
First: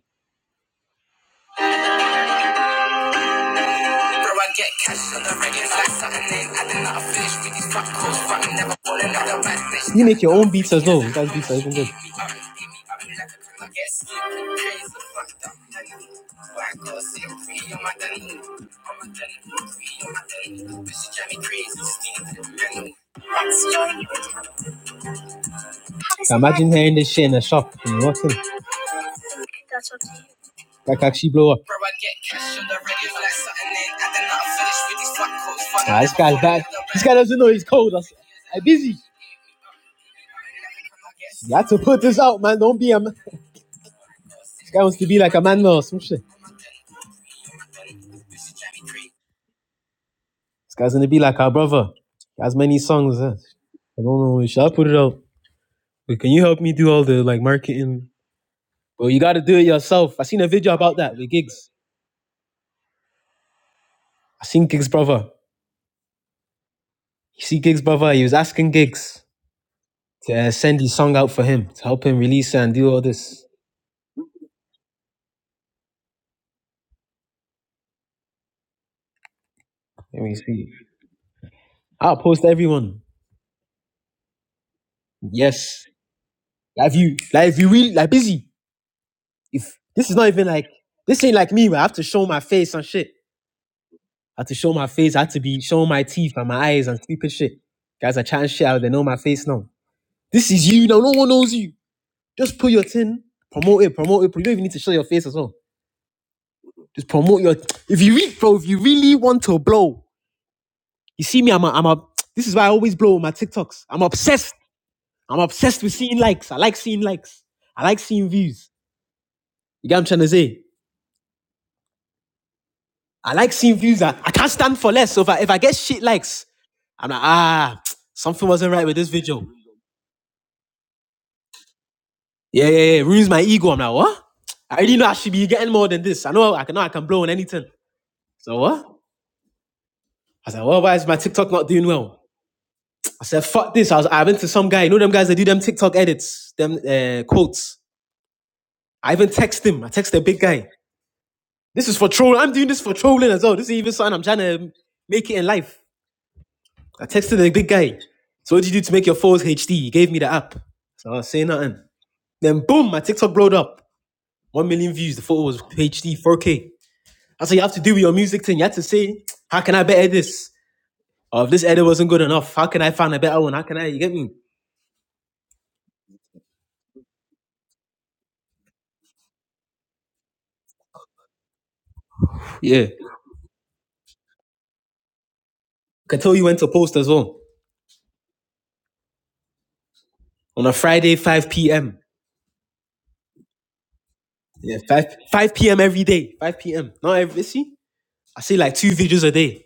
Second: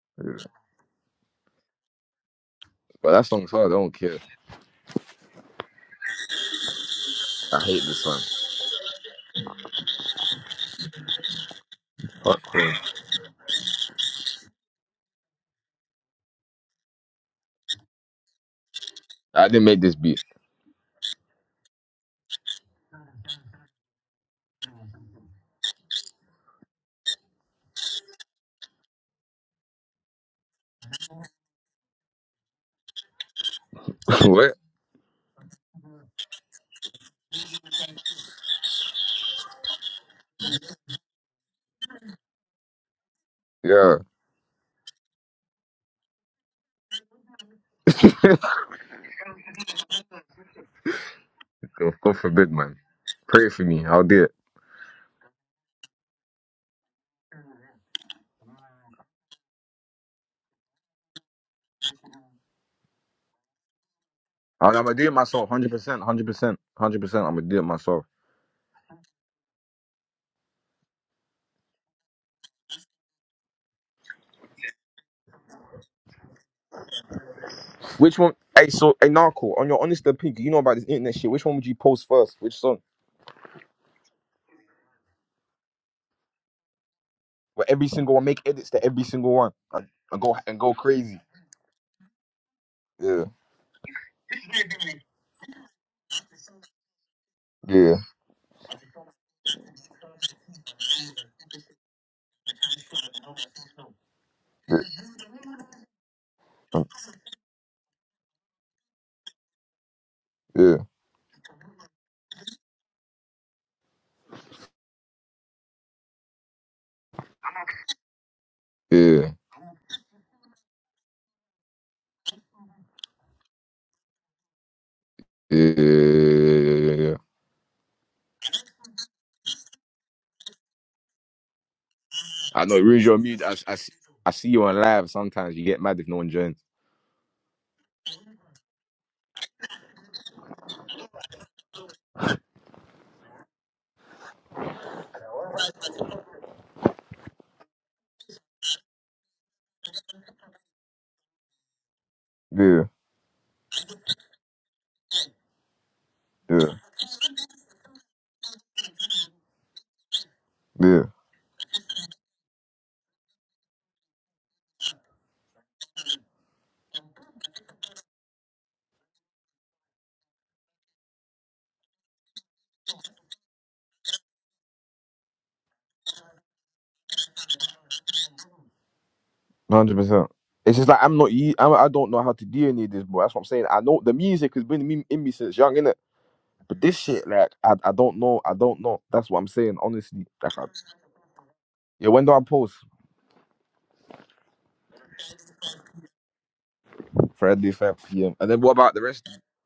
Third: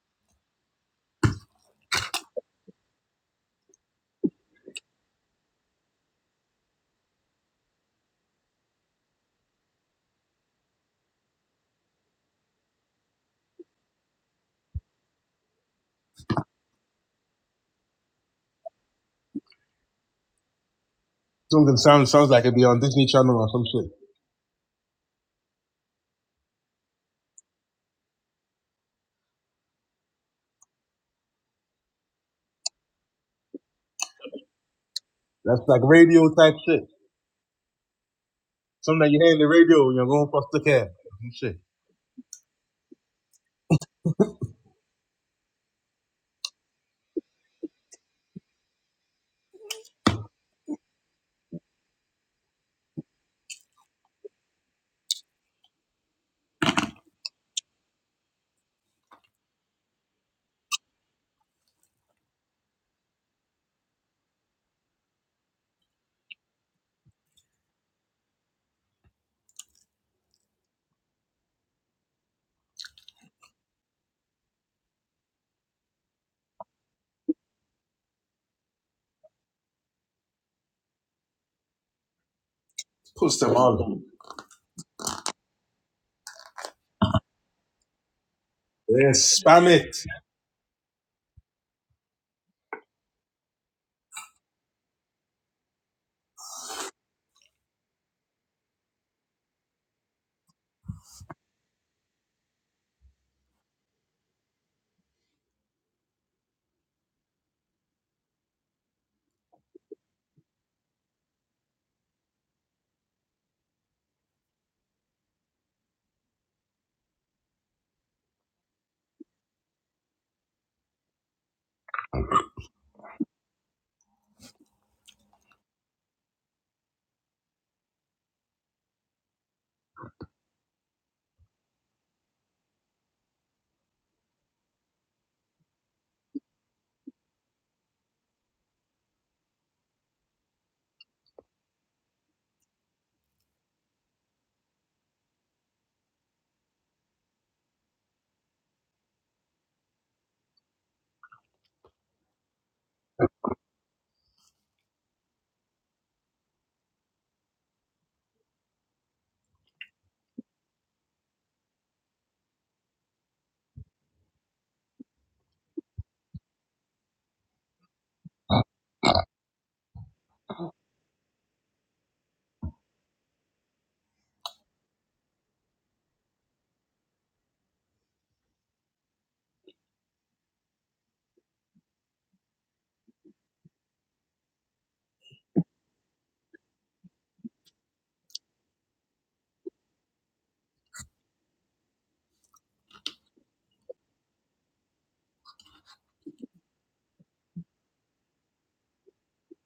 S1: But that song's hard. I don't
S2: Bro,
S1: care.
S2: I get cash on the regular like something I did not finish with
S1: I
S2: these
S1: hate
S2: fuck
S1: this
S2: calls,
S1: one.
S2: but I'm never falling out of bad bitch. You make your own beats as well. That's beats are even good.
S1: Fuck this. I didn't make this beat.
S3: song that sounds sounds like it'd be on Disney Channel or some shit.
S2: Imagine hearing this shit in a shop. Can you in? That actually blow up. like
S1: what?
S2: Ah, this guy's falling bad. This guy doesn't know he's cold. I'm busy.
S3: Something that you hear in the radio when you're going for foster care. Some
S2: You
S3: shit.
S2: have to put this out, man. Don't be a man.
S1: Yeah.
S2: This guy wants to be like a man now or some shit. This guy's gonna be like our brother.
S1: God
S2: He
S1: forbid,
S2: has
S1: man.
S2: many songs. huh?
S1: Pray for me.
S2: I
S1: I'll
S2: don't
S1: do it.
S2: know. Should I put it out? Wait, can you help me do all the like marketing? Bro, you gotta do it yourself. I seen a video about that with Gigs. I seen
S1: I'm
S2: Gigs'
S1: gonna do it
S2: brother.
S1: myself, hundred percent, hundred percent, hundred percent. I'm
S2: You
S1: gonna
S2: see
S1: do it
S2: Gigs'
S1: myself.
S2: brother. He was asking Gigs to uh, send his song out for him to help him release it and do all this.
S1: Which one? Hey, so hey, Narco, on your honest
S2: Let me
S1: opinion, you know
S2: see.
S1: about this internet shit. Which one would you post
S2: I'll
S1: first?
S2: post
S1: Which song?
S2: everyone.
S3: Puts them on.
S2: Yes. Like if you like if
S1: Where
S2: you
S1: every
S2: really like
S1: single one make
S2: busy.
S1: edits to every
S3: Yeah,
S1: single one
S3: spam
S2: If
S1: and,
S3: it.
S2: this is
S1: and
S2: not
S1: go
S2: even
S1: and
S2: like
S1: go crazy.
S2: this ain't like me where I have to show my face and shit.
S1: Yeah,
S2: I have to show my face, I have to be showing my teeth and my eyes and stupid shit.
S1: yeah,
S2: Guys are chatting shit out, they know my face now. This is you now, no one knows you. Just put your tin, promote it, promote it. You don't even need
S1: yeah,
S2: to show your face as well. Just promote your if you really bro, if you really want to blow,
S1: yeah, yeah,
S2: you see me, I'm a I'm a this is why I always blow on my TikToks. I'm obsessed. I'm obsessed with seeing likes. I like seeing likes. I like seeing views.
S1: yeah,
S2: You get what I'm trying to say? I like seeing views. I, I can't stand for less. So if I, if I
S1: yeah,
S2: get
S1: yeah,
S2: shit likes,
S1: yeah.
S2: I'm
S1: yeah.
S2: like, ah, something wasn't right with this video.
S1: I
S2: Yeah, yeah,
S1: know it
S2: yeah.
S1: ruins
S2: It
S1: your
S2: Ruins my
S1: mood. I,
S2: ego.
S1: I,
S2: I'm like, what?
S1: I see you
S2: I
S1: on
S2: already know
S1: live.
S2: I should be
S1: Sometimes you
S2: getting
S1: get
S2: more
S1: mad
S2: than
S1: if no
S2: this.
S1: one
S2: I know
S1: joins.
S2: I can know I can blow on anything. So what? I said, well, why is my TikTok not doing well? I said, fuck this. I was I went to some guy, you know them guys that do them TikTok edits, them uh, quotes. I even text him. I text a big guy. This is for trolling. I'm doing this
S1: Yeah,
S2: for trolling as well. This is even something I'm trying to make it in life.
S1: yeah,
S2: I texted the big guy. So what did you do to make your photos HD? He gave me the app.
S1: yeah.
S2: So I was saying nothing. Then boom, my TikTok blowed up. One million views. The photo was HD 4K. That's what you have to do with your music thing. You have to say, how can I better this? Or if this edit wasn't good enough, how can I find a better one? How can I? You get me?
S1: Hundred percent. It's just like I'm not. u- I am not I don't know how to do any
S2: Yeah.
S1: of this, bro. That's what I'm saying. I know the music has been in me, in me since young, innit?
S2: I can tell you when to
S1: But
S2: post
S1: this
S2: as
S1: shit,
S2: well.
S1: like, I, I don't know. I don't know. That's what I'm saying, honestly. Like,
S2: On
S1: I,
S2: a Friday, 5 p.m.
S1: yeah. When do I post?
S2: Yeah, 5 5 p.m. every day. 5 p.m. Not every
S1: Friday,
S2: see?
S1: 5 p.m.
S2: I
S1: And
S2: see
S1: then what
S2: like two
S1: about the
S2: videos
S1: rest?
S2: a day.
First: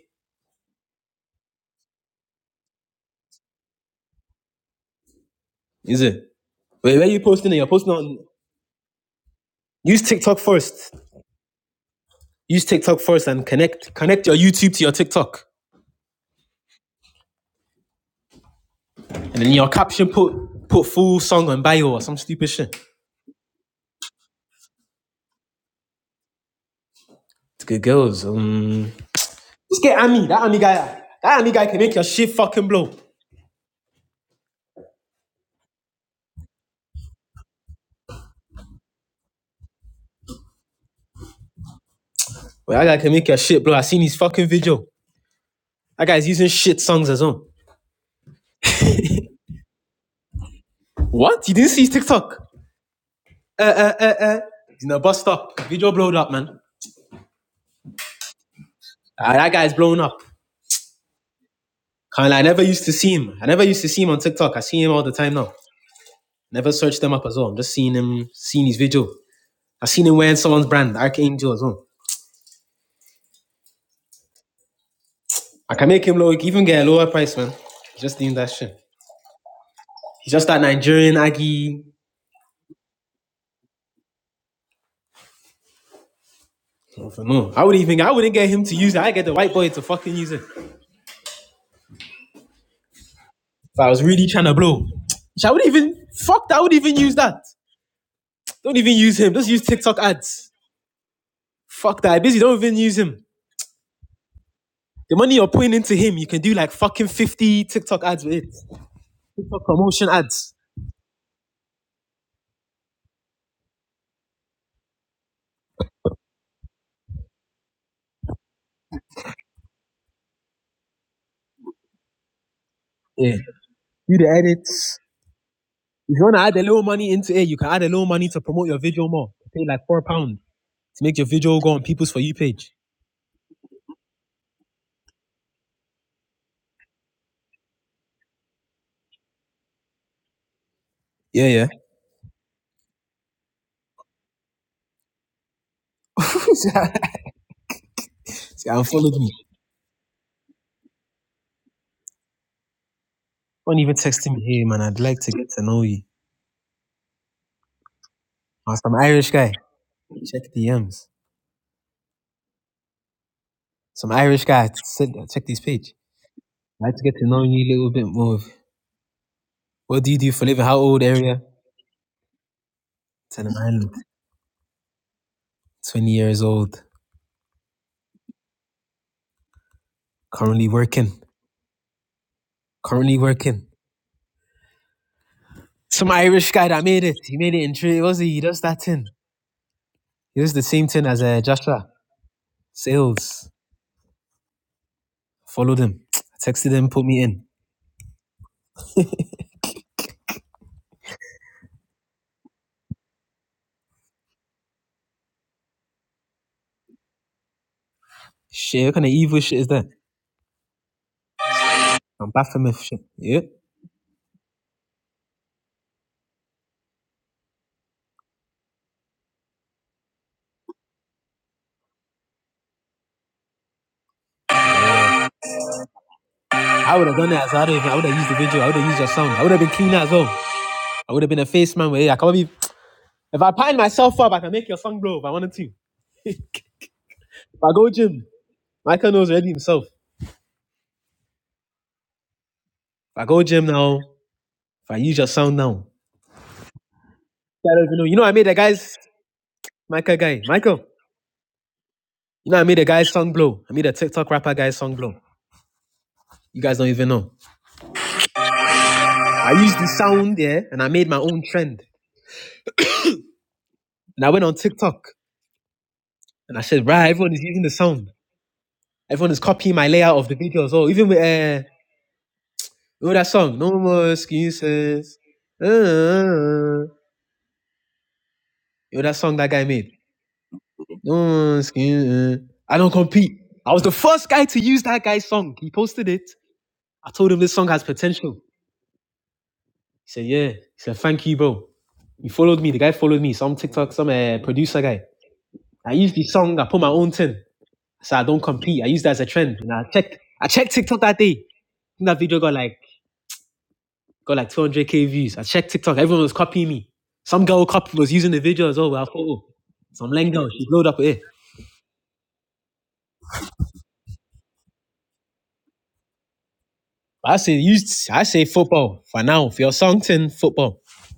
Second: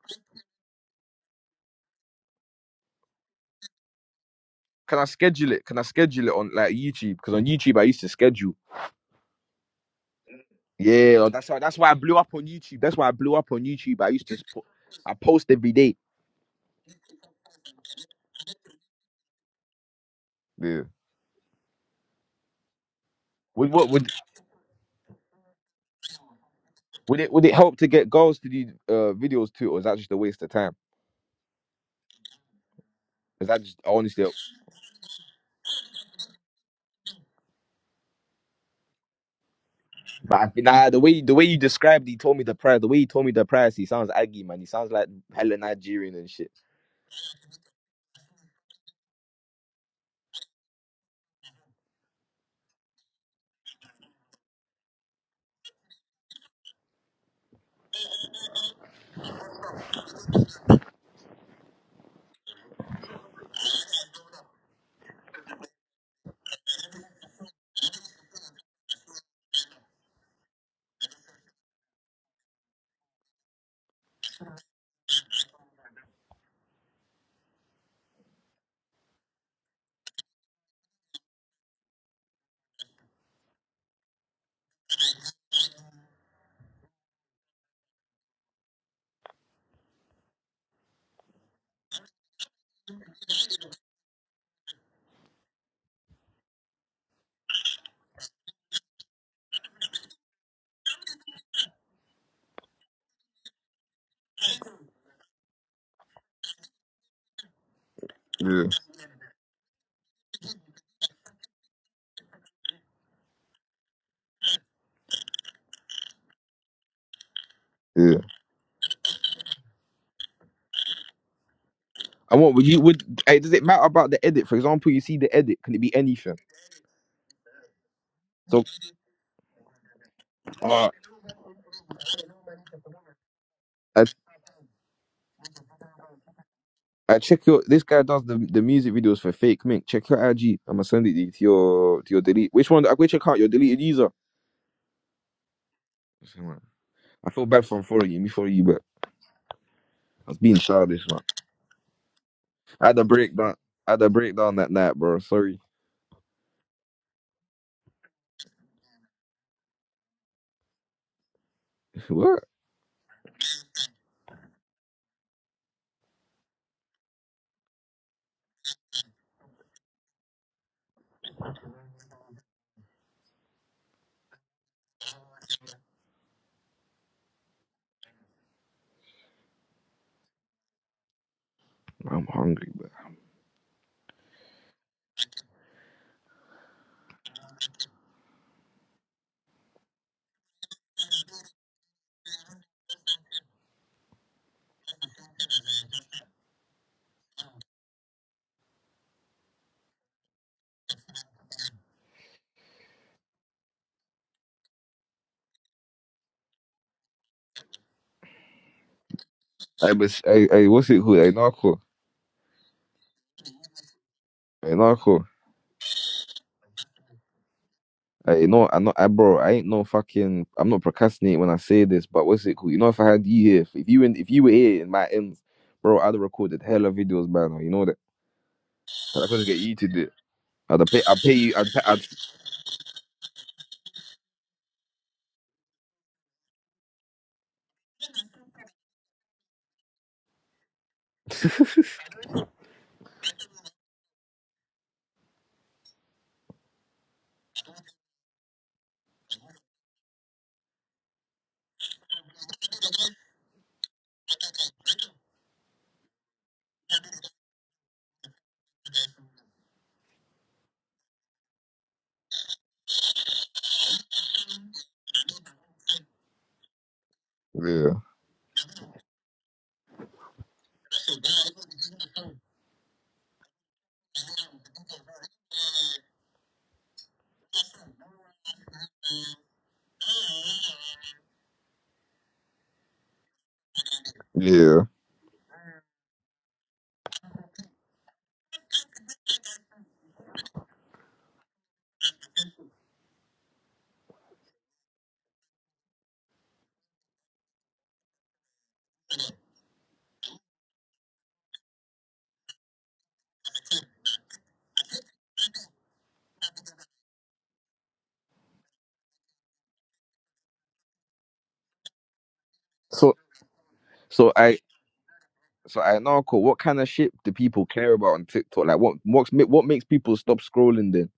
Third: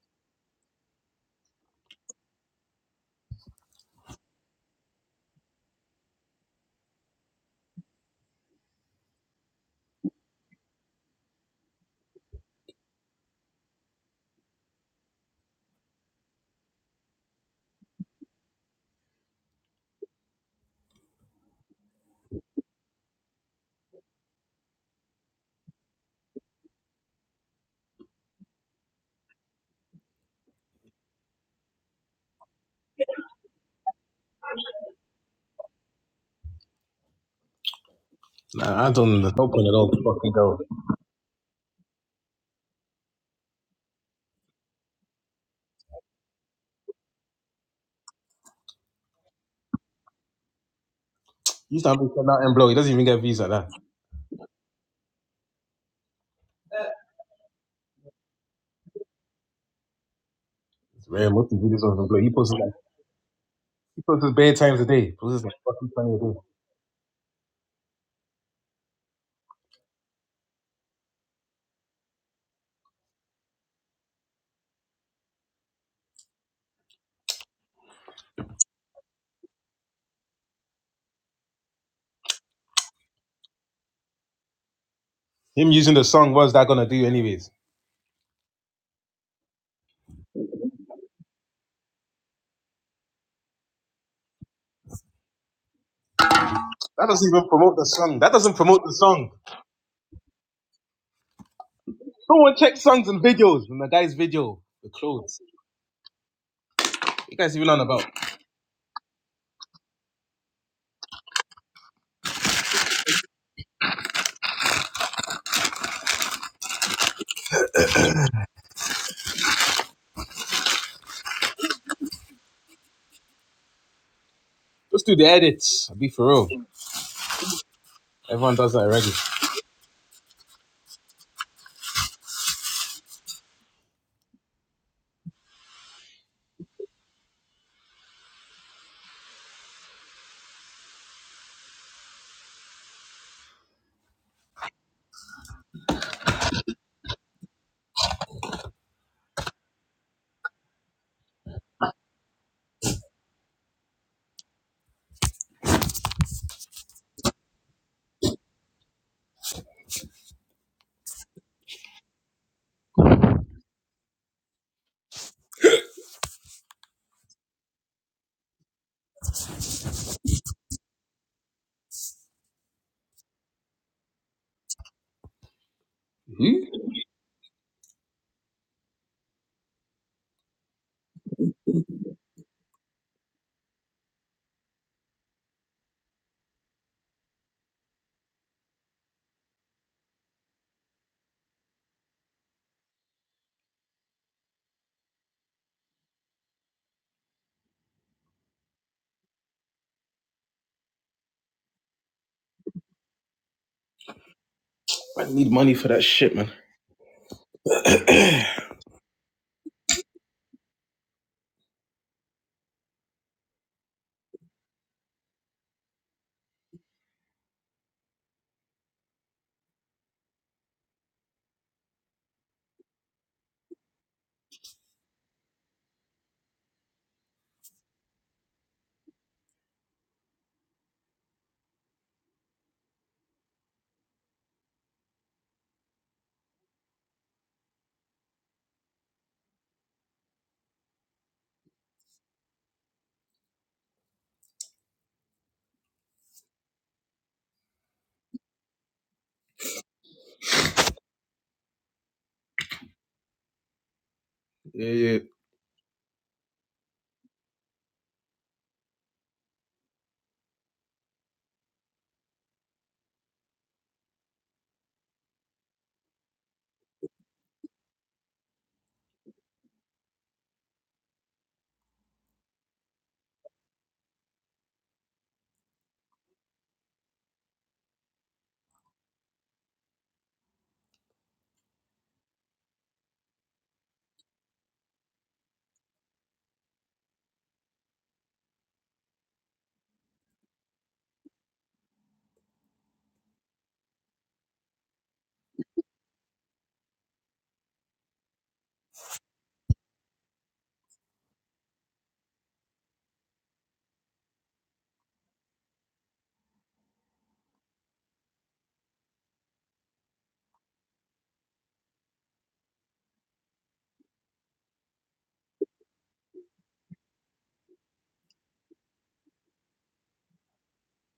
S1: Can I schedule it? Can I
S2: Is it?
S1: schedule it on like
S2: Wait, where are
S1: YouTube?
S2: you
S1: Because on
S2: posting it? You're
S1: YouTube, I
S2: posting
S1: used to
S2: on
S1: schedule.
S2: use TikTok first.
S1: Yeah, that's why. That's why I blew up on
S2: Use
S1: YouTube. That's
S2: TikTok
S1: why I
S2: first
S1: blew
S2: and
S1: up on
S2: connect
S1: YouTube. I
S2: connect
S1: used
S2: your
S1: to, put,
S2: YouTube to your
S1: I
S2: TikTok.
S1: post every day.
S2: And then your caption put
S1: Yeah.
S2: put full song on bio or some stupid shit.
S1: Would what would would it would it
S2: It's
S1: help
S2: good
S1: to get
S2: girls.
S1: girls to do
S2: Um
S1: uh, videos too, or
S2: Just
S1: is
S2: get
S1: that just a
S2: Ami, that
S1: waste of
S2: Ami
S1: time?
S2: guy. That Ami guy can make your shit fucking blow.
S1: Is that just honestly?
S3: Nah, I don't know. Open
S1: But I think- nah, the way the way you described, he told me the
S2: Well,
S1: price. The
S2: that
S1: way
S2: guy
S1: he
S2: can make
S1: told me
S2: your
S1: the
S2: shit blow.
S1: price,
S2: I
S1: he
S2: seen
S1: sounds
S2: his
S1: Aggie,
S2: fucking
S1: man. He
S2: video.
S1: sounds like hella
S2: That
S1: Nigerian
S2: guy's
S1: and
S2: using
S1: shit.
S2: shit songs as well. What? You didn't
S3: You
S2: see his
S3: start making
S2: TikTok?
S3: out and blow. He doesn't even get views like
S2: Uh
S3: that.
S2: uh uh uh. He's in a bus stop. Video blowed up, man. Ah, that guy's blown up.
S3: It's rare. Most of the videos on the blow. He
S2: Kinda, I
S3: posts
S2: never
S3: like
S2: used to see him. I never used to
S3: he
S2: see him on
S3: posts bare
S2: TikTok. I
S3: times
S2: see
S3: a
S2: him all
S3: day. He
S2: the time
S3: posts
S2: now.
S3: like fucking times a day.
S2: Never searched them up as well. I'm just seeing him, seeing his video. I seen him wearing someone's brand, Archangel as well. I can make him look even get a lower price, man. He's just doing that shit. He's just that Nigerian Aggie.
S3: Him using the song, what's that gonna
S2: I
S3: do
S2: don't
S3: anyways?
S2: know. I would not even I wouldn't get him to use it. I get the white boy to fucking use it. If I was really trying to blow, I would even fuck that. I would even
S3: That
S2: use
S3: doesn't
S2: that.
S3: even promote the song. That doesn't
S2: Don't
S3: promote the
S2: even use
S3: song.
S2: him. Just use TikTok ads. Fuck that. I Busy.
S3: Someone
S2: Don't even
S3: check
S2: use
S3: songs and
S2: him.
S3: videos from the guy's video, the
S2: The money
S3: clothes.
S2: you're putting into him, you can do like fucking
S3: What You guys
S2: fifty
S3: even on
S2: TikTok
S3: about.
S2: ads with it.
S1: Yeah,
S2: TikTok promotion ads.
S1: yeah. And what would you would?
S2: Yeah.
S1: Hey, does
S2: Do
S1: it matter about the
S2: the
S1: edit? For
S2: edits.
S1: example, you
S3: Just do
S1: see
S3: the
S1: the edit, can it
S3: edits.
S1: be
S3: I'll be
S2: If you
S3: for
S2: want
S1: anything?
S2: to
S3: real.
S2: add a little money into it, you can add a little money to
S3: Everyone
S1: So,
S2: promote
S3: does
S2: your
S3: that
S2: video
S3: already.
S2: more. Pay like four pound
S1: uh,
S2: to make your video go on people's for you page.
S1: I I check your this guy does the the music videos for Fake Mink. Check your IG. I'ma send it to you- to
S2: Yeah, yeah.
S1: your to your delete. Which one? Which account? Your deleted user. I feel bad for following you. Me for you,
S2: See,
S1: but
S2: unfollowed me.
S1: I was being childish, man. I had a breakdown.
S2: Don't
S1: I
S2: even
S1: had a
S2: text me,
S1: breakdown
S2: hey
S1: that
S2: man.
S1: night,
S2: I'd
S1: bro.
S2: like to get
S1: Sorry.
S2: to know you. i some Irish guy. Check DMs.
S1: what?
S2: Some Irish guy. Sit, check this page. I'd like to get to know you a little bit more. What do you do for living? How old area? Ten Ireland. Twenty years
S3: Hmm?
S2: old. Currently working.
S1: I'm hungry.
S2: Currently working. Some Irish guy that made it. He made it in three. Was he? He does that thing. He was the same thing as uh, Joshua. Sales. Followed him. I Texted him, put me in.
S3: I need money for that shit, man.
S2: Shit, what kind of evil shit is that?
S1: I was I I what's it called? I not cool.
S2: I'm Baphomet shit. Yeah.
S1: I not cool. I know I'm not I bro, I ain't no fucking I'm not procrastinating when I say this, but what's it called? You know if I had you here, if, you in, if you were here in my ends, bro, I'd have recorded hella
S2: I would have
S1: videos
S2: done it
S1: by
S2: as
S1: now,
S2: well. I
S1: you
S2: don't
S1: know
S2: even, I
S1: that.
S2: would have used the video. I would have used your
S1: I
S2: sound. I
S1: couldn't
S2: would
S1: get
S2: have been
S1: you to
S2: cleaner
S1: do
S2: as
S1: it.
S2: well.
S1: I'd have pay
S2: I
S1: I'd
S2: would have
S1: pay
S2: been a
S1: you I'd,
S2: face man where yeah, I
S1: pay,
S2: can't be if I pine myself up, I can make your song blow. if I wanted to. If I go gym, Michael knows already himself. If
S1: I'd
S2: I go gym now, if I use your sound now. I don't even know. You know I made the guys Michael guy. Michael. You know I made the guy's song blow. I made a TikTok rapper guy's
S3: Yeah,
S2: song blow.
S3: yeah.
S2: You guys don't even know. I used the sound, yeah, and I made my own trend. And I went on TikTok and I said, right, everyone is using the
S1: Yeah.
S2: sound. Everyone is copying my layout of the videos. Oh, even with uh, you know that song, No More Excuses. Uh, you know that song that guy made? No More Excuses. I don't compete. I was the first guy to
S1: Yeah.
S2: use that guy's song. He posted it. I told him this song has potential. He said, yeah. He said, thank you, bro. He followed me. The guy followed me. Some TikTok, some uh, producer guy. I used the song. I put my own thing. So I don't compete. I used that as a trend. And I checked I checked TikTok that day. And that video got like got like 200k views. I checked TikTok. Everyone was copying me. Some girl copy was using the video as well. I thought, oh, some lame girl. She blowed up with it.
S1: So so I so I know cool. What kind of shit do
S2: But I say
S1: people care
S2: use
S1: about
S2: I
S1: on
S2: say
S1: TikTok? Like what
S2: football for
S1: what's
S2: now. For
S1: what
S2: your
S1: makes
S2: song
S1: people
S2: thing,
S1: stop
S2: football.
S1: scrolling then?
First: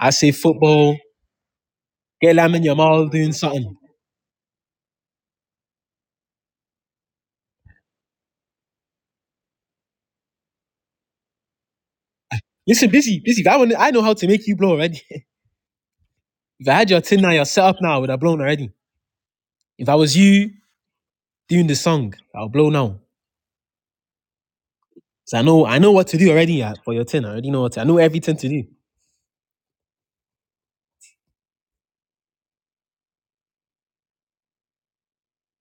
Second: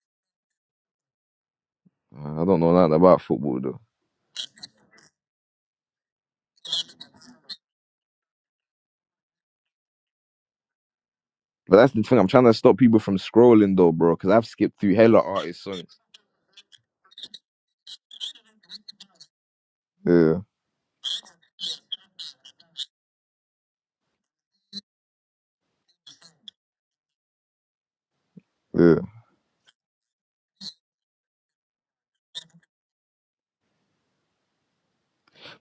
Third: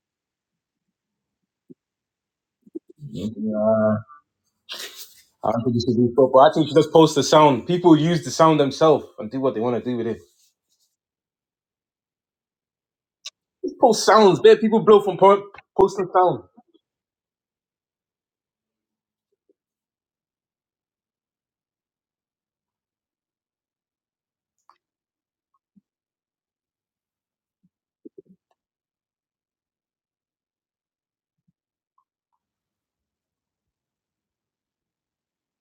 S2: I say football. Get
S1: Uh, I
S2: lamb
S1: don't
S2: in
S1: know
S2: your
S1: nothing
S2: mouth
S1: about
S2: doing
S1: football though.
S2: something.
S3: I don't think you should do football. I think you should just post the sound. People use the sound themselves and do what they want to do with it.
S1: But that's the thing. I'm trying to stop
S2: Listen,
S1: people from
S2: busy, busy. I want,
S1: scrolling
S3: Just
S2: I
S1: though,
S2: know
S3: Post
S2: how
S1: bro,
S2: to
S1: because
S3: sounds.
S2: make
S1: I've
S2: you
S3: Bare
S2: blow
S1: skipped
S3: people
S1: through
S2: already.
S3: blow from
S1: hella
S3: po-
S1: artist songs.
S3: posting sound.
S2: if I had your tin now, your setup now, I would have blown already. If I was
S1: Yeah,
S2: you doing the song, I'll blow now. So I know I know what to do already uh, for your ten. I already know what to, I know everything to do.
S1: yeah.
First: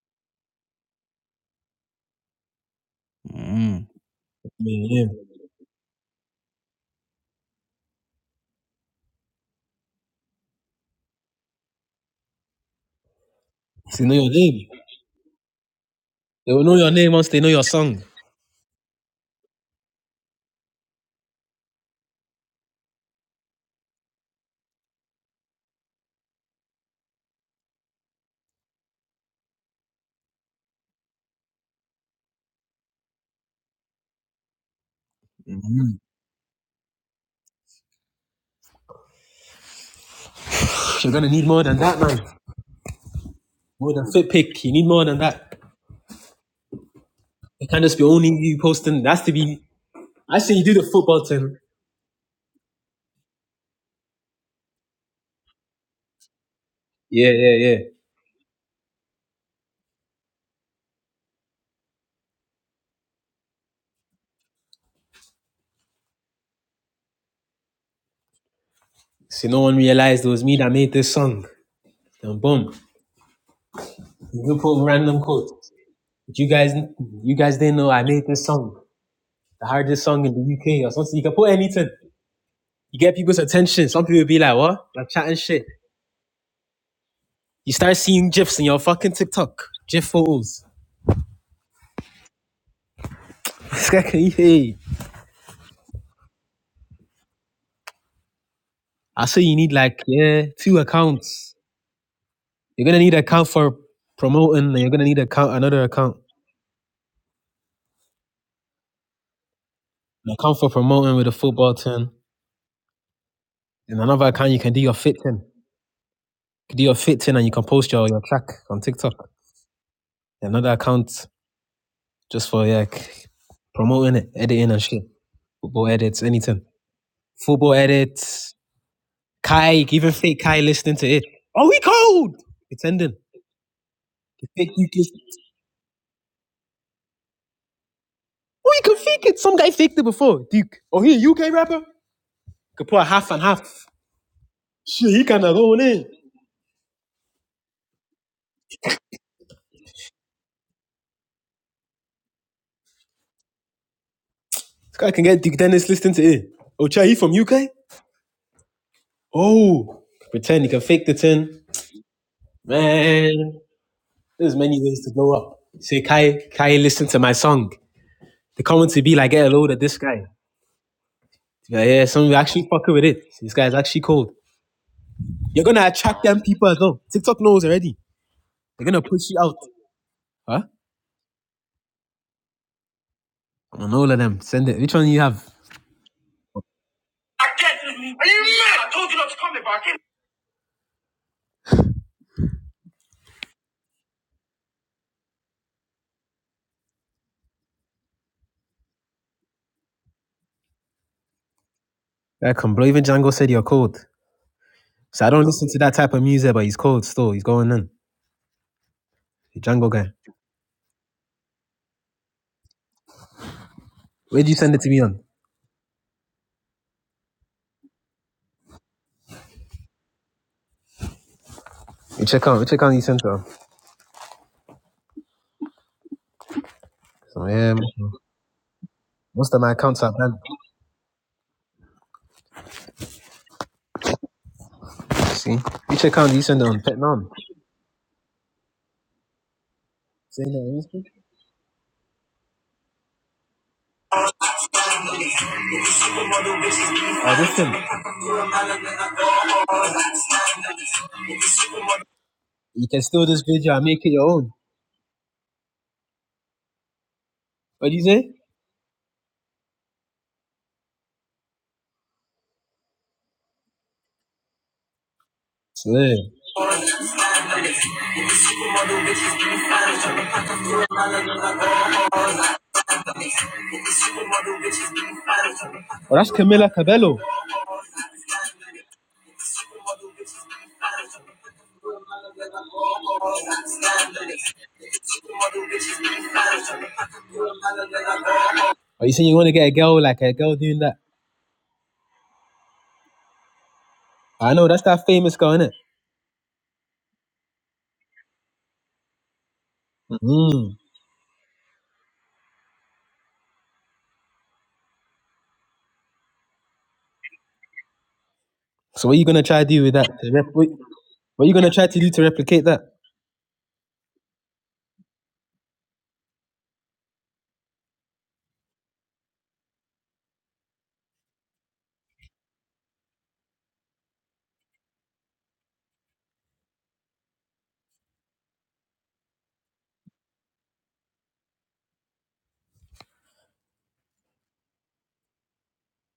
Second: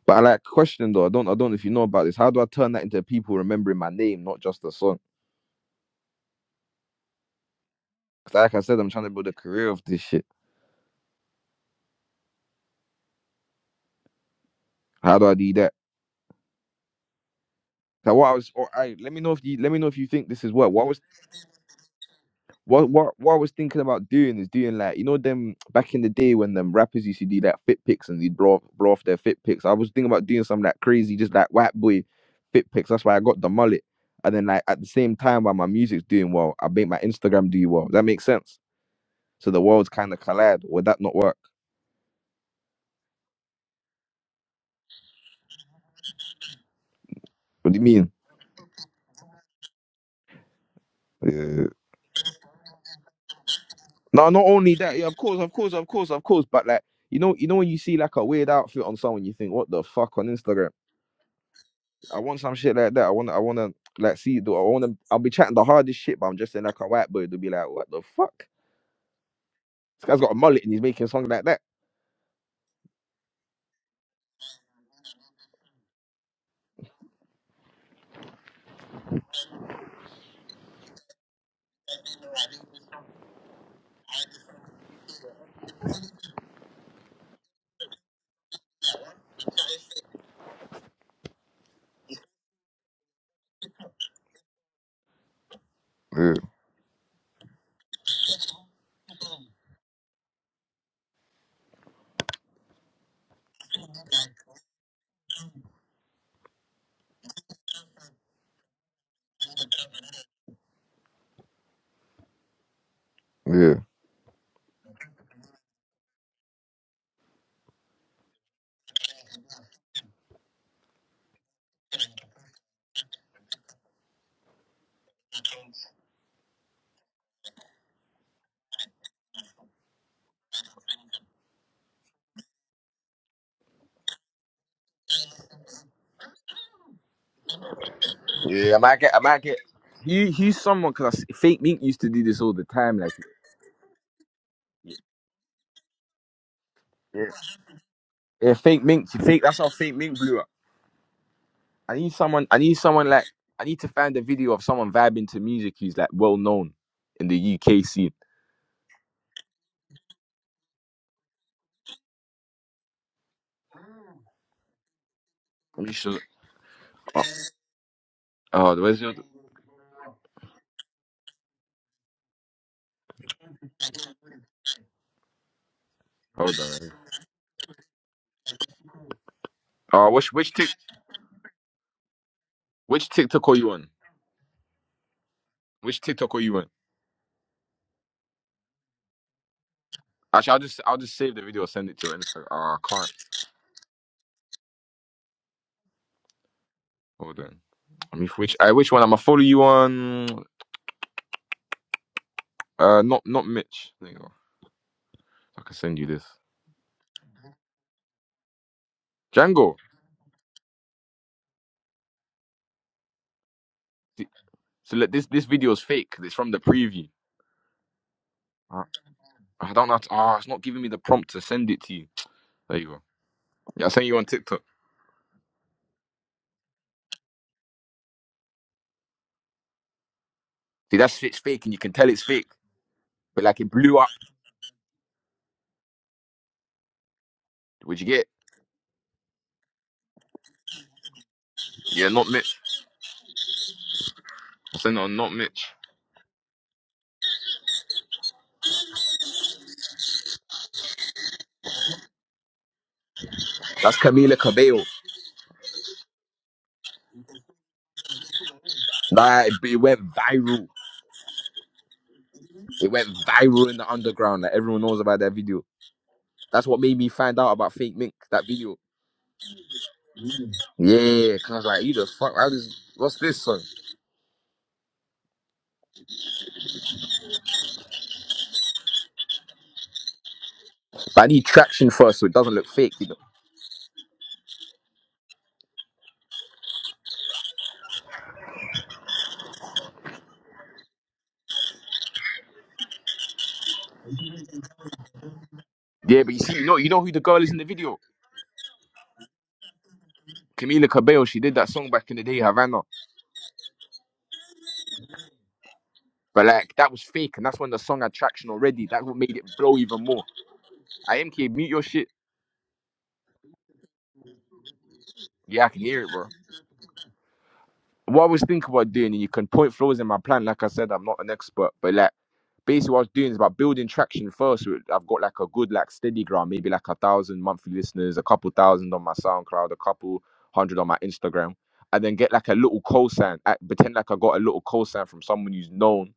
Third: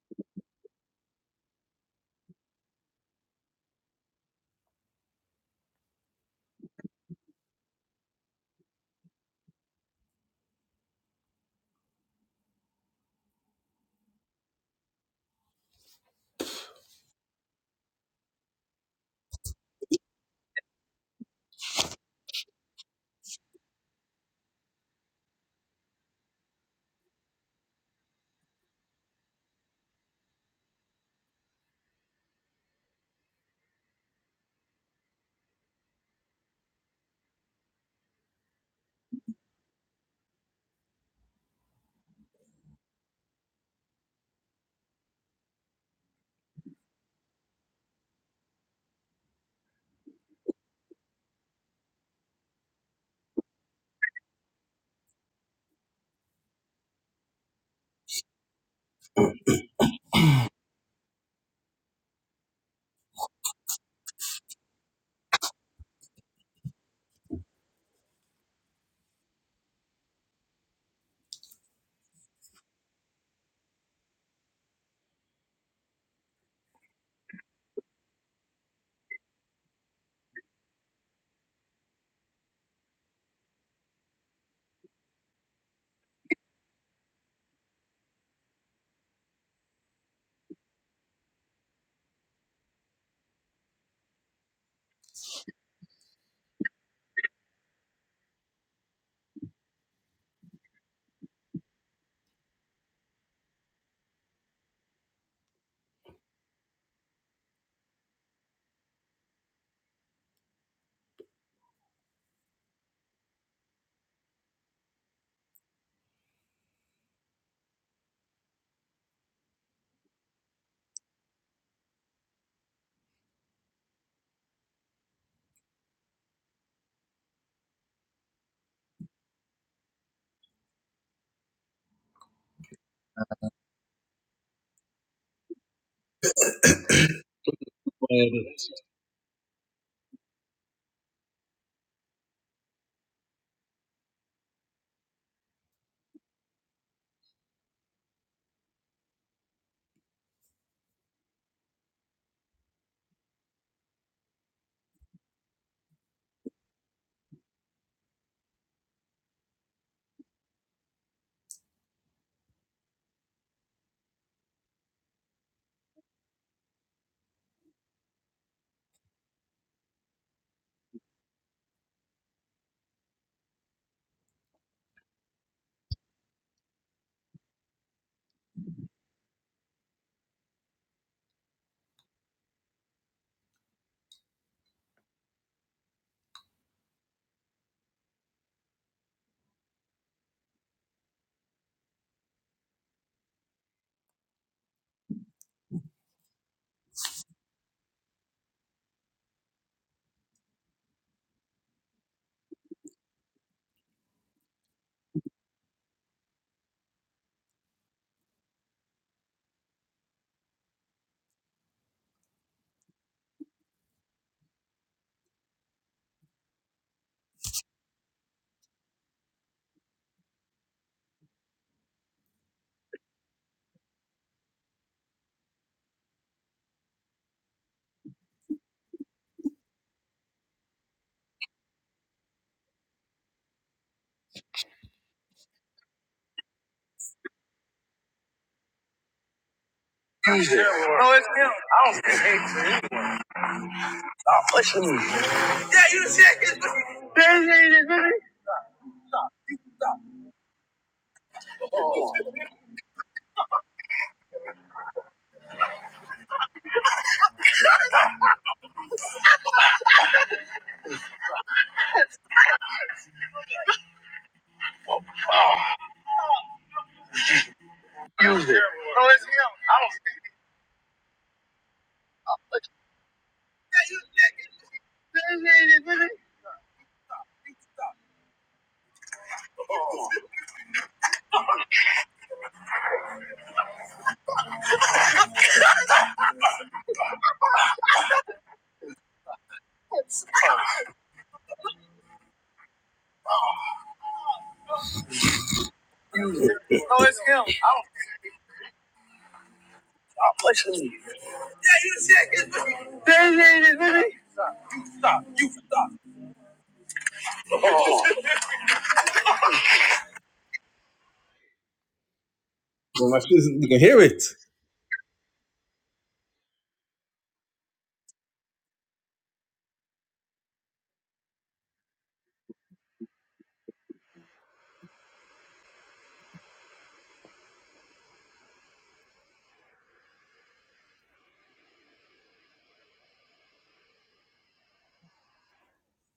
S1: But I like question though. I don't, I don't know if you know about this. How do I turn that into people remembering my name, not just the song?
S2: Yeah, yeah.
S1: Because like I said, I'm trying to build a career of this shit.
S2: So know your name.
S1: How do I do that?
S2: They will know your name once they know your song.
S1: Like what I was, or I let me know if you let me know if you think this is what. What I was What what what I was thinking about doing is doing like you know them back in the day when them rappers used to do like fit pics and they'd blow off, blow off their fit pics. I was thinking about doing something like crazy, just like white boy fit pics. That's why I got the mullet. And then like at the same time while my music's doing well, I make my Instagram do well. Does that make sense? So the worlds kind of collide. Would that
S2: You're
S1: not
S2: gonna
S1: work?
S2: need more than that, man. More than fit pick. You need more than that. It
S1: What do
S2: can't
S1: you
S2: just be
S1: mean?
S2: only you posting. That's to be. I say you do the football thing.
S1: Yeah. No, not only that. Yeah, of course, of course, of course, of course. But like you
S2: Yeah,
S1: know, you know
S2: yeah,
S1: when
S2: yeah.
S1: you see like a weird outfit on someone, you think, what the fuck on Instagram? I want some shit like that. I want I want to like see Do I want to. I'll be chatting the hardest shit, but I'm just saying like a white boy to be like, what the fuck? This
S2: So no one
S1: guy's
S2: realized it
S1: got a
S2: was me
S1: mullet
S2: that
S1: and he's
S2: made
S1: making
S2: this
S1: songs
S2: song.
S1: like that.
S2: And boom, you put random quotes. But you guys, you guys didn't know I made this song, the hardest song in the UK or something. You can put anything. You get people's attention. Some people be like, "What? You're chatting shit." You start seeing GIFs in your fucking TikTok, GIF photos. hey,
S1: Yeah,
S2: I say you need like yeah two accounts. You're gonna need an account for promoting, and you're gonna need account another account, an account for promoting with a football team,
S1: yeah.
S2: and another account you can do your fit thing. You can do your fit thing, and you can post your your track on TikTok. And Another account just for yeah promoting it, editing and shit. Football edits, anything. Football edits. Kai, even fake Kai listening to it. Oh, we cold. It's ending. The fake UK.
S3: Yeah,
S2: Or
S1: Yeah, I
S3: Stop
S2: you can
S1: might get, I
S2: fake it.
S1: might
S2: Some
S1: get.
S2: guy faked it
S1: He,
S2: before.
S1: he's
S2: Duke.
S1: someone
S2: Oh, he
S1: because
S2: a UK
S1: fake
S2: rapper?
S1: Mink used to do this all the
S2: Could
S1: time.
S2: put a
S1: Like,
S2: half and half. Shit, he kind of going in. This
S1: yeah, yeah fake Mink, fake. That's how fake Mink blew up. I need someone. I need someone like. I need to find a video of someone
S2: guy can
S1: vibing
S2: get
S1: to
S2: Duke
S1: music
S2: Dennis
S1: who's like
S2: listening to
S1: well
S2: it.
S1: known
S2: Oh, Chai, he
S1: in
S2: from
S1: the
S2: UK?
S1: UK scene.
S2: Oh, pretend he can fake the tin. Man, there's many ways to blow up.
S1: Let me
S2: Say,
S1: show.
S2: Kai, Kai, listen to
S1: Oh,
S2: my song. The
S1: oh,
S2: comments
S1: where's
S2: would
S1: your?
S2: be like, get a load of this guy. Yeah, yeah, some of you actually fucking with it. This guy's actually cold. You're gonna attract them
S1: Hold
S2: people as
S1: on.
S2: well. TikTok knows already. They're gonna push you out.
S1: Oh, which which
S2: Huh?
S1: tick which TikTok are you on?
S2: On all of them. Send it. Which one do you have?
S1: Which TikTok are you on?
S2: I get this. Are you mad? I told you not to come here, but I came.
S1: Actually, I'll just I'll just save the video, send it to her. and it's like, Oh, I can't. Hold on. I mean, which uh, which one? I'ma follow you on.
S2: That can bro.
S1: Uh,
S2: Even
S1: not
S2: Django
S1: not
S2: said you're
S1: Mitch.
S2: cold.
S1: There you go.
S2: So I don't
S1: I
S2: listen
S1: can
S2: to that
S1: send you
S2: type of
S1: this.
S2: music, but he's cold still. He's going in. The
S1: Django.
S2: Django guy.
S1: th-
S2: Where'd you send it to
S1: So
S2: me
S1: let
S2: on?
S1: this this video is fake. It's from the preview. Uh, I don't know. How to, oh, it's not giving me the prompt to send it to you.
S2: You check out. You
S1: There
S2: check
S1: you
S2: out. You
S1: go.
S2: sent it on.
S1: Yeah, I send you on TikTok.
S2: So yeah, most of my accounts are banned.
S1: See, that's shit's fake, and you can tell it's fake. But like it blew up.
S2: See, you check out. You send it on. Vietnam.
S1: What'd you get?
S2: Say Saying that on Instagram.
S1: Yeah, not Mitch. I
S3: pushing
S1: sent it
S3: me.
S1: on not Mitch.
S3: Yeah, you the shit. Stop
S2: Oh, listen. You can steal this video and
S1: That's
S2: make it your
S1: Camila
S2: own.
S1: Cabello.
S2: What do you say?
S1: Nah, it, it went viral. It went viral in the underground. Like everyone knows about that video.
S2: Slim.
S1: That's what made me find out about Fake Mink, that video. Yeah, cause I was like, you the fuck, how this, what's this son?
S2: Oh, that's Camila Cabello.
S1: But I need traction first so it doesn't look fake, you know.
S2: Are you saying you want to get a girl like a girl doing that? I know that's that famous girl, innit?
S1: Yeah, but you see, you know, you know who the girl is in the video?
S2: Mm.
S3: pushing
S1: Camila
S3: me.
S1: Cabello, she did
S3: Yeah,
S1: that song back in the day, Havana.
S3: you the shit.
S1: But like that was fake, and that's when the song had traction already. That
S2: So what
S1: what
S2: are you
S1: made
S2: gonna
S1: it
S2: try to
S1: blow
S2: do with
S1: even
S2: that?
S1: more.
S2: To rep- what
S1: I'mk
S2: what are you gonna
S1: mute your
S2: try to
S1: shit.
S2: do to replicate that?
S3: Well, my shit, you can hear it.
S1: Yeah, I can hear it, bro. What I was thinking about doing, and you can point flaws in my plan, like I said, I'm not an expert, but like basically what I was doing is about building traction first. with- I've got like a good like steady ground, maybe like a thousand monthly listeners, a couple thousand on my SoundCloud, a couple hundred on my Instagram, and then get like a little cosign. Act, pretend like I got a little cosign from someone who's known,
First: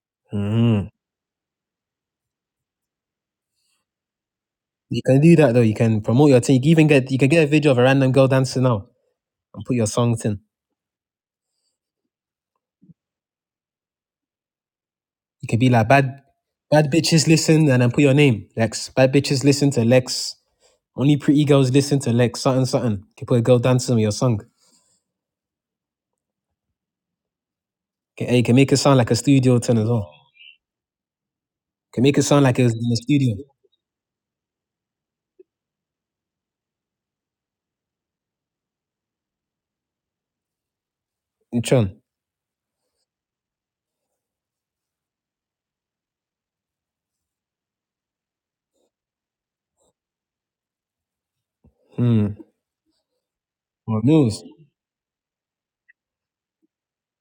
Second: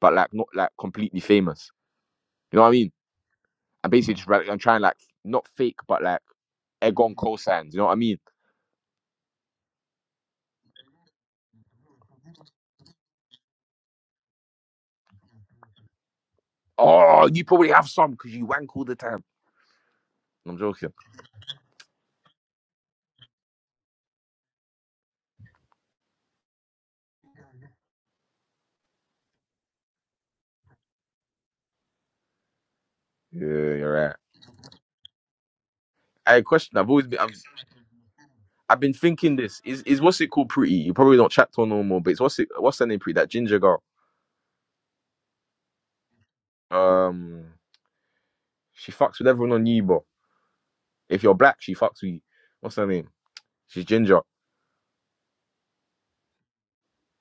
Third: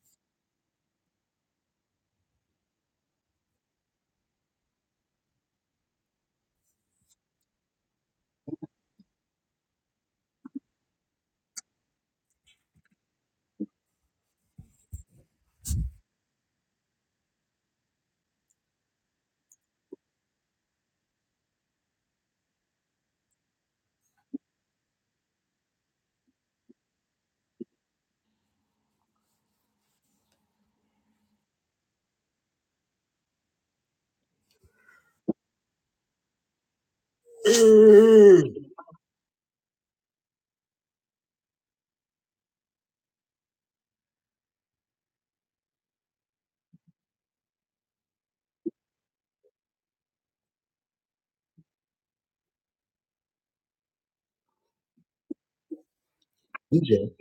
S1: but like not like
S2: Mm.
S1: completely famous. You know what I mean? I'm basically just like, I'm trying like
S2: You can do
S1: not
S2: that though. You
S1: fake,
S2: can
S1: but like
S2: promote your thing. You can even
S1: egg
S2: get
S1: on
S2: you can get a video
S1: cosigns.
S2: of
S1: You
S2: a
S1: know what I
S2: random
S1: mean?
S2: girl dancing now and put your songs in. You can be like bad bad bitches
S1: Oh, you probably
S2: listen and
S1: have
S2: then put
S1: some
S2: your
S1: because you
S2: name
S1: wank all
S2: Lex.
S1: the
S2: Bad
S1: time.
S2: bitches listen to Lex.
S1: I'm joking.
S2: Only pretty girls listen to Lex. Something something. You can put a girl dancing with your song. Can, eh, you can make it sound like a studio turn as well. can make it sound like it was in the studio.
S1: Yeah, you're right. I question. I've always been. I'm, I've been thinking this. Is is what's it called pretty? You probably don't chat
S2: In
S1: to her no
S2: Tron.
S1: more, but it's what's it what's her name pretty? That ginger girl. Um she fucks with everyone on you, bro. If you're black, she fucks with you.
S2: Hmm.
S1: What's her name? She's
S2: Who
S1: ginger.
S2: knows?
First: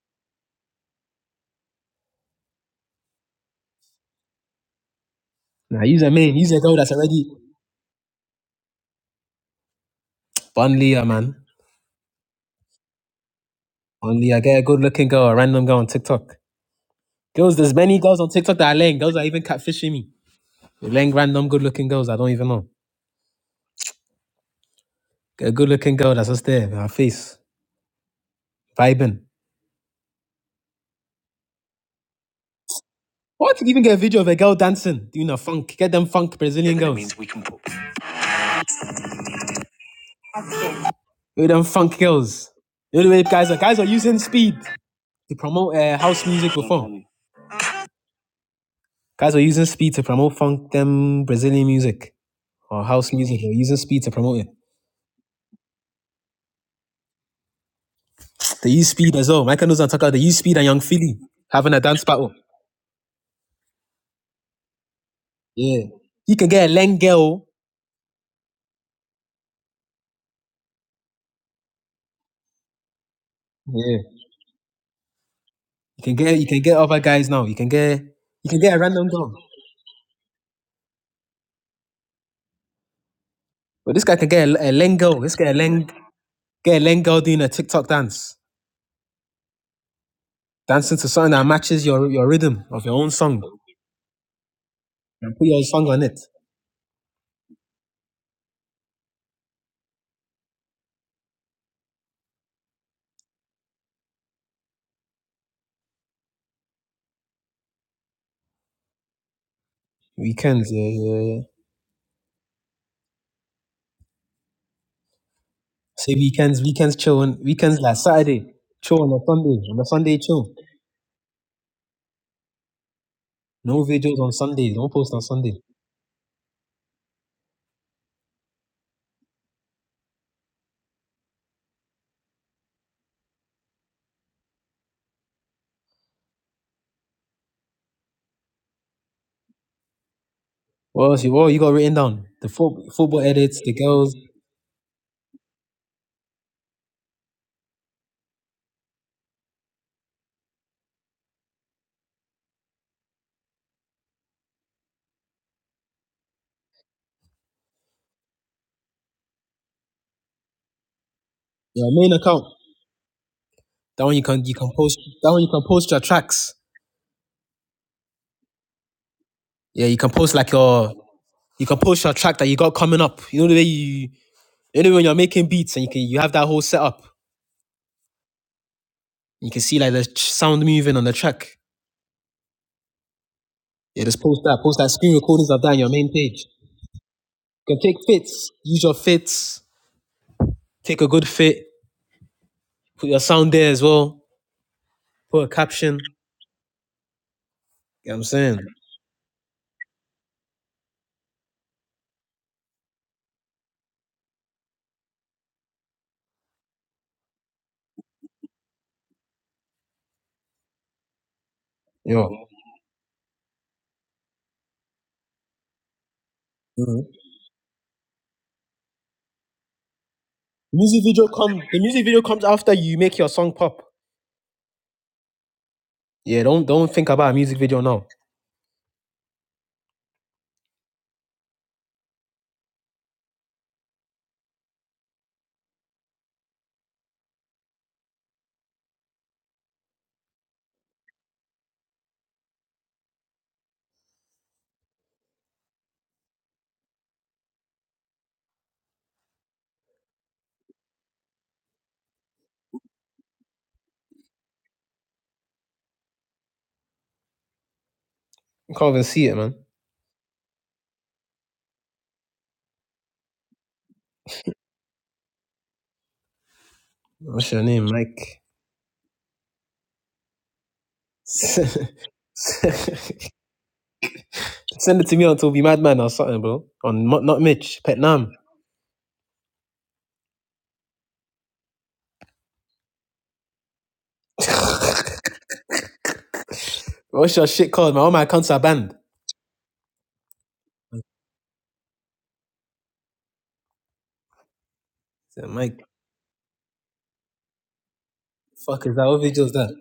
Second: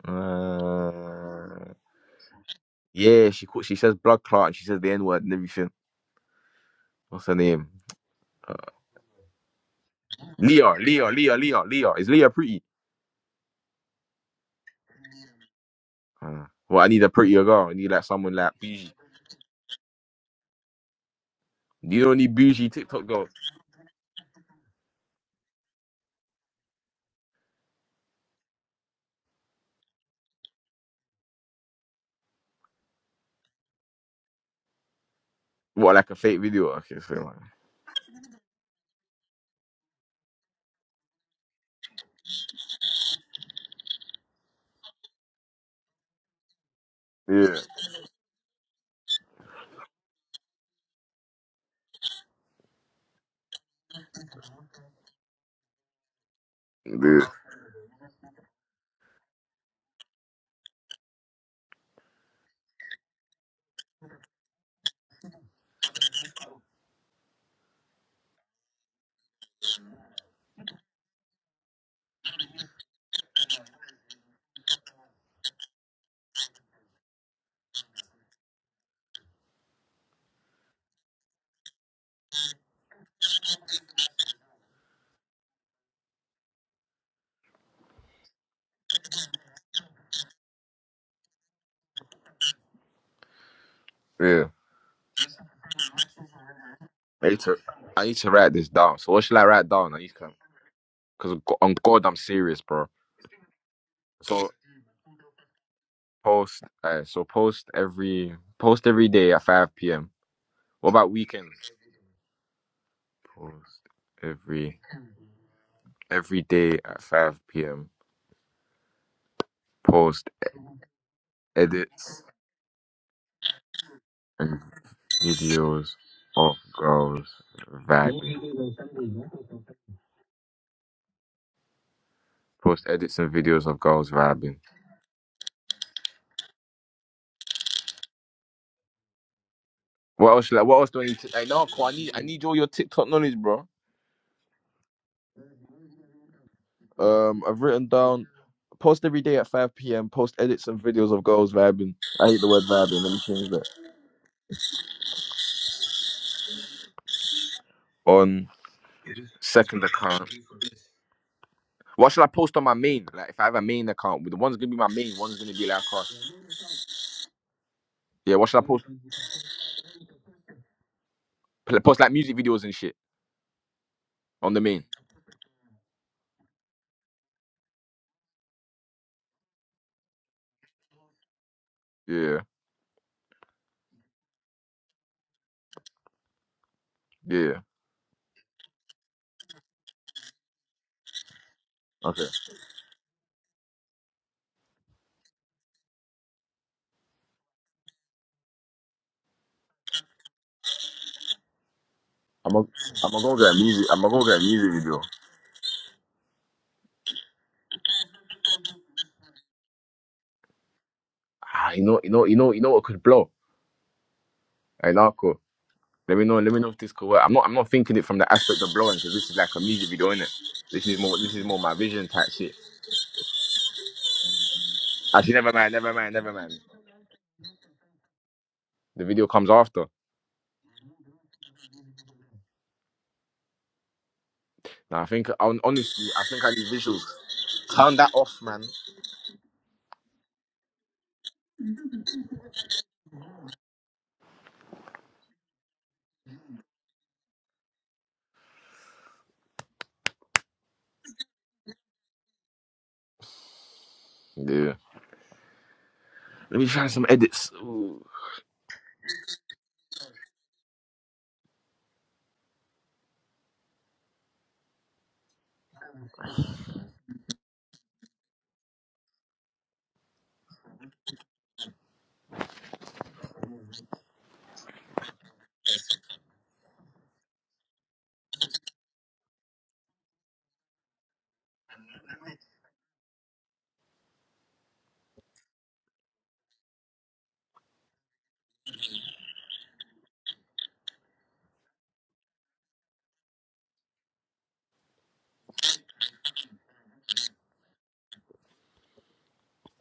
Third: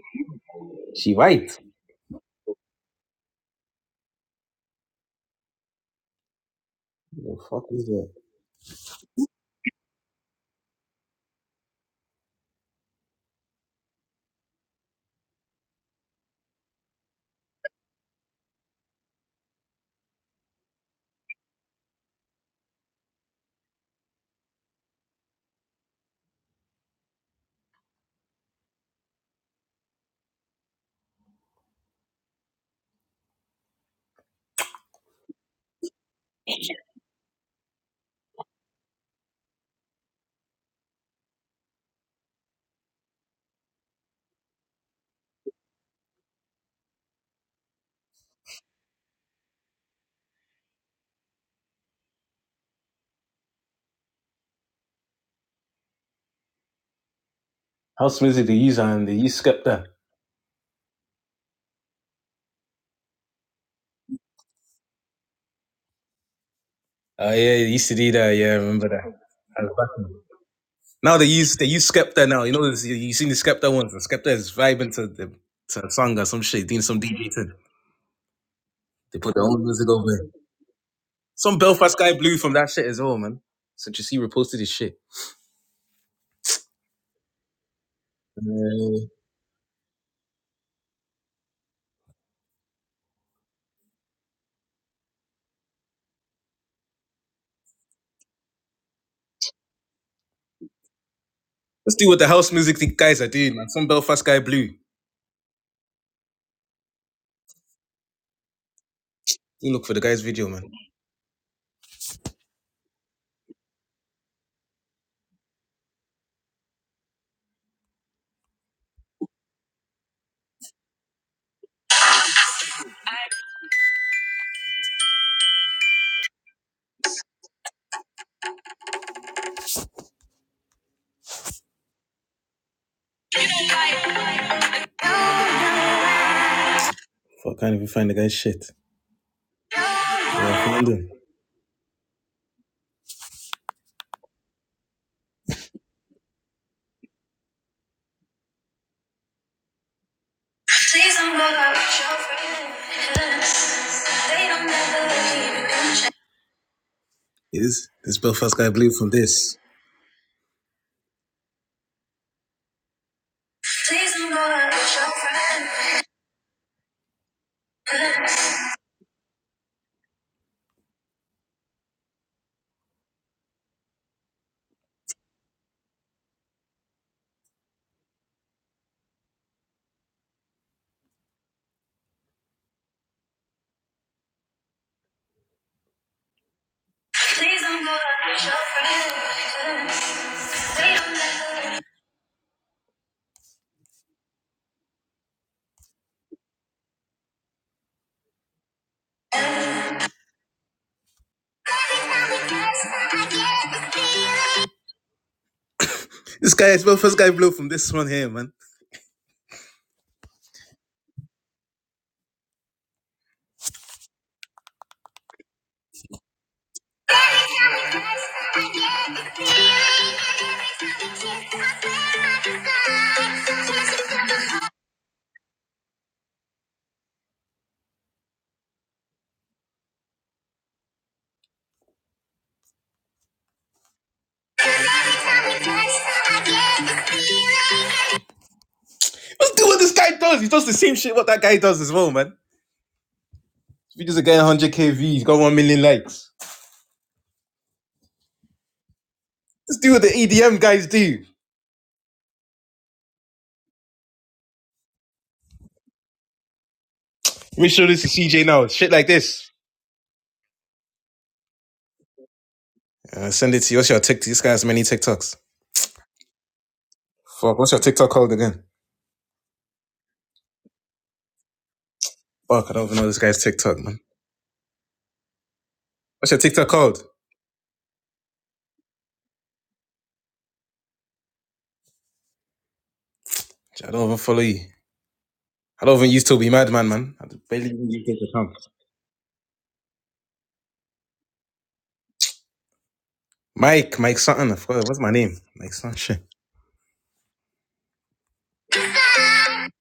S1: Uh, yeah, she call- she says blood clot and she says the N word and everything.
S2: Now use a main. Use a girl that's already
S1: What's her
S3: What The fuck
S1: name?
S3: is that?
S1: Uh, Leah,
S2: Bun Leah,
S1: Leah,
S2: man.
S1: Leah, Leah, Leah. Is Leah pretty?
S2: Only I get a good looking girl, a random girl on TikTok.
S1: Uh, well, I need a prettier
S2: Girls,
S1: girl. I
S2: there's
S1: need
S2: many
S1: like
S2: girls on
S1: someone like
S2: TikTok that are
S1: bougie.
S2: laying. Girls are even catfishing me. They're laying random good looking
S1: You
S2: girls I
S1: don't
S2: don't
S1: need
S2: even know.
S1: bougie TikTok girl.
S2: Get a good looking girl that's just there in her face, vibing. What? Even get a video of a girl dancing, doing a funk. Get
S1: What,
S2: them
S1: like a
S2: funk
S1: fake video?
S2: Brazilian girls.
S1: Okay, so
S2: means we
S1: like,
S2: can Look Get them funk girls. You know the way guys are guys are using speed to promote uh, house music before.
S1: yeah,
S2: Guys were using speed to promote funk them Brazilian music or house music. They were using speed to promote it.
S1: yeah,
S3: How smooth did they
S2: They
S3: use
S2: use
S3: and they
S2: speed as
S3: use
S2: well. Michael knows
S3: Skepta?
S2: and Tucker, they use speed and Young Philly having a dance battle. Yeah. You can get a Len
S3: Oh yeah,
S2: girl.
S3: they used to do that. Yeah, I remember that. That was back in- Now they use they use Skepta now. You know, this- you you seen the Skepta ones.
S2: Yeah.
S3: The Skepta is vibing to the to a
S2: You
S3: song
S2: can
S3: or
S2: get
S3: some
S2: you can
S3: shit,
S2: get
S3: doing
S2: other
S3: some DJ
S2: guys now.
S3: thing.
S2: You can get you can get a random
S3: They
S2: girl.
S3: put their own music over it. Some Belfast guy blew from that shit as well, man. So
S2: But
S3: you
S2: this guy
S3: see,
S2: can get
S3: reposted his
S2: a, a
S3: shit.
S2: Len girl. Let's get a Len get a Len girl doing a TikTok dance.
S3: Uh,
S2: Dancing to something that matches your your rhythm of your own song.
S1: yeah.
S2: And put your own song on it.
S1: I need to, I need to write this down. So what should I write down? I need to, cause on
S3: let's
S1: God,
S3: do
S1: I'm
S3: what the house
S1: serious,
S3: music
S1: bro.
S3: the guys are doing, man. Some Belfast guy
S1: So
S3: blew.
S1: post, uh, so post every, post every day at
S3: You
S1: 5
S3: look for the
S1: p.m.
S3: guy's video, man.
S2: Weekends, yeah,
S1: What about
S2: yeah, yeah.
S1: weekends? Post every,
S2: Say
S1: every
S2: weekends,
S1: day
S2: weekends
S1: at
S2: chill on
S1: 5
S2: weekends
S1: p.m.
S2: like Saturday, chill on a Sunday, on a Sunday
S1: Post
S2: chill.
S1: edits
S2: No videos on
S1: and
S2: Sunday. Don't post on Sunday.
S1: videos of girls vibing. Post edits and videos of girls vibing.
S3: Fuck, I can't even find the guy's shit.
S1: What else
S3: Well,
S1: should I? What else do
S2: What
S1: I
S3: London.
S1: need
S2: else? You,
S1: to? I
S2: oh, you
S1: know,
S2: got
S1: I
S2: written
S1: need, I
S2: down
S1: need
S2: the
S1: all your
S2: fo-
S1: TikTok
S2: football
S1: knowledge,
S2: edits,
S1: bro.
S2: the girls,
S1: Um, I've written down post every day at 5 p.m. Post edits and videos of girls vibing. I hate the word vibing. Let me change that.
S3: Yes, this
S1: On
S3: Belfast guy blew from this.
S1: second account.
S2: your
S1: What
S2: main
S1: should I
S2: account.
S1: post on my main? Like, if I have a main
S2: That one you
S1: account, the
S2: can you
S1: one's gonna
S2: can
S1: be my
S2: post.
S1: main,
S2: That
S1: one's
S2: one you
S1: gonna
S2: can
S1: be like,
S2: post your
S1: uh,
S2: tracks.
S1: yeah. What should I post?
S2: Yeah, you can post like your you can
S1: Pl- Post
S2: post
S1: like
S2: your track
S1: music
S2: that you
S1: videos
S2: got
S1: and shit
S2: coming up. You know the way you,
S1: on the
S2: you
S1: main.
S2: know when you're making beats and you can you have that whole setup. You can see like the ch- sound moving on the track.
S1: Yeah,
S2: Yeah, just post that. Post that screen recordings of that on your main page.
S1: yeah.
S2: You can take fits. Use your fits. Take a good fit.
S1: Okay.
S2: Put your sound there as well. Put a caption. You know what I'm saying?
S1: I'm gonna, I'm gonna go get a music. I'm gonna go get a music video.
S3: This guy, this Belfast guy blew from this one here, man.
S1: Ah, you know, you
S2: Yo.
S1: know, you know, you know what could blow. Hey, Narco. Let me know. Let me know if this
S2: Mhm.
S1: could work. I'm not. I'm not thinking it from the aspect of blowing because this is like a music video, innit? This is
S2: Music
S1: more.
S2: video
S1: This is more
S2: come
S1: my
S2: the music
S1: vision
S2: video
S1: type
S2: comes
S1: shit.
S2: after you make your song pop.
S1: Actually, never mind. Never mind. Never
S2: Yeah,
S1: mind.
S2: don't don't think about a music video now.
S1: The video comes after. Now I think. hon- Honestly, I think I need visuals. Turn that off, man.
S3: Let's do what this guy does. He does the same shit what that guy does as well, man. If just a guy 100k views, he's got 1 million likes. Let's do what the EDM guys do.
S1: Yeah. Let me find some edits.
S3: Make sure this
S1: Ooh.
S3: to CJ now.
S2: You can't
S3: Shit
S2: even
S3: like
S2: see it,
S3: this.
S2: man.
S3: Uh, send it to you. What's your TikTok? This guy has many TikToks.
S2: What's your name, Mike?
S3: Man, fuck, I don't even know this guy's TikTok, man.
S2: Send it to me on Toby Madman or
S3: What's your
S2: something, bro.
S3: TikTok called?
S2: On Mo- not Mitch, Pet Nam.
S3: I don't even follow you. I don't even used to be madman, man. I
S2: What's your
S3: barely
S2: shit
S3: even
S2: called, man?
S3: used
S2: All my
S3: to
S2: accounts
S3: come.
S2: are banned. I
S3: Mike, Mike something. I forgot. What's my name?
S2: said,
S3: Mike
S2: Mike,
S3: something. Shit.
S2: fuck is that? What video is that?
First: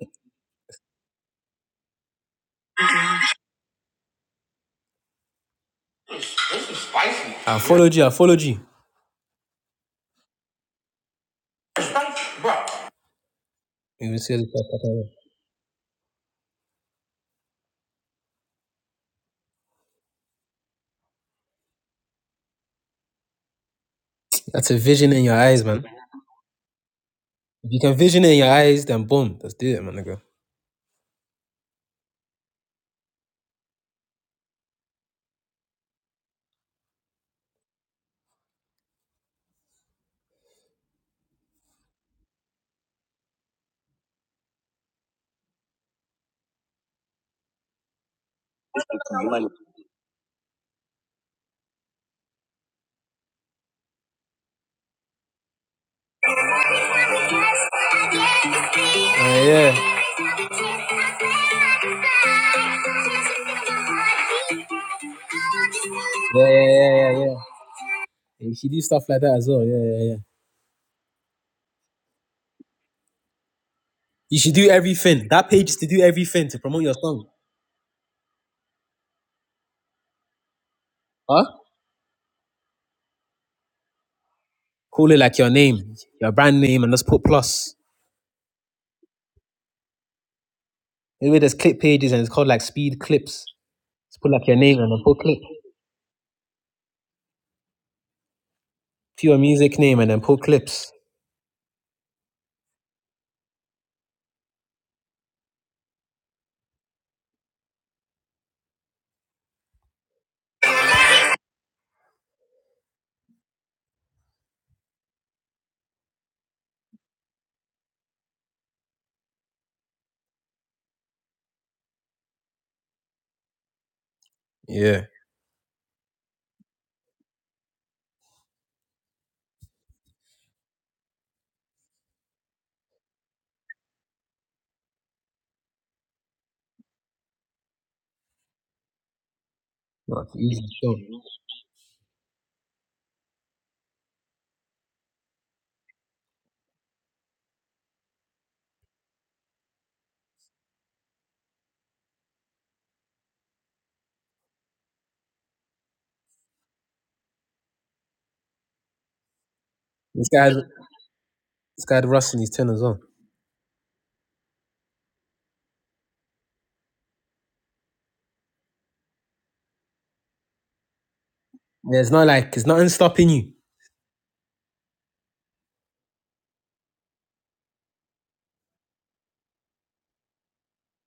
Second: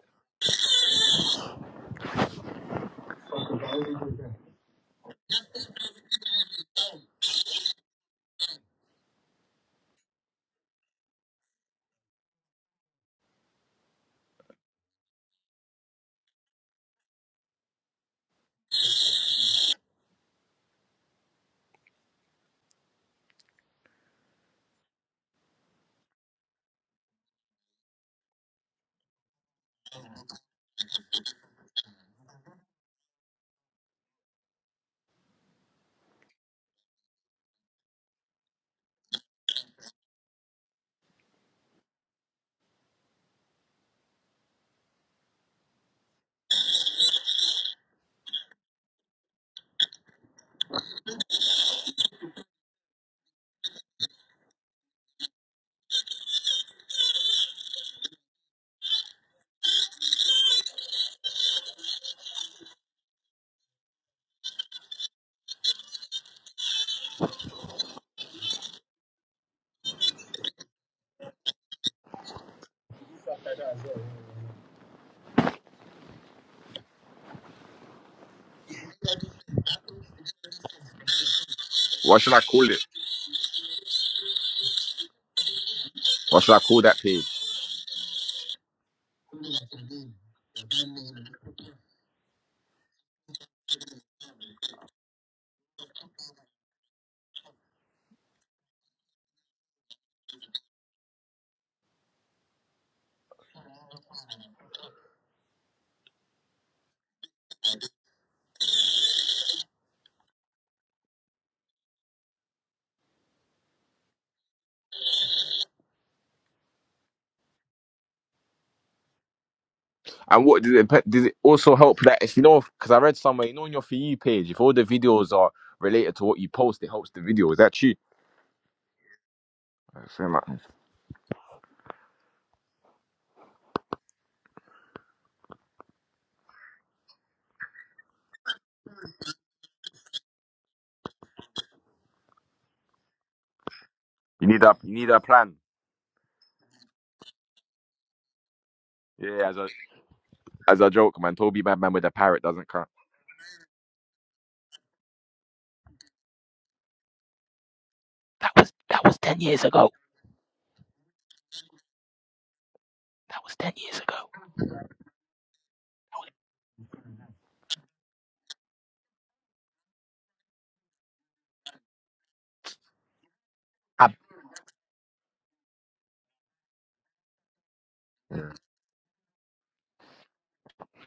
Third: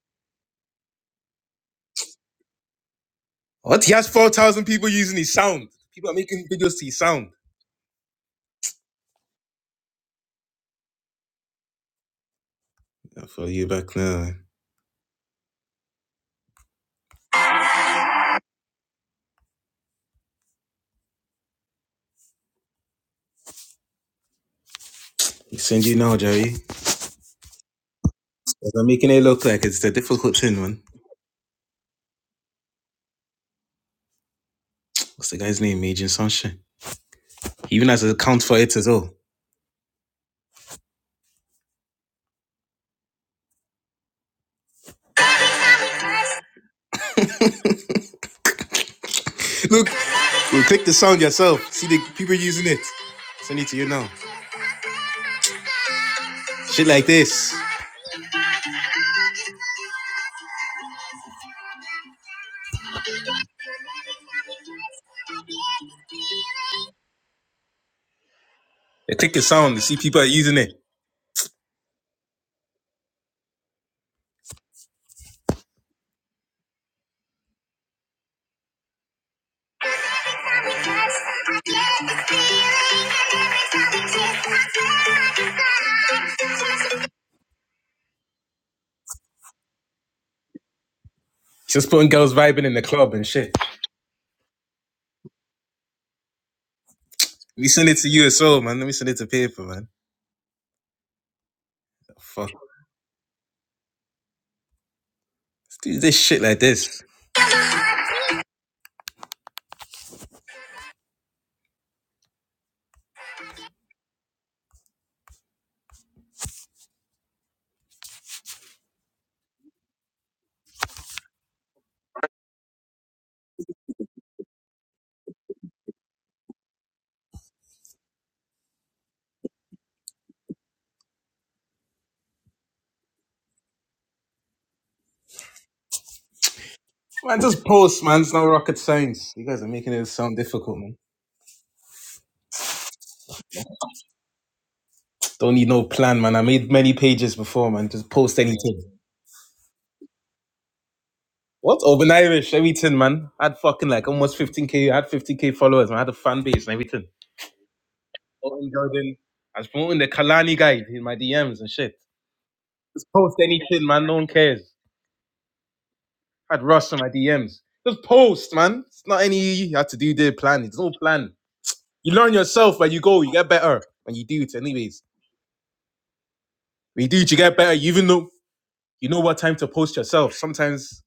S3: What? He has 4,000 people using his sound. People are making videos to his sound.
S2: I followed you. I followed you.
S3: I follow you back now.
S2: That's a vision in your
S3: I
S2: eyes, man.
S3: send you now, Jerry. 'Cause
S2: If you can vision it in your eyes,
S3: I'm
S2: then
S3: making it
S2: boom,
S3: look
S2: let's
S3: like
S2: do
S3: it's
S2: it,
S3: the
S2: man. Nigga.
S3: difficult thing, man. What's the guy's name? Major Sunshine. He even has an account for it as well. Look, you click the sound yourself. See the people using it. Send it to you now. Shit like this.
S2: Uh, yeah. Yeah, yeah, yeah, yeah, yeah. You should do stuff
S3: They
S2: like
S3: click
S2: that
S3: the
S2: as well. Yeah,
S3: sound. They see
S2: yeah, yeah.
S3: people are using it.
S2: You should do everything. That page is to do everything to promote your song. Huh?
S1: What should I call it?
S2: Call it like your name, your
S1: What should I
S2: brand
S1: call
S2: name, and
S1: that
S2: let's put
S1: page?
S2: plus. Maybe there's clip
S3: Just putting
S2: pages and it's
S3: girls
S2: called like
S3: vibing in the
S2: speed
S3: club and
S2: clips.
S3: shit.
S2: Just put like your name and then put clip.
S3: Let me send it to you as well, man. Let me send it
S2: Put
S3: to
S2: your
S3: paper,
S2: music
S3: man.
S2: name and then put clips.
S3: Fuck. Let's do this shit like this.
S1: And what did it? pe- Did it also help that if you know? Because I read somewhere, you know, on your for you page, if all the
S2: Yeah.
S1: videos are related to what you post, it helps the video. Is that true? I feel like-
S3: Man, just post, man. It's no rocket science. You guys are making it
S2: No,
S3: sound
S2: easy.
S3: difficult,
S2: Sure.
S3: man.
S1: You need that. You need a
S3: Don't
S1: plan.
S3: need no plan, man. I made many pages before, man. Just post anything.
S1: Yeah, as a As a joke, man, Toby
S3: What?
S1: Madman with a
S3: Urban
S1: parrot
S3: Irish,
S1: doesn't count.
S3: everything, man. I had fucking like almost 15k. I had 15k followers, man. I had a fan base and everything. Promoting Jordan. I was promoting the
S2: This guy,
S3: Kalani
S2: this
S3: guide in my DMs and shit.
S2: guy had Russ in his ten as well.
S3: Just post anything, man. No one cares. I had Russ in my DMs. Just post, man. It's not any you have to do their plan. It's no plan.
S2: Yeah, it's
S3: You
S2: not
S3: learn
S2: like it's
S3: yourself
S2: nothing
S3: when you go.
S2: stopping
S3: You
S2: you. You
S3: get better
S1: Ab-
S3: when you do it, anyways. When you do it, you get better. You even know.
S1: Yeah,
S3: you know what time to post yourself. Sometimes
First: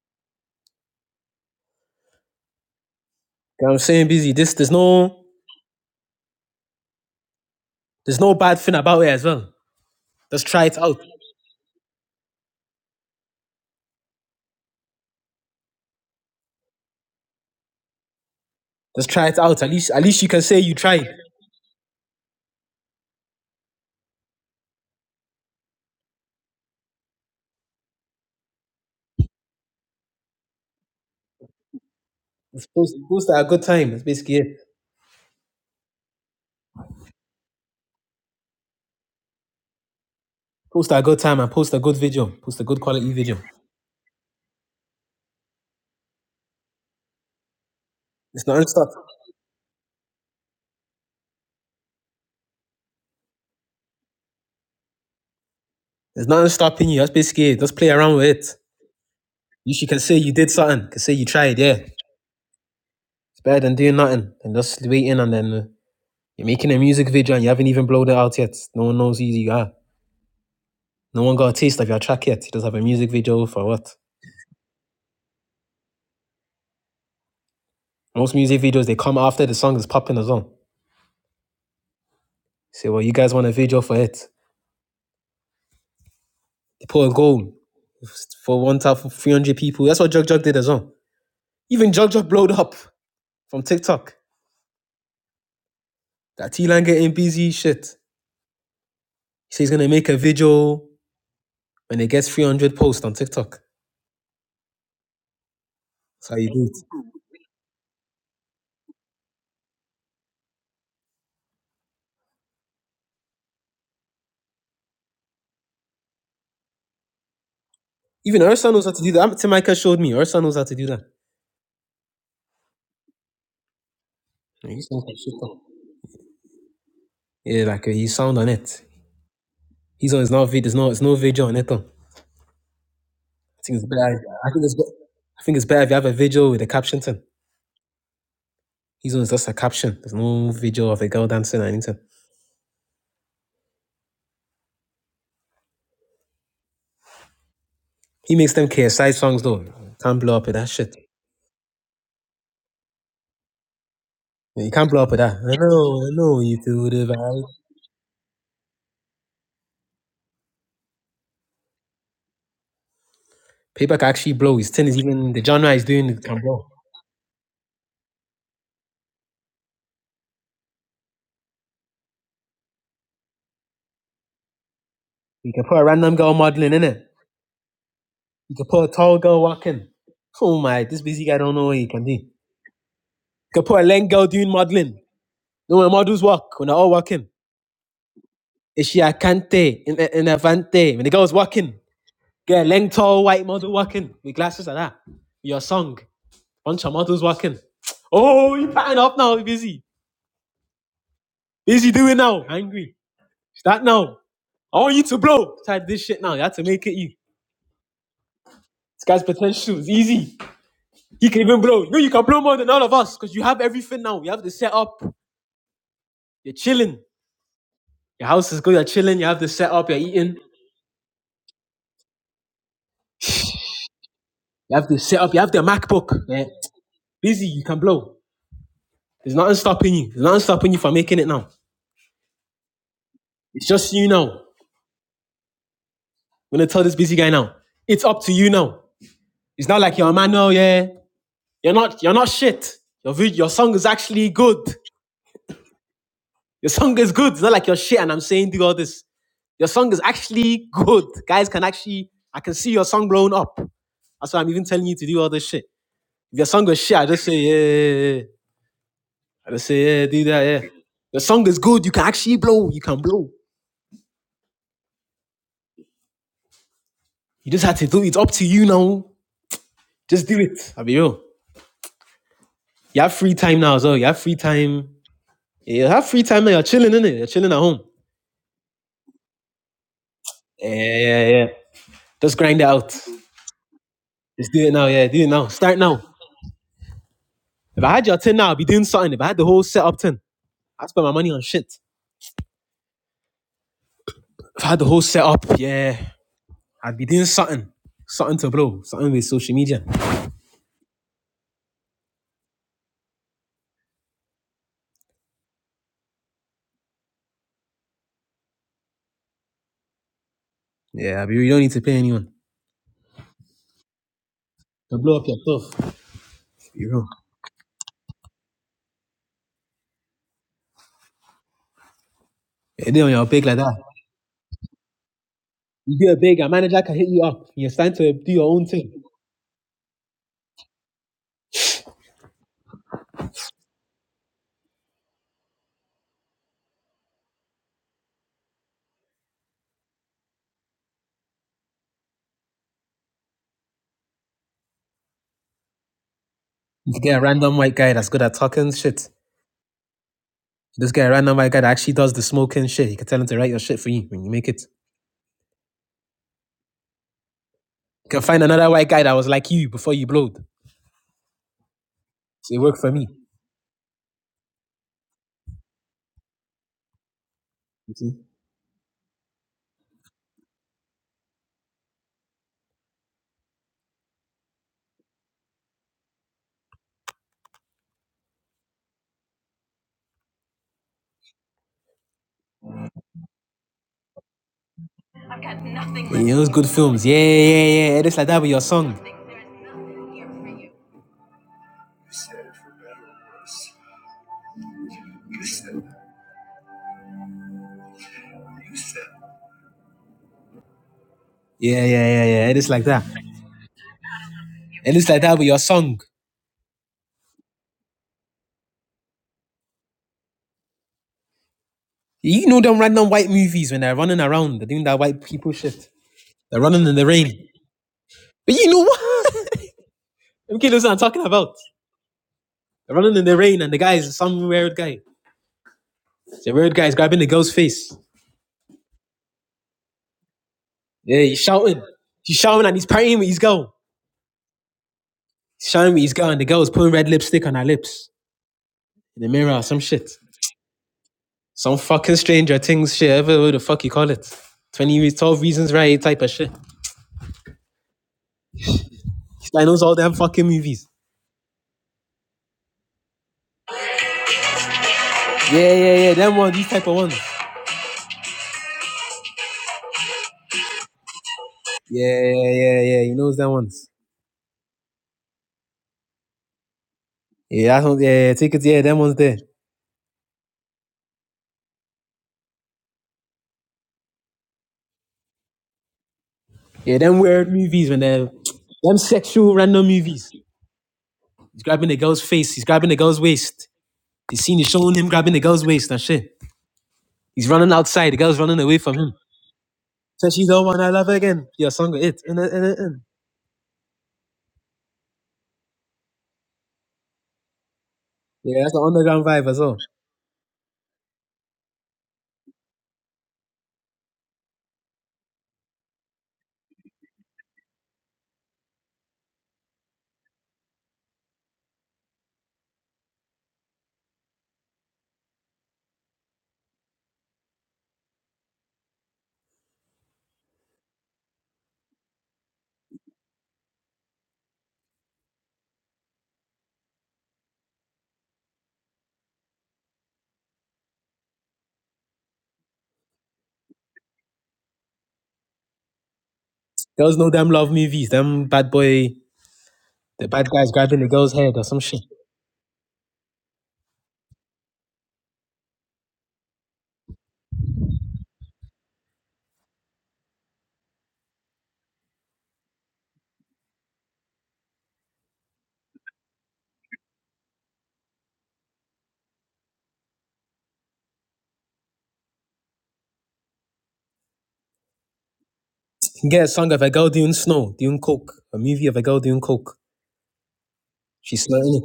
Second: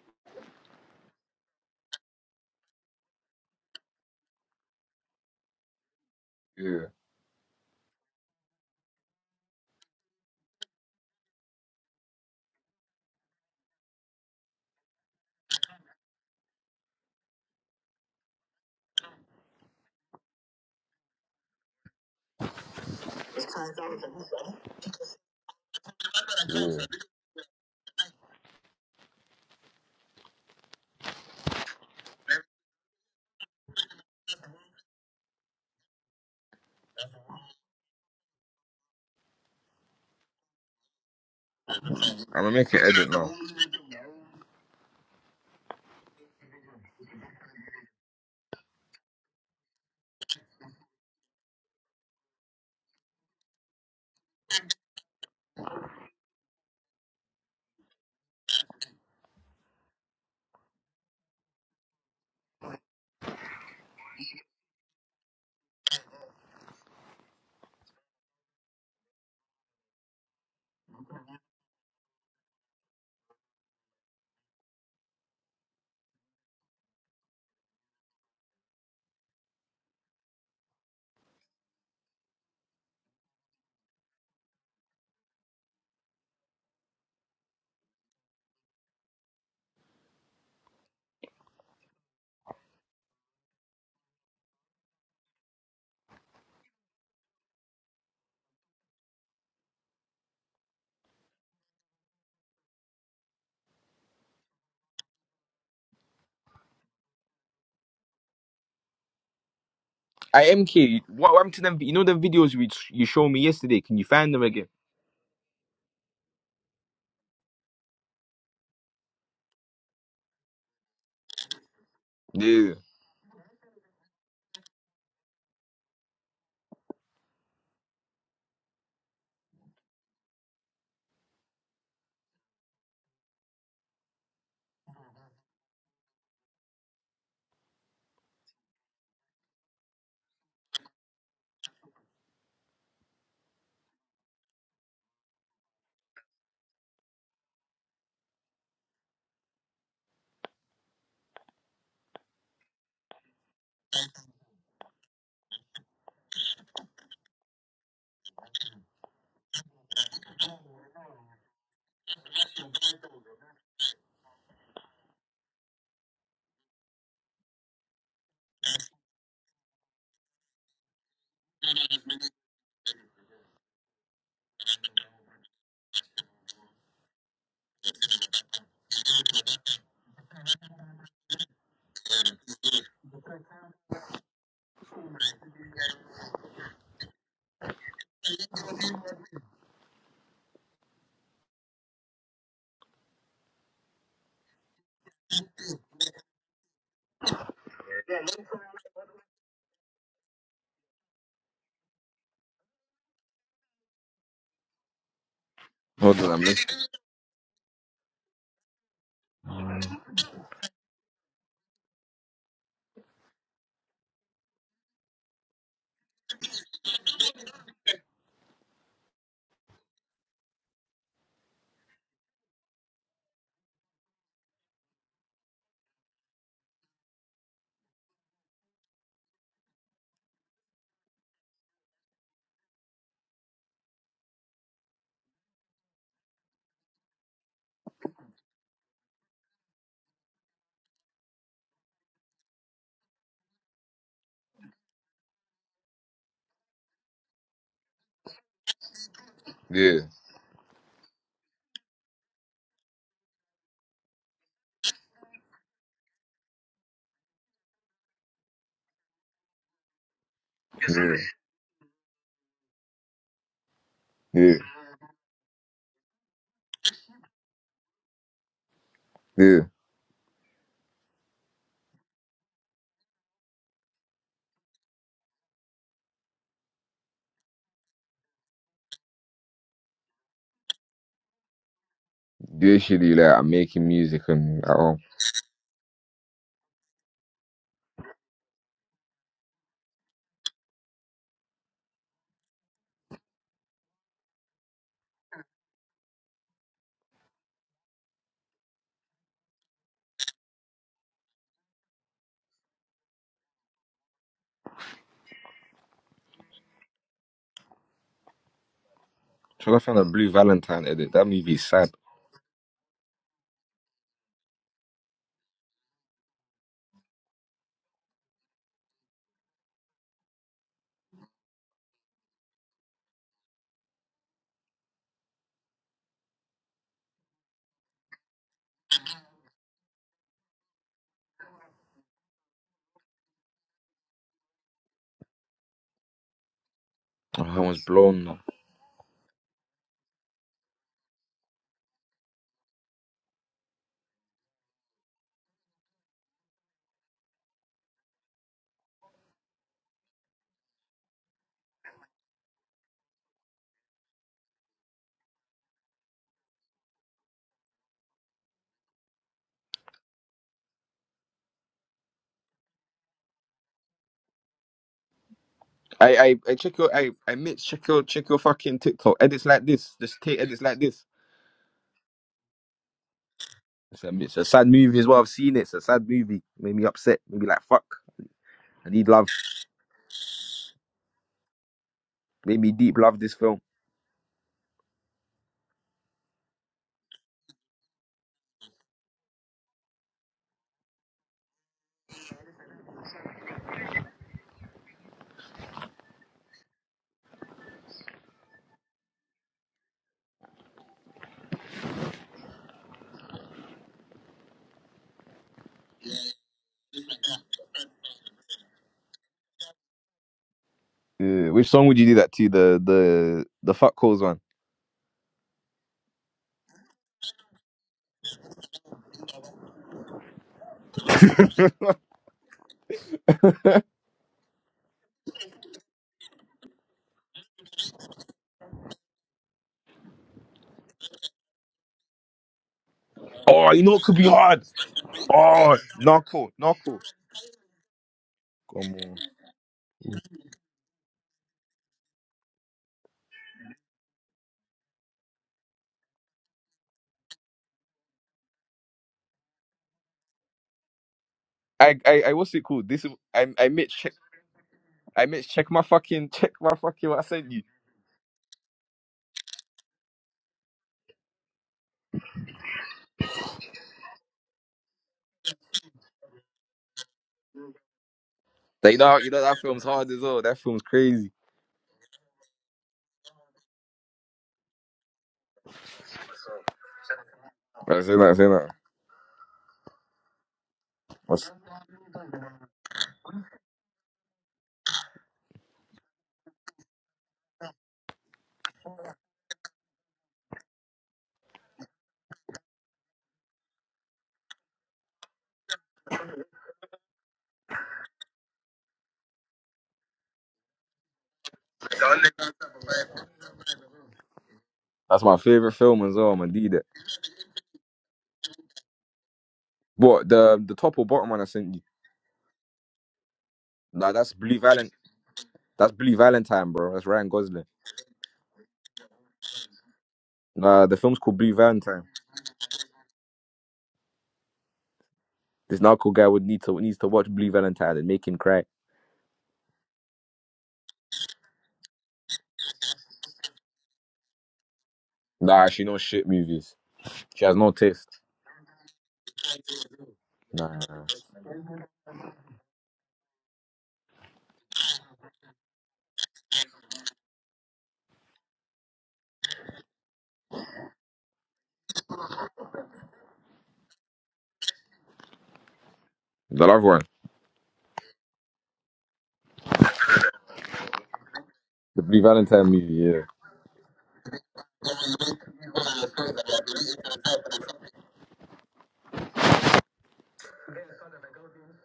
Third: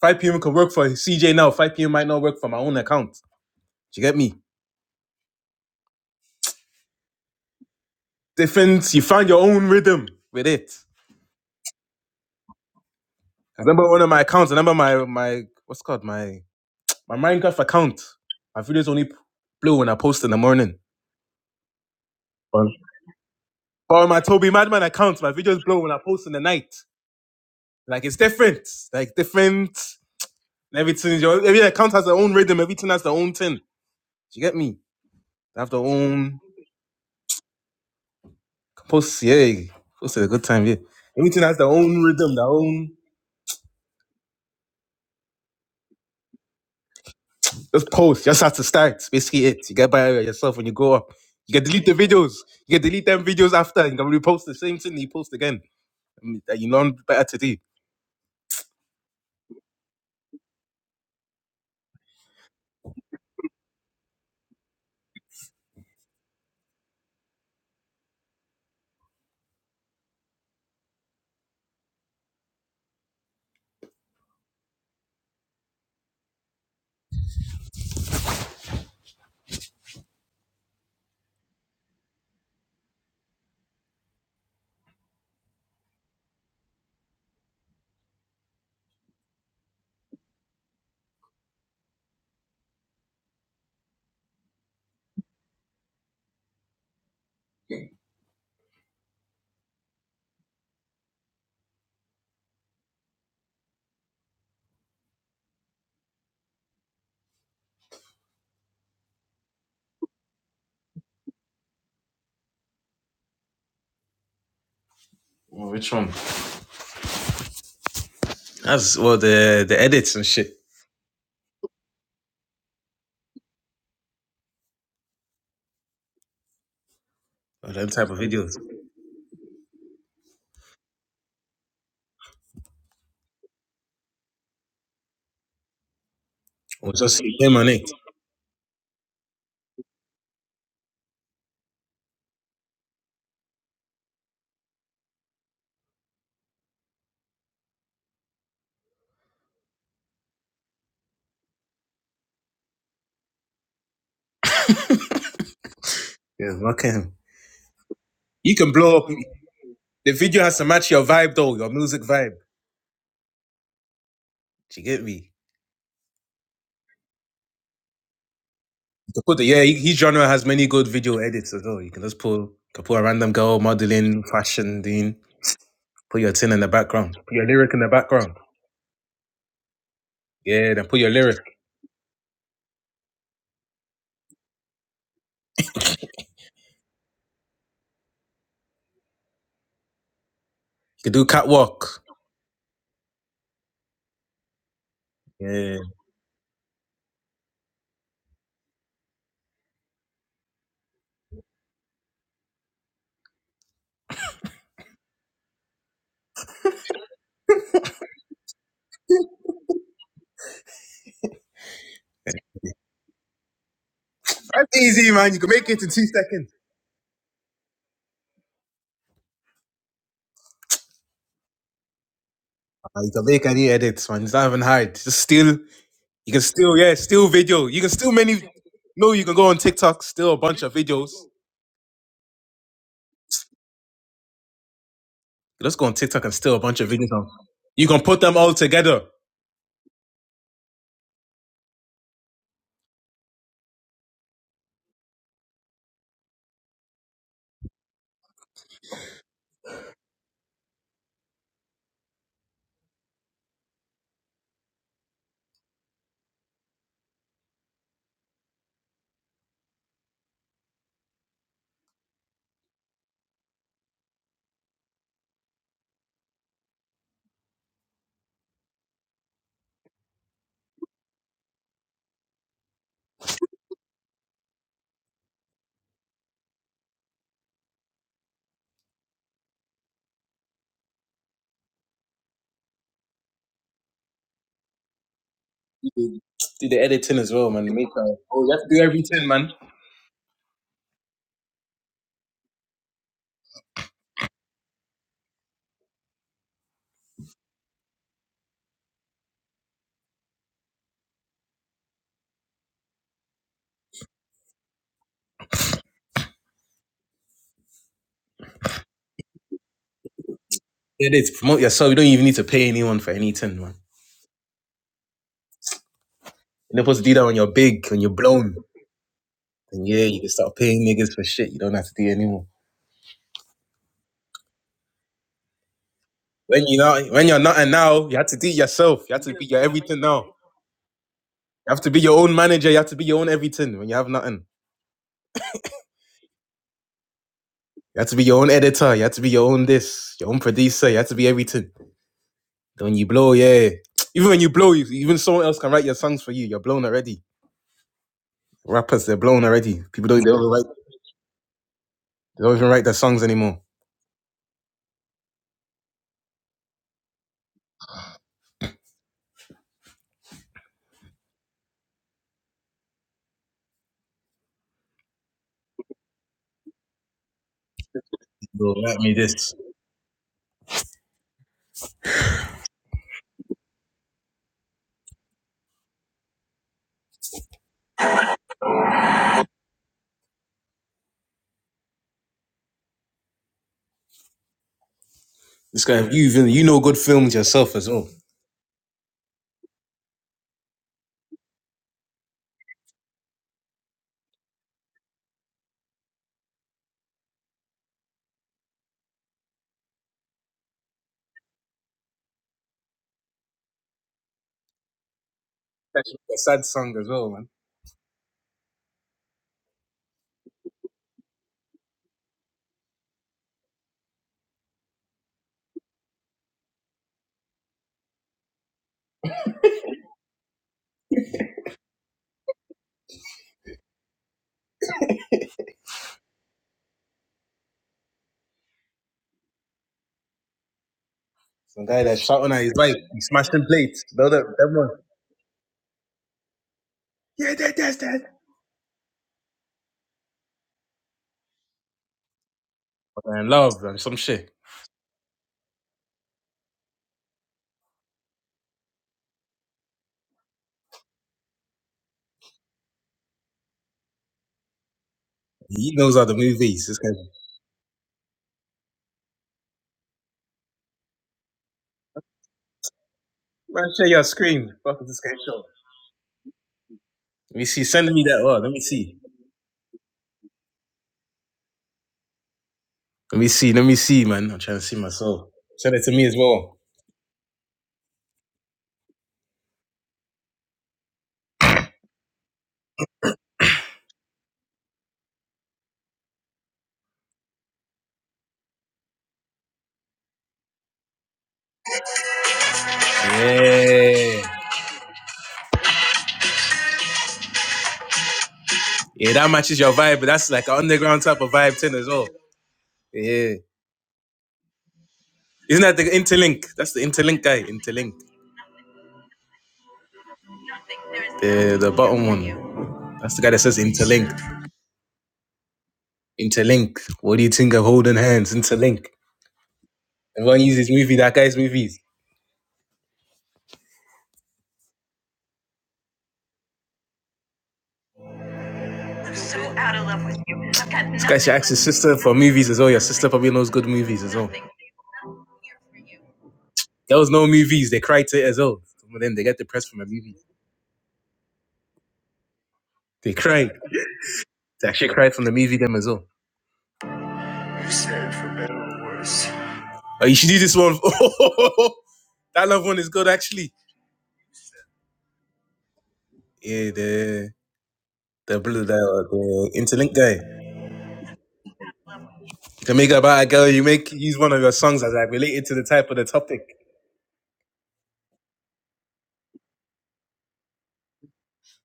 S3: 5 p.m. can work for CJ now. 5 p.m. might not work for my own account.
S2: know I'm
S3: Do you
S2: saying
S3: get
S2: busy.
S3: me?
S2: This there's no
S1: yeah,
S2: there's no bad thing
S3: Different.
S2: about
S3: You
S2: it as
S3: find your
S2: well.
S3: own rhythm
S2: Just
S3: with
S2: try
S3: it.
S2: it out.
S3: I remember one of my accounts. I remember my my what's it called my my Minecraft account. My videos
S2: Just
S3: only
S2: try it out. At
S3: blow when
S2: least
S3: I
S2: at least
S3: post
S2: you
S3: in the
S2: can say you
S3: morning.
S2: tried.
S3: But on my Toby Madman account, my videos blow when I post in the night.
S1: yeah.
S3: Like it's different. Like different. Everything. Your every account has their own rhythm.
S2: Just
S3: Everything
S2: Post,
S3: has their
S2: post
S3: own
S2: at a
S3: thing.
S2: good
S3: Do
S2: time. That's basically
S3: you
S2: it.
S3: get me? They have their own. Post, yeah. Post is a good time, yeah.
S2: Post at a good time
S3: Everything
S2: and
S3: has their
S2: post a good
S3: own
S2: video.
S3: rhythm,
S1: I'm
S3: their
S1: gonna
S2: Post a
S1: make
S2: good
S1: an
S3: own.
S1: edit
S2: quality
S1: now.
S2: video.
S3: Just post, just
S2: It's
S3: have to
S2: nothing stop.
S3: start. It's Basically, it. You get by yourself when you go up. You can delete the videos. You can delete them videos after. You can repost the same thing you post again. I
S2: There's
S3: mean,
S2: nothing
S3: That you
S2: stopping
S3: learn
S2: you. That's
S3: better to
S2: basically
S3: do.
S2: it. Just play around with it. You should can say you did something. Can say you tried. Yeah, it's better than doing nothing and just waiting. And then uh, you're making a music video and you haven't even blown it out yet. No one knows who you are. No one got a taste of your track yet. You just have a music video for what? Most music videos they come after the song is popping as well. Say, well, you guys want a video for it? They put a goal for one thousand three hundred people. That's what Jug Jug did as well. Even Jug Jug blowed up from TikTok. That T Line getting busy shit. He says he's gonna make a video when it gets three hundred posts on TikTok. That's how you do it.
S1: I MK, what happened to them? You know the videos you you showed me yesterday. Can you find them again?
S3: Well, which one?
S2: Even her son knows how
S3: That's
S2: to do
S3: well
S2: that.
S3: the the
S2: Tamaika showed me.
S3: edits
S2: Her
S3: and
S2: son
S3: shit.
S2: knows how to do that.
S1: Yeah.
S2: Like, he sounds like shit, though. Yeah,
S3: Or
S2: like
S3: them
S2: uh,
S3: type
S2: he's
S3: of
S2: sound on
S3: videos.
S2: it. He's on. It's not. vid- There's no. It's no video on it. Though. I think it's better. I think it's. be- I think it's better if you have a video with a
S3: Or
S2: caption.
S3: just
S2: Thing.
S3: him on it.
S2: He's on. It's just a caption. There's no video of a girl dancing or anything. He makes them KSI songs though. Can't blow up with that shit. Yeah, You can't blow up with that. I know. I know.
S3: Yeah,
S2: You
S3: fuck
S2: do the
S3: him.
S2: vibe.
S3: You can blow up. The video has to match your vibe though, your music vibe.
S2: Paper can actually blow. His
S3: Do you
S2: tin is
S3: get me?
S2: even the genre he's doing. Can blow.
S3: To put The Yeah, he- his genre has many good video edits as well. You can just pull, can put a random girl modeling, fashion, thing,
S2: You can put a random
S3: put your
S2: girl
S3: tin in the
S2: modeling in it.
S3: background, put your lyric in the background.
S2: You can put a tall girl walking. Oh
S3: Yeah,
S2: my,
S3: then put
S2: this
S3: your
S2: busy guy
S3: lyric.
S2: don't know what he can do. You can put a lame girl doing modeling. You Know when models walk, when they're all walking. Is she a cante in in a avante?
S3: You
S2: When the
S3: can do
S2: girl's walking,
S3: catwalk.
S2: get a lame tall white model walking with glasses like that. With Your
S3: Yeah,
S2: song, bunch of models walking. Oh, you pattern up now, you busy. Busy doing now, angry. Start now. I want you to blow. Start this
S1: Hold
S2: shit
S1: on,
S2: now. You
S1: I'm
S2: have to
S1: making.
S2: make it you. This guy's potential is easy. He can even blow. You know, you can blow more than all of us because you have everything now. You have the
S3: that's
S2: setup.
S3: easy, man. You can make it in two seconds.
S2: You're chilling. Your house is good. You're chilling. You have the setup. You're eating.
S3: Uh, You can make any edits, man. It's not even
S2: You have
S3: hard.
S2: the
S3: Just
S2: setup. You
S3: steal.
S2: have the MacBook.
S3: You can
S2: Yeah.
S3: steal, yeah, steal
S2: Busy.
S3: video.
S2: You can
S3: You can steal
S2: blow.
S3: many. No, you
S2: There's
S3: can go
S2: nothing
S3: on
S2: stopping
S3: TikTok,
S2: you. There's
S3: steal a
S2: nothing
S3: bunch
S2: stopping
S3: of
S2: you from
S3: videos.
S2: making it now. It's just you now. I'm
S3: You just go on TikTok and steal a
S2: gonna
S3: bunch
S2: tell
S3: of
S2: this
S3: videos.
S2: busy
S3: and
S2: guy now.
S3: You can
S2: It's
S3: put
S2: up to
S3: them
S2: you
S3: all
S2: now.
S3: together.
S2: It's not like you're a man now. Yeah. You're not. You're not shit. Your vid- your song is actually good. Your song is good. It's not like you're shit. And I'm saying do all this. Your song
S1: Yeah,
S2: is actually good. Guys can actually. I can see your song blowing up. That's why I'm even telling you to do all this shit. If your song was shit, I just say yeah. yeah, yeah, yeah. I just say, yeah, do that, yeah.
S1: yeah,
S2: The song is good. You can actually blow. You can blow.
S1: yeah,
S2: You just have to do it. It's up to you now.
S1: yeah.
S2: Just do it. I'll be real. You have free time now as well. You have free time. You have free time now. You're chilling, innit? You're chilling at home. Yeah, yeah, yeah. Just grind it out.
S1: Usually,
S2: Just
S1: like I'm making music and
S2: do
S1: at
S2: it now.
S1: home.
S2: Yeah, do it now. Start now.
S3: Do the editing as well, man.
S2: If
S3: Make,
S2: I had
S3: uh,
S2: your 10
S3: oh, you
S2: now, I'd
S3: have
S2: be
S3: to do
S2: doing something. If
S3: everything,
S2: I had the
S3: man.
S2: whole setup 10, I'd spend my money on shit. If I had the whole setup, yeah, I'd be doing something. Something to blow. Something with social media.
S1: Should I find a Blue Valentine edit?
S3: It
S2: Yeah,
S1: That
S2: I'd
S3: is
S2: be, you
S1: movie
S2: don't
S3: promote
S1: is
S2: need to
S1: sad.
S3: yourself.
S2: pay
S3: You don't even
S2: anyone.
S3: need to pay anyone for anything, man.
S2: To blow up your stuff.
S3: You're not
S2: Be
S3: supposed to
S2: real.
S3: do that when you're big, when you're blown. And yeah, you can start paying niggas for shit. You don't have to do anymore.
S2: It did on your big like that. You do a big, a
S3: When
S2: manager
S3: you
S2: can
S3: are
S2: hit
S3: not,
S2: you
S3: when you're
S2: up.
S3: not,
S2: You're
S3: and
S2: starting
S3: now
S2: to
S3: you have
S2: do
S3: to do
S2: your
S3: it
S2: own thing.
S3: yourself. You have to be your everything now. You have to be your own manager. You have to be your own everything when you have nothing.
S1: Oh, I was
S3: You have to
S1: blown.
S3: be
S1: now.
S3: your own editor. You have to be your own this, your own producer. You have to be everything. Then when you blow, yeah. Even when you blow, you- even someone else can write your songs for you. You're blown
S2: You could get a
S3: already.
S2: random white guy that's good at talking
S3: Rappers,
S2: shit.
S3: they're blown already. People don't, they don't write,
S2: You just get a random white guy that actually does the
S3: they don't
S2: smoking
S3: even write
S2: shit.
S3: their
S2: You can tell
S3: songs
S2: him to write your
S3: anymore.
S2: shit for you when you make it. You can find another white guy that was like you before you blowed. So it worked for me.
S1: I, I, I check your, I, I mix. Check your, check your
S3: Bro,
S1: fucking
S3: write me
S1: TikTok edits
S3: this.
S1: like this. Just take edits like this. It's a, it's a sad movie as well. I've seen it. It's a sad movie. Made me upset. Made me like fuck. I need love. Made me deep love this film.
S3: This guy,
S2: And
S3: you
S2: You know,
S3: even
S2: those
S3: you
S2: good
S3: know good
S2: films. Yeah,
S3: films yourself as
S2: yeah, yeah.
S3: well.
S2: It's like that with your song. Yeah, yeah, yeah, yeah. It is like that. It is like that with your song.
S3: That's a sad song as well, man.
S1: Yeah, which song would you do that
S2: You
S1: to?
S2: know them
S1: The
S2: random white
S1: the
S2: movies
S1: the
S2: when
S1: fuck
S2: they're running
S1: calls one.
S2: around, they're doing that white people shit. They're running in the rain. But you know what? MK knows what I'm talking about. They're running in the rain and the guy is some weird guy. The weird guy is grabbing the girl's face. Yeah, he's shouting.
S3: Some guy that's
S2: He's
S3: shouting at
S2: shouting
S3: his
S2: and he's
S3: wife,
S2: partying
S3: he's
S2: with his
S3: smashing
S1: Oh,
S2: girl.
S1: you know it
S3: plates.
S1: could be
S3: The that
S1: hard.
S3: everyone,
S2: He's
S1: Oh,
S2: shouting with his girl and the
S1: knuckle,
S2: girl is putting
S1: knuckle.
S2: red lipstick on
S3: yeah,
S2: her
S3: that, that's
S2: lips
S3: that.
S1: Come on.
S2: in the mirror or some shit. Some fucking stranger things shit, whatever
S3: Man,
S2: the
S3: love
S2: fuck you
S3: man,
S2: call
S3: some
S2: it.
S3: shit.
S2: 20 re- 12 reasons right type of shit. This guy knows all them fucking movies.
S1: I I, I what's it called? This is I I made check I made check
S2: Yeah,
S1: my
S3: He
S2: yeah, yeah,
S3: knows how
S1: fucking
S3: the
S2: them
S1: check
S2: ones, these
S1: my
S3: movies.
S2: type of
S3: This
S1: fucking
S3: guy,
S2: ones.
S1: what I sent you.
S2: Yeah, yeah, yeah, yeah, he knows them ones.
S3: man, share your screen. Fuck is this guy show? Let me
S2: Yeah,
S3: see.
S2: that's one,
S3: Send me
S2: yeah, yeah,
S3: that.
S2: take
S3: Oh,
S2: it,
S3: let me
S2: yeah,
S1: Like
S2: them
S1: you know
S2: ones
S3: see.
S1: how- you
S2: there.
S1: know that film's hard as well. That film's crazy.
S3: Let me see. Let me see, man. I'm trying to see myself. Send it to me as well.
S2: Yeah, them weird movies when
S1: I say
S2: they
S1: that, say that.
S2: them sexual random movies.
S1: That's,
S2: He's grabbing the girl's face, he's grabbing the girl's waist. The scene is showing him grabbing the girl's waist and shit. He's running outside, the girl's running away from him. So she's the one I love again. Your song got it. In it, in it, in.
S3: Yeah,
S2: Yeah, that's the underground
S3: yeah, that
S2: vibe as well.
S3: matches your vibe, but that's like an underground type of vibe thing as well. Yeah,
S1: that's my favorite
S3: isn't that the
S1: film as well. I'm gonna
S3: interlink?
S1: do that.
S3: That's the interlink guy. Interlink.
S1: What the the top or bottom one I sent
S3: The
S1: you.
S3: the bottom one. That's the guy that says
S1: Nah,
S3: interlink.
S1: that's Blue Valentine. That's Blue Valentine, bro.
S3: Interlink.
S1: That's Ryan
S3: What do you
S1: Gosling.
S3: think of holding hands? Interlink. Everyone
S1: Nah,
S3: uses
S1: the
S3: movie,
S1: film's
S3: that
S1: called Blue
S3: guy's movies.
S1: Valentine. This narco guy would need to needs to watch Blue Valentine and make him cry.
S3: This guy should ask his sister for movies as well. Your sister probably knows good movies as well.
S1: Nah, she knows shit movies.
S2: Girls
S3: There
S2: know
S3: was
S1: She
S3: no
S2: them
S1: has
S2: love
S1: no
S3: movies, they
S2: movies,
S1: taste.
S3: cried to
S2: them
S3: it as
S2: bad
S3: well.
S2: boy
S3: Some of them they get depressed from a
S2: the
S3: movie.
S2: bad guy's
S1: Nah.
S2: grabbing the girl's head or some shit.
S3: They cried. They actually cried from the movie them as well. Oh, you should do this one. that love one is good actually.
S1: The love
S3: Yeah,
S1: one.
S3: the the the, the interlink guy.
S1: The Blue Valentine
S3: You
S1: movie,
S3: can make
S1: yeah.
S3: about a girl, you make use one of your songs as like related to the type of
S2: You
S3: the
S2: can get a
S3: topic.
S2: song of a girl doing snow, doing coke, a movie of a girl doing coke. She's slutting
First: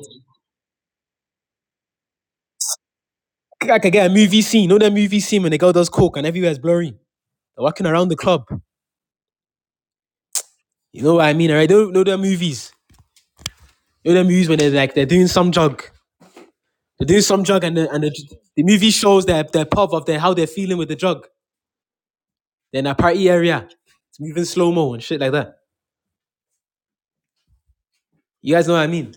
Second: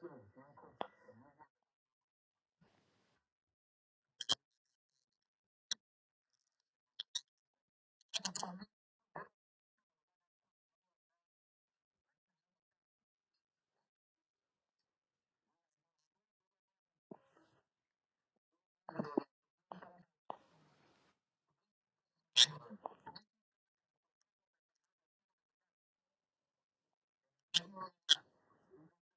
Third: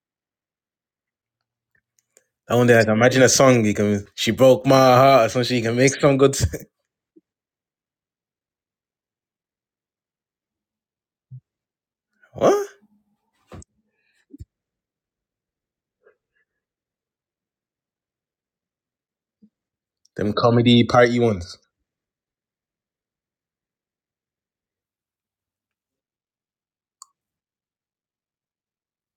S3: I wonder, like, imagine a song
S2: it.
S3: you
S2: I could
S3: can,
S2: get a
S3: she
S2: movie scene,
S3: broke
S2: you
S3: my
S2: know that movie
S3: heart, or
S2: scene when
S3: something.
S2: the
S3: You
S2: girl
S3: can
S2: does
S3: make some
S2: coke and
S3: good.
S2: everywhere's blurry. They're walking around the club. You know what I mean? Alright, they don't know their
S3: what?
S2: movies. You know their movies when they're like they're doing some drug. They're doing some drug and the, and the, the movie shows their their puff of their
S3: Them
S2: how they're feeling
S3: comedy
S2: with the
S3: party
S2: drug.
S3: ones.
S2: They're in a party area. It's moving slow mo and shit like that. You guys know what I mean?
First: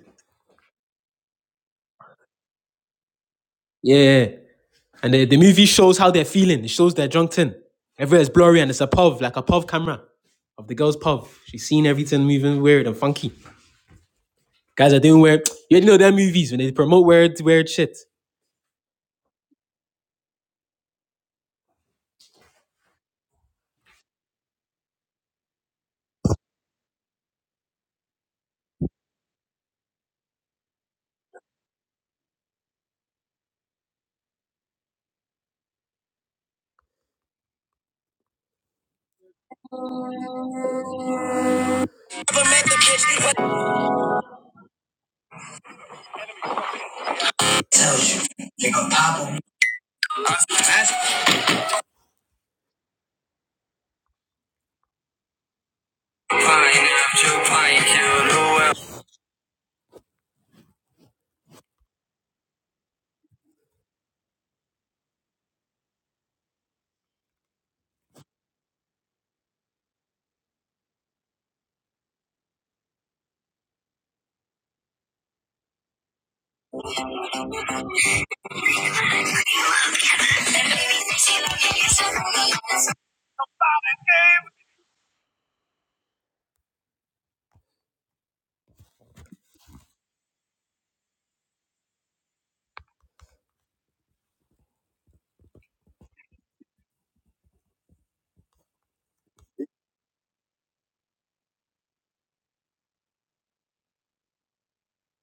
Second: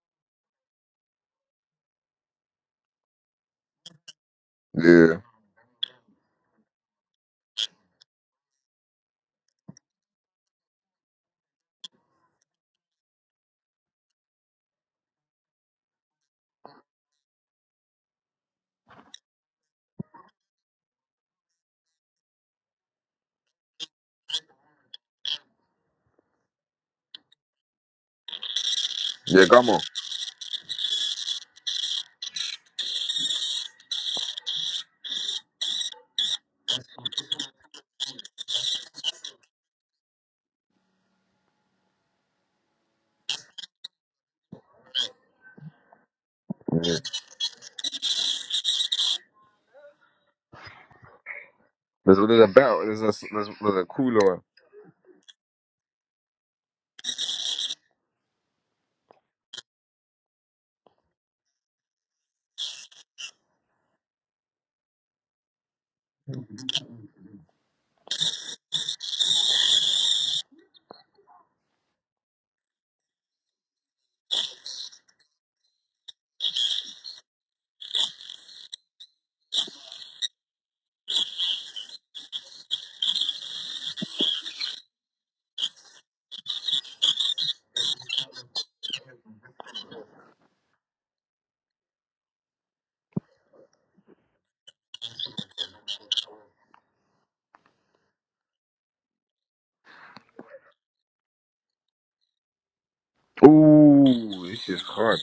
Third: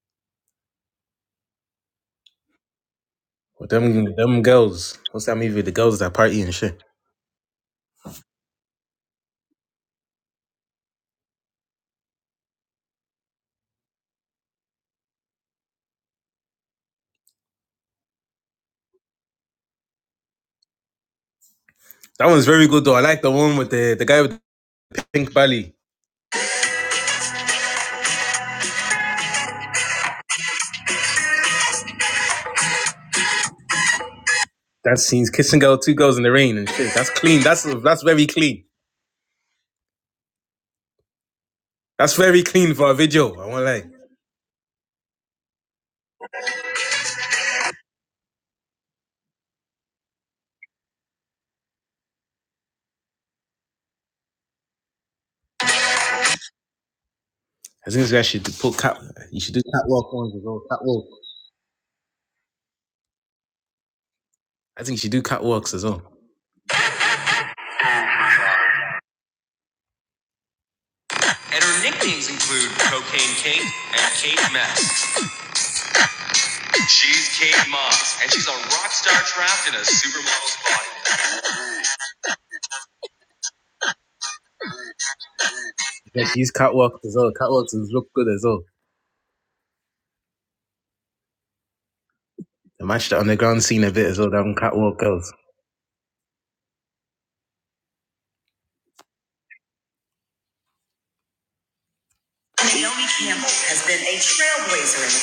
S3: Or
S2: Yeah.
S3: them
S2: yeah. yeah.
S3: them girls.
S2: And
S1: Yeah.
S2: the,
S3: What's that
S2: the
S3: movie?
S2: movie
S3: with The
S2: shows
S3: girls
S2: how
S3: that
S2: they're
S3: party and
S2: feeling. It
S3: shit.
S2: shows their drunk tin. Everywhere's blurry and it's a pov, like a pov camera of the girl's pov. She's seen everything moving weird and funky. Guys are doing weird. You already know their movies when they promote weird weird shit.
S3: That one's very good though. I like the one with the the guy with the pink belly.
S1: Yeah, Gamo.
S3: That scene's kissing girl, two girls in the rain and shit. That's clean. That's that's very clean. That's very
S2: Never met the
S3: clean for a video. I
S2: bitch,
S3: won't lie.
S1: yeah.
S2: but-
S1: There's, a- there's a better, there's a, there's, there's a cooler
S2: This
S3: I think this guy should put cat. You should do catwalk ones as well. Catwalk. I think you should do catwalks as well. And her nicknames include Cocaine Kate and Kate Mess. She's Kate Moss, and she's a rock star trapped in a supermodel's body. Yeah, she's catwalk as well. Catwalks look good as well. They matched the underground scene a bit as well. Them catwalk girls.
S1: one. Ooh, this is hard.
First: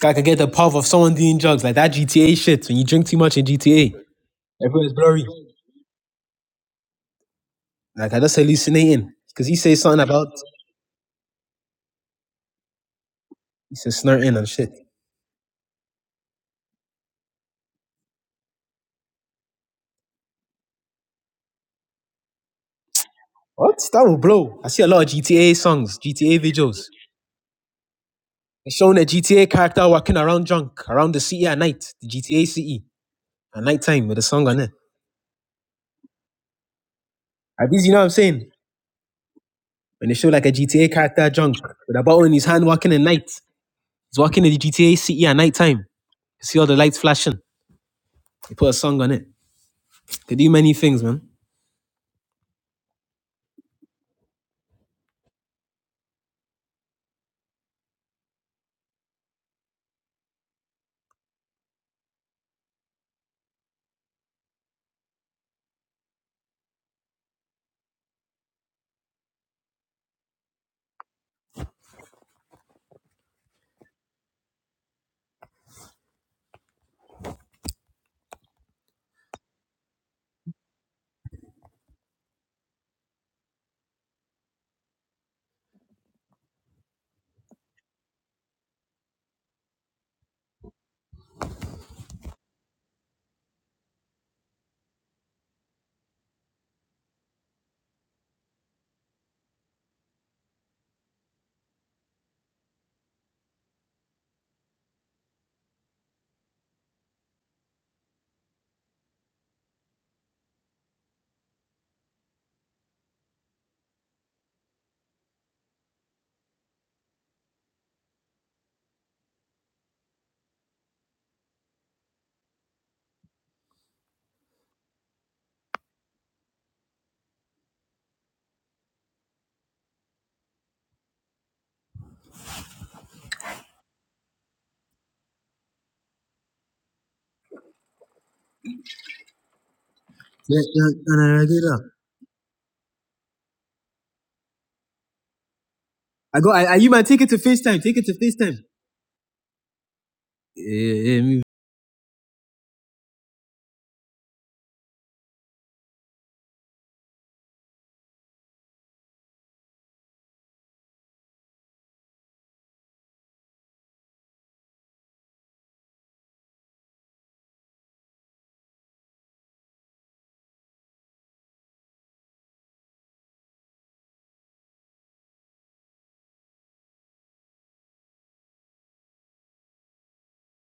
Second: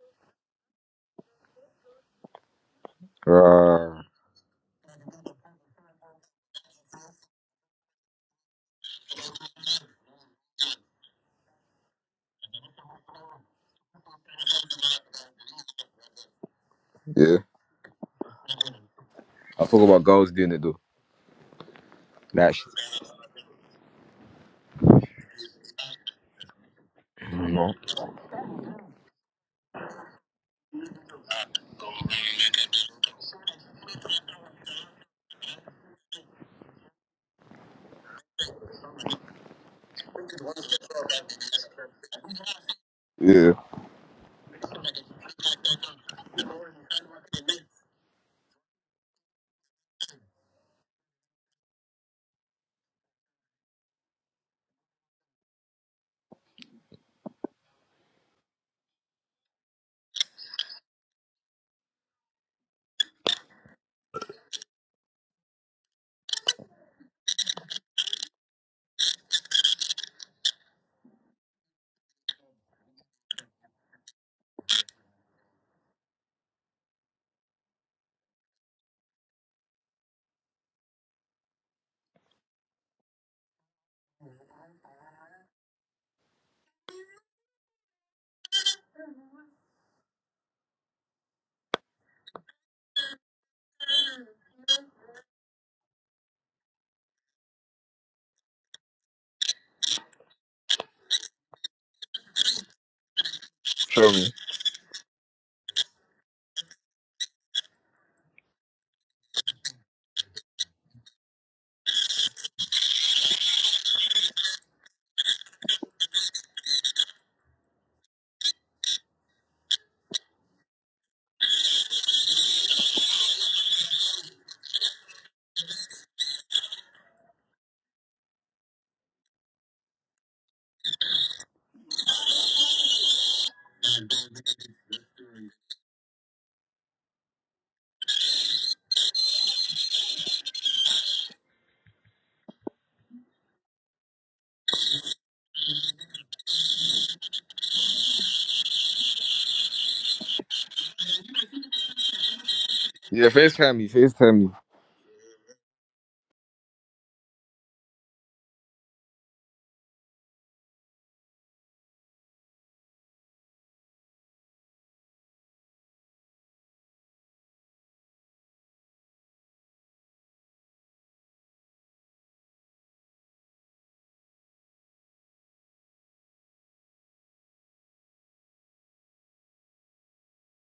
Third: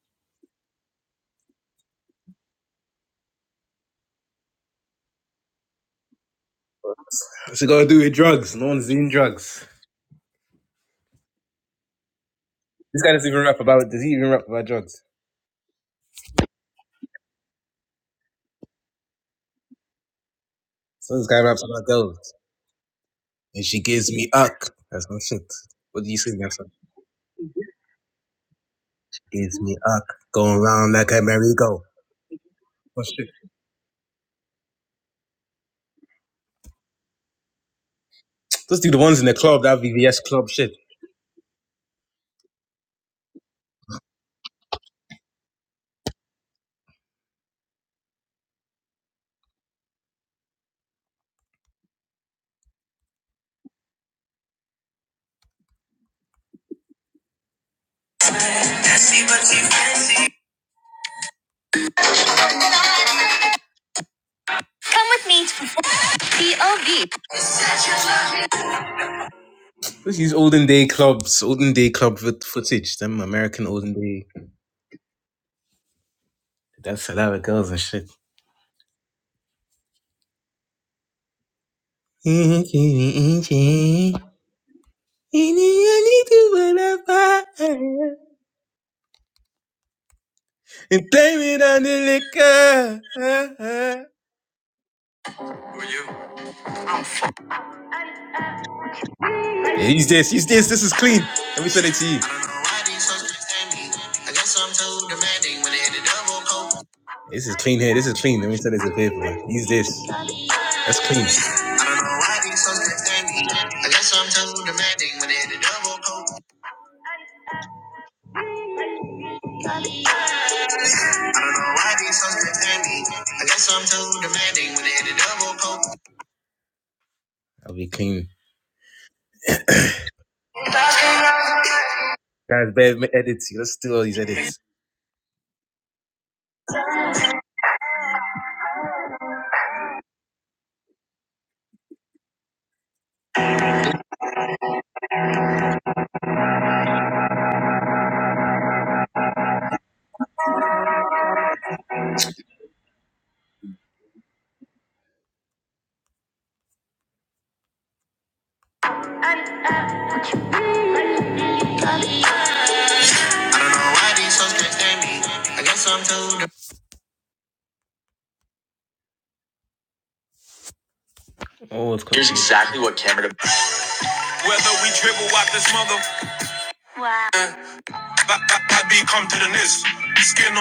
S2: guy could get the puff of someone doing drugs like that GTA shit when you drink too much in GTA.
S1: Uh,
S2: Everyone's blurry.
S3: What's it got to do
S2: Like
S3: with
S2: I just
S3: drugs? No one's
S2: hallucinating
S3: doing
S2: because he
S3: drugs.
S2: says something about
S3: This guy doesn't even rap
S2: he
S3: about.
S2: says
S3: Does he even
S2: snorting
S3: rap
S2: and
S3: about
S2: shit.
S3: drugs?
S1: Yeah. i talk about girls doing it though.
S3: So this guy raps about girls,
S1: That shit.
S3: and
S2: What?
S3: she
S2: That
S3: gives
S2: will
S3: me
S2: blow. I
S3: uck.
S2: see a lot
S3: That's
S2: of
S3: my shit.
S2: GTA songs,
S3: What do you sing
S2: GTA
S3: that song?
S2: videos.
S1: No.
S2: It's showing a GTA
S3: Gives me
S2: character
S3: uck,
S2: walking around
S3: going
S2: drunk
S3: round like
S2: around the
S3: a
S2: city at
S3: merry-go.
S2: night, the GTA city
S3: What shit?
S2: at nighttime with a song on it. At least you know what I'm saying.
S3: Just do the ones in the club, that
S2: When they
S3: VVS
S2: show like
S3: club
S2: a
S3: shit.
S2: GTA character drunk with a bottle in his hand walking at night,
S1: Yeah.
S2: he's walking in the GTA city at nighttime. You see all the lights flashing. You put a song on it. They do many things, man.
S3: Come with me to perform. POV. Let's use olden day clubs, olden day club fo- footage. Them American olden day. That's a lot of girls and shit. And blame it on the liquor. Yeah, use this, use this. This is clean. Let me send it to you.
S1: Show me.
S3: This is clean here. This is clean. Let me send it to paper. Use this. That's clean. I don't know why these so standing. I guess I'm too demanding when they hit the double poke. I don't know why these so standing. I guess I'm too demanding when they hit the double poke. I'll be clean. Guys, bear with me Let's do all these edits.
S2: Yeah, yeah, no, no, no, I get that. I got. I, I you man, take it to FaceTime. Take it to FaceTime. Yeah, yeah, me.
S1: Yeah, FaceTime me, FaceTime me.
S3: I don't know why these so standing. I guess I'm too. de- Oh, it's clean. Here's exactly what camera. Whether we dribble out this mother, skin